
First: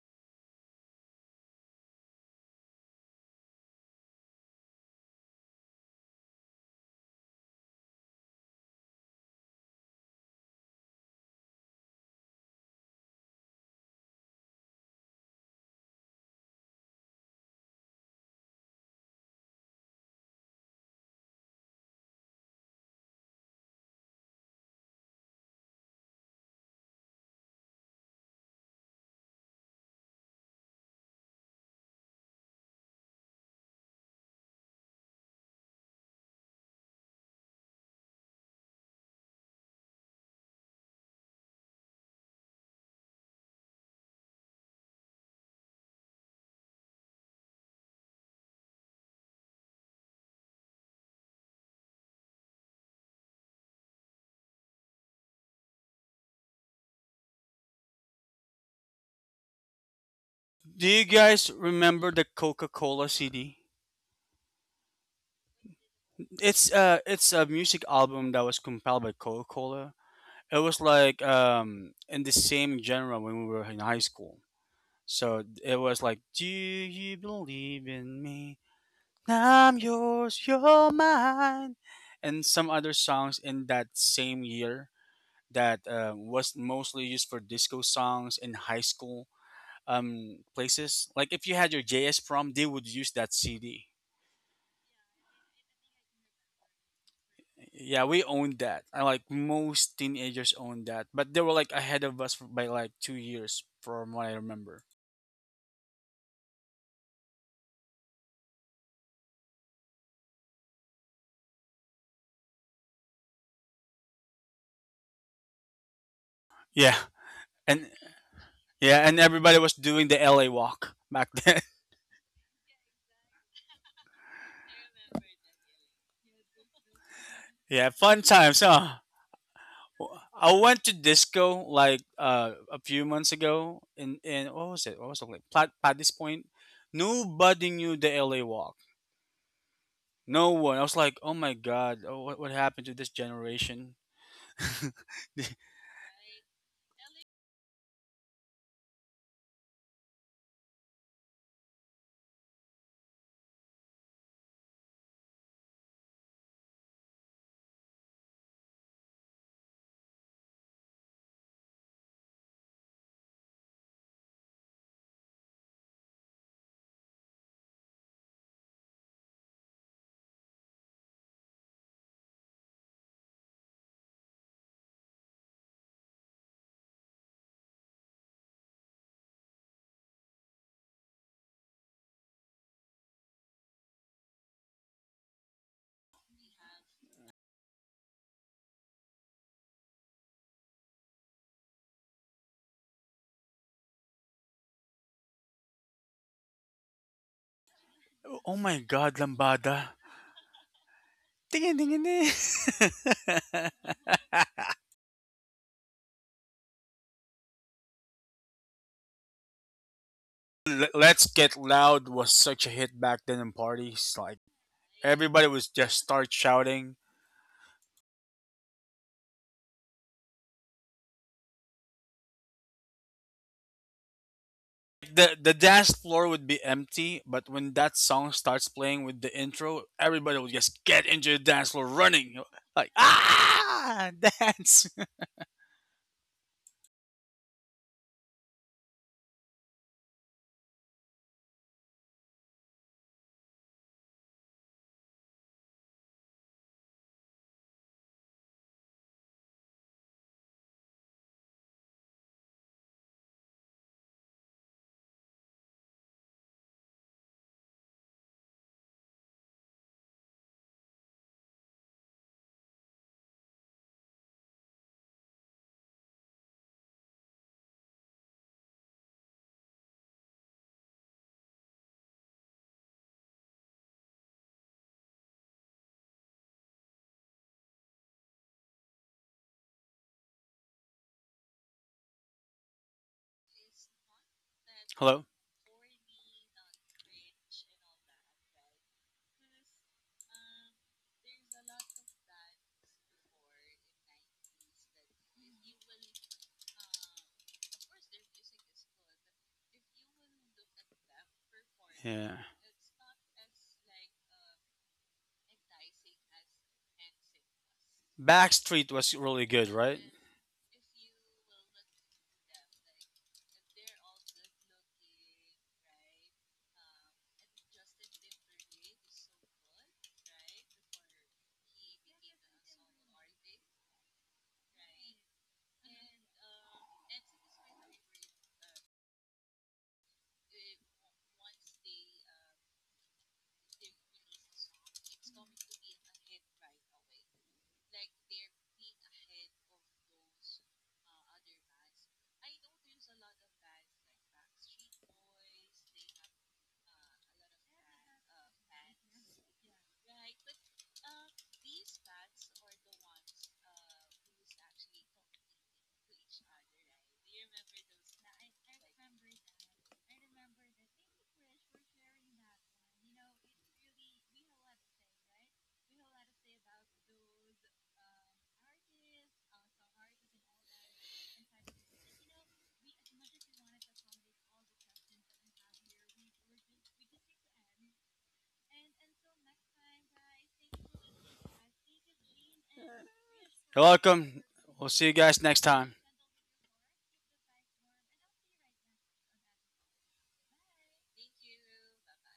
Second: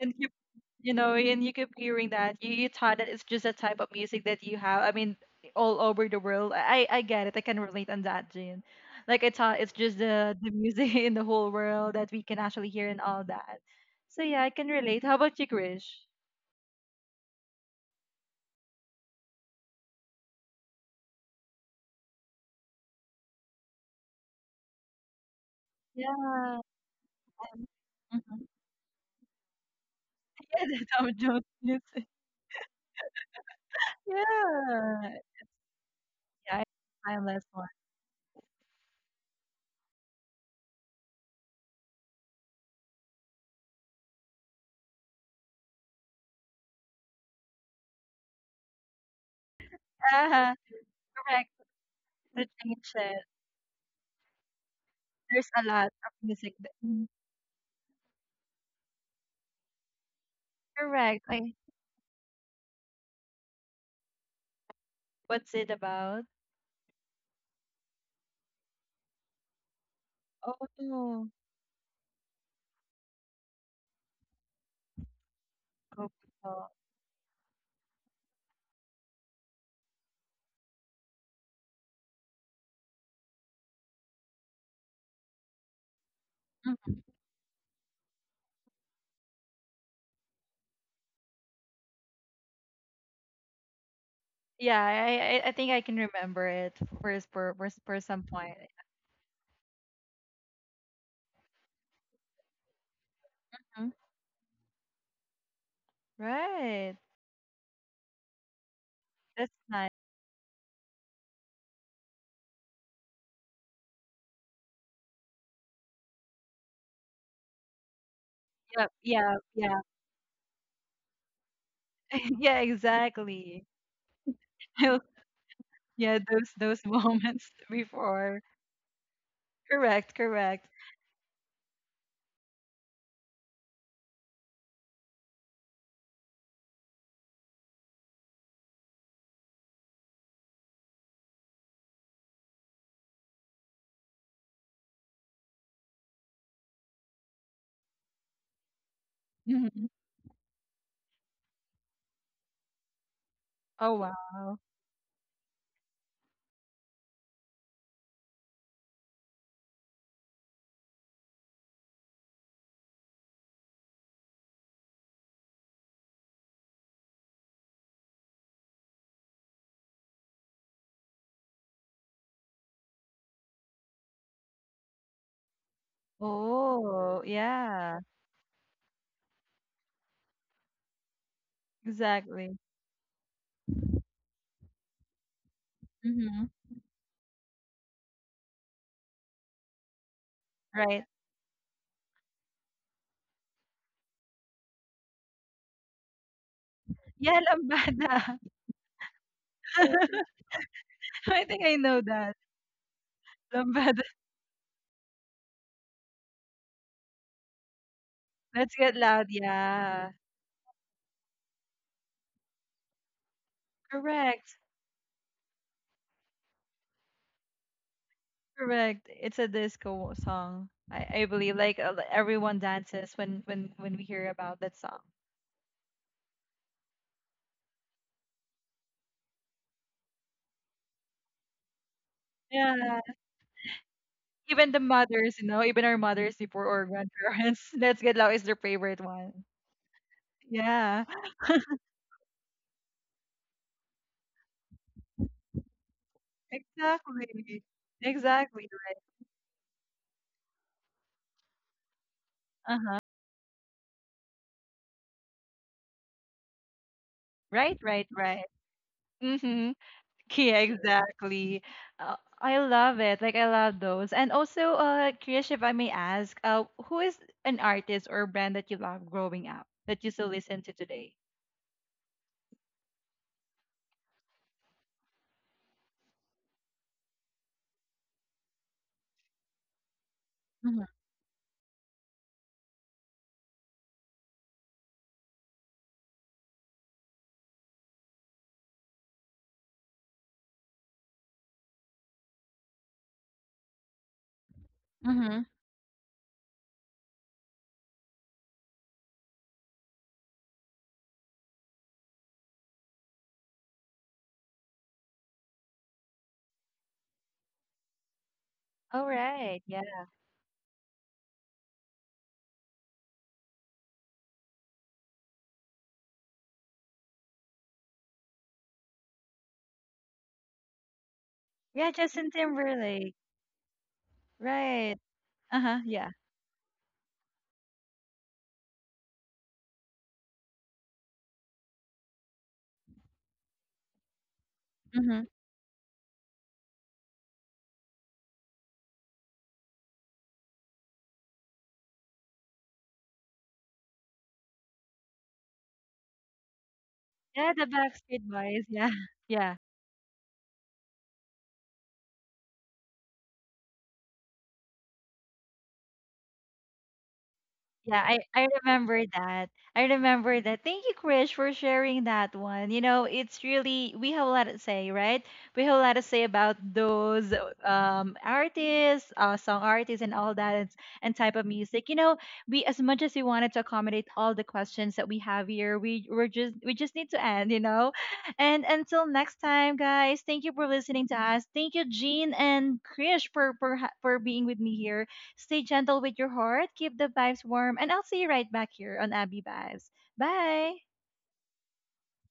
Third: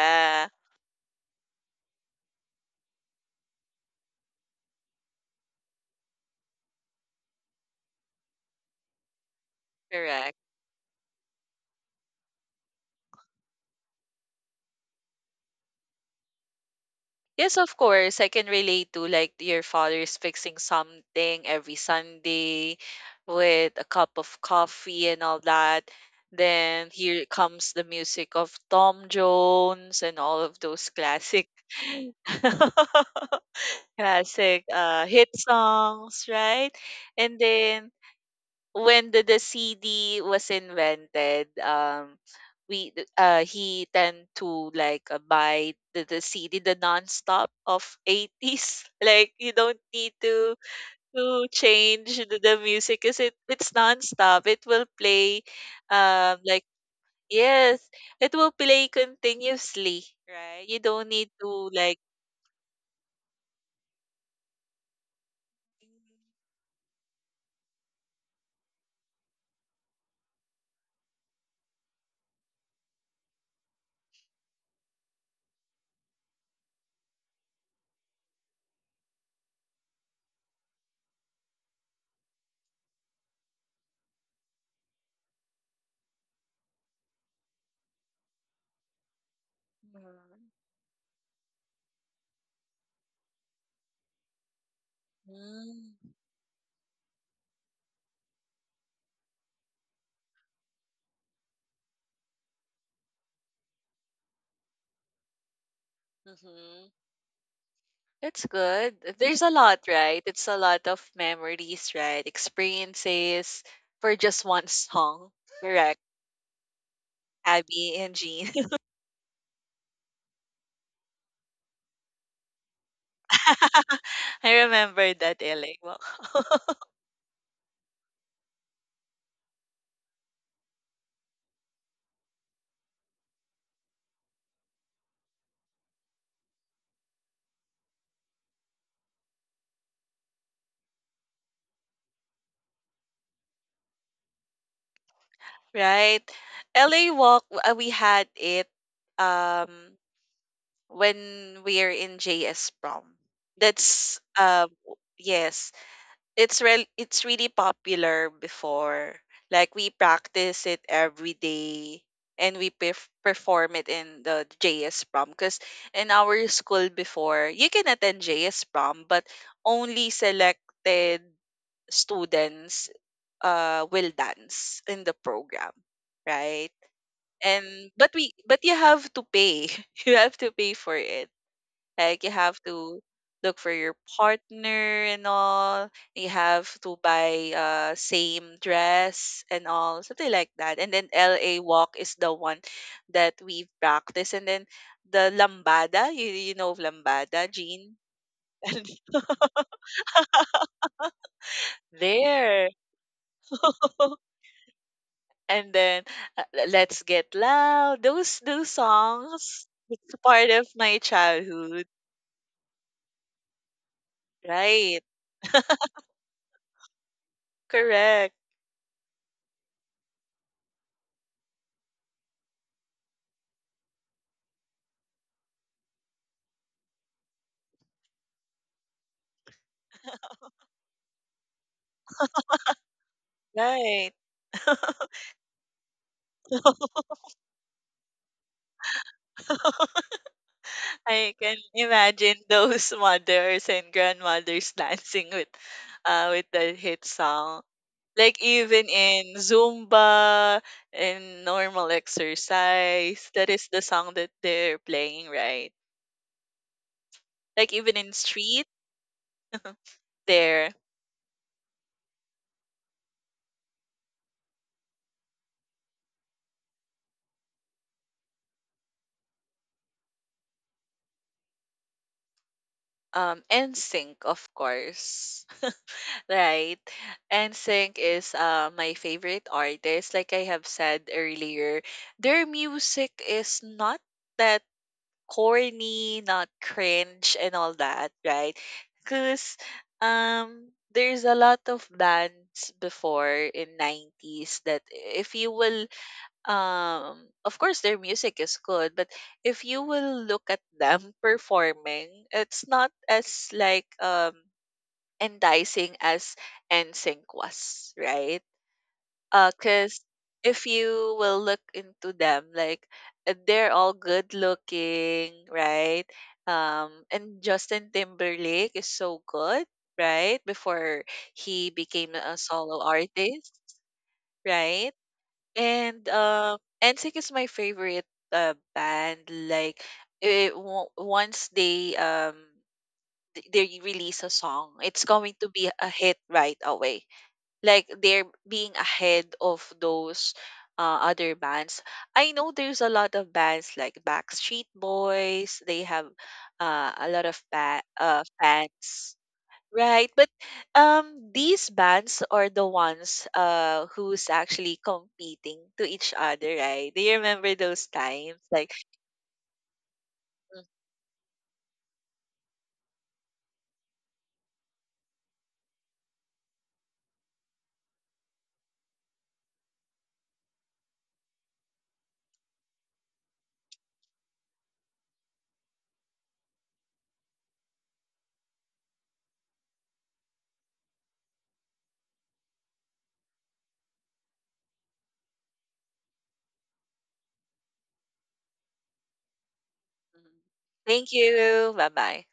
And keep, you know, and you keep hearing that, you thought that it's just a type of music that you have, I mean, all over the world. I get it, I can relate on that, Jane. Like I thought it's just the
correct.
the music in the whole world that we can actually hear and all that. So yeah, I can relate. How about you, Krish?
Yes, of course, I can relate to, like, your father's fixing something every Sunday with a cup of coffee and all that.
Yeah.
Then here
um,
comes the music
mhm.
of Tom Jones and all of
Yeah, the
those
Tom Jones
classic
music.
classic,
Yeah.
hit songs,
Yeah,
right? And
timeless one.
then when the CD was invented, we he tend to, like, buy the CD, the nonstop of 80s. Like, you don't need to
Uh-huh. Correct.
change the,
To
the
change
music because
it,
it's nonstop. It will play,
there's a lot of music
like,
that, mhm,
yes, it will play continuously. Right, you
Do you
don't
correct.
need
guys
to, like.
remember the Coca Cola CD?
What's it about?
It's it's a music album that was compiled by Coca Cola. It
Oh
was like
no.
in the same genre when we were in high school. So it was like, do
Gobito.
you believe in me? I'm yours, you're mine, and some other songs in that same year that was
Mhm.
mostly used for disco songs in high school places. Like if you had your JS prom, they would use that CD.
Yeah, I, I think I can remember it for for for
Yeah,
some
we
point.
owned that. I like most teenagers owned that, but they were like ahead of us by like 2 years,
Mhm.
from what I remember.
Mm-hmm.
Right.
That's good. There's a
That's
lot,
nice.
right? It's a lot of memories, right? Experiences for just one song. Correct.
Yeah, and
Abby and Jean.
Yep.
yeah, and
Yeah.
everybody was
Yeah.
doing the LA walk back then.
Yeah. Exactly.
I remember that LA walk.
Yeah. Those moments
Yeah, fun
before.
times, huh?
Correct.
I
Correct.
went to disco like a few months ago in what was it? What was it like? Plat Paddy's Point. Nobody knew the LA Walk. No one. I was like, oh my god, oh, what happened to this generation?
Right? LA walk, we had it
Mhm.
um when we are in JS prom.
Oh wow.
Yes, it's really popular before. Like, we practice it every day and we perform it in the JS prom, because in our school before you can attend JS prom, but only selected students will dance in the program, right?
Oh
And
yeah.
but we but you have to pay. You have to pay for it. Like, you have
Exactly.
to look for your partner and all. You
Hmm.
have to buy same dress and all, something like that. And
Right.
then LA walk is the one that we practice. And then the lambada, you know of
Yeah.
lambada, Jean?
Lambada.
Oh my god, lambada.
I think I
Ding
know
ding ding.
that.
There.
Lambada.
and then let's get loud. Those
Let's get loud.
songs.
Yeah.
It's part of my
Let's Get
childhood.
Loud was such a hit back then in parties. Like
Correct.
Right.
everybody was just start shouting.
Correct.
Correct. It's a disco song. I believe, like, everyone dances when when we hear about that song.
The dance floor would be empty, but when that song starts playing with the intro, everybody will just get into the dance floor running, like
Yeah.
ah,
Right.
Even the
dance.
mothers, you know, even our mothers before, or grandparents. Let's get loud is their favorite one. Yeah.
I can imagine those mothers and grandmothers dancing with the hit song.
Exactly.
Like,
Exactly.
even in Zumba and normal
Uh-huh.
exercise, that is the song that they're playing, right? Like,
Right,
even
right,
in
right.
street,
Mm-hmm. Yeah,
there,
exactly. I love it. Like, I love those. And also, Krish, if I may ask, who is an artist or brand that you love growing up that you still listen to today?
NSYNC, of course. Right? NSYNC is my favorite artist. Like I have
Mhm,
said earlier, their music is not that
Hello.
corny, not cringe, and all that, right? Because, there's a lot of bands before in 90s that, if
mhm.
you will, um, of course, their music is good, but if you will look at them performing,
Yeah.
it's not as, like, enticing as NSYNC was, right?
Backstreet
Oh,
was really
right,
good,
yeah.
right?
Cause if you will look into them, like, they're all good looking, right? And Justin Timberlake is so good, right? Before he
Yeah,
became
Justin
a solo
Timberlake.
artist, right?
Right. Uh-huh,
And,
yeah.
NSYNC is my favorite band. Like, once they they release a song, it's
Mhm.
going to be a hit right away, like they're being ahead of those other bands. I know there's a lot of bands like Backstreet Boys. They have, a lot of
Yeah, the Backstreet Boys. Yeah.
fans,
Yeah.
right? But, these bands are the ones, who's actually competing to each other, right? Do you remember those
Yeah,
times?
I
Like,
remember that. I remember
mm,
that. Thank you, Krish, for sharing that one. You know, it's really, we have a lot to say, right? We have a lot to say about those artists, song artists, and all that, and type of music. You know, we as much as we wanted to accommodate all the questions that we have here, we just need to end. You know, and until next time, guys. Thank you for listening to us. Thank you, Jean and Krish, for
You're
for
welcome.
being with me
We'll see
here.
you guys next
Stay
time.
gentle with your heart, keep the vibes warm, and I'll see you right back here on Abby Vibes.
mm,
Bye.
thank you, bye bye.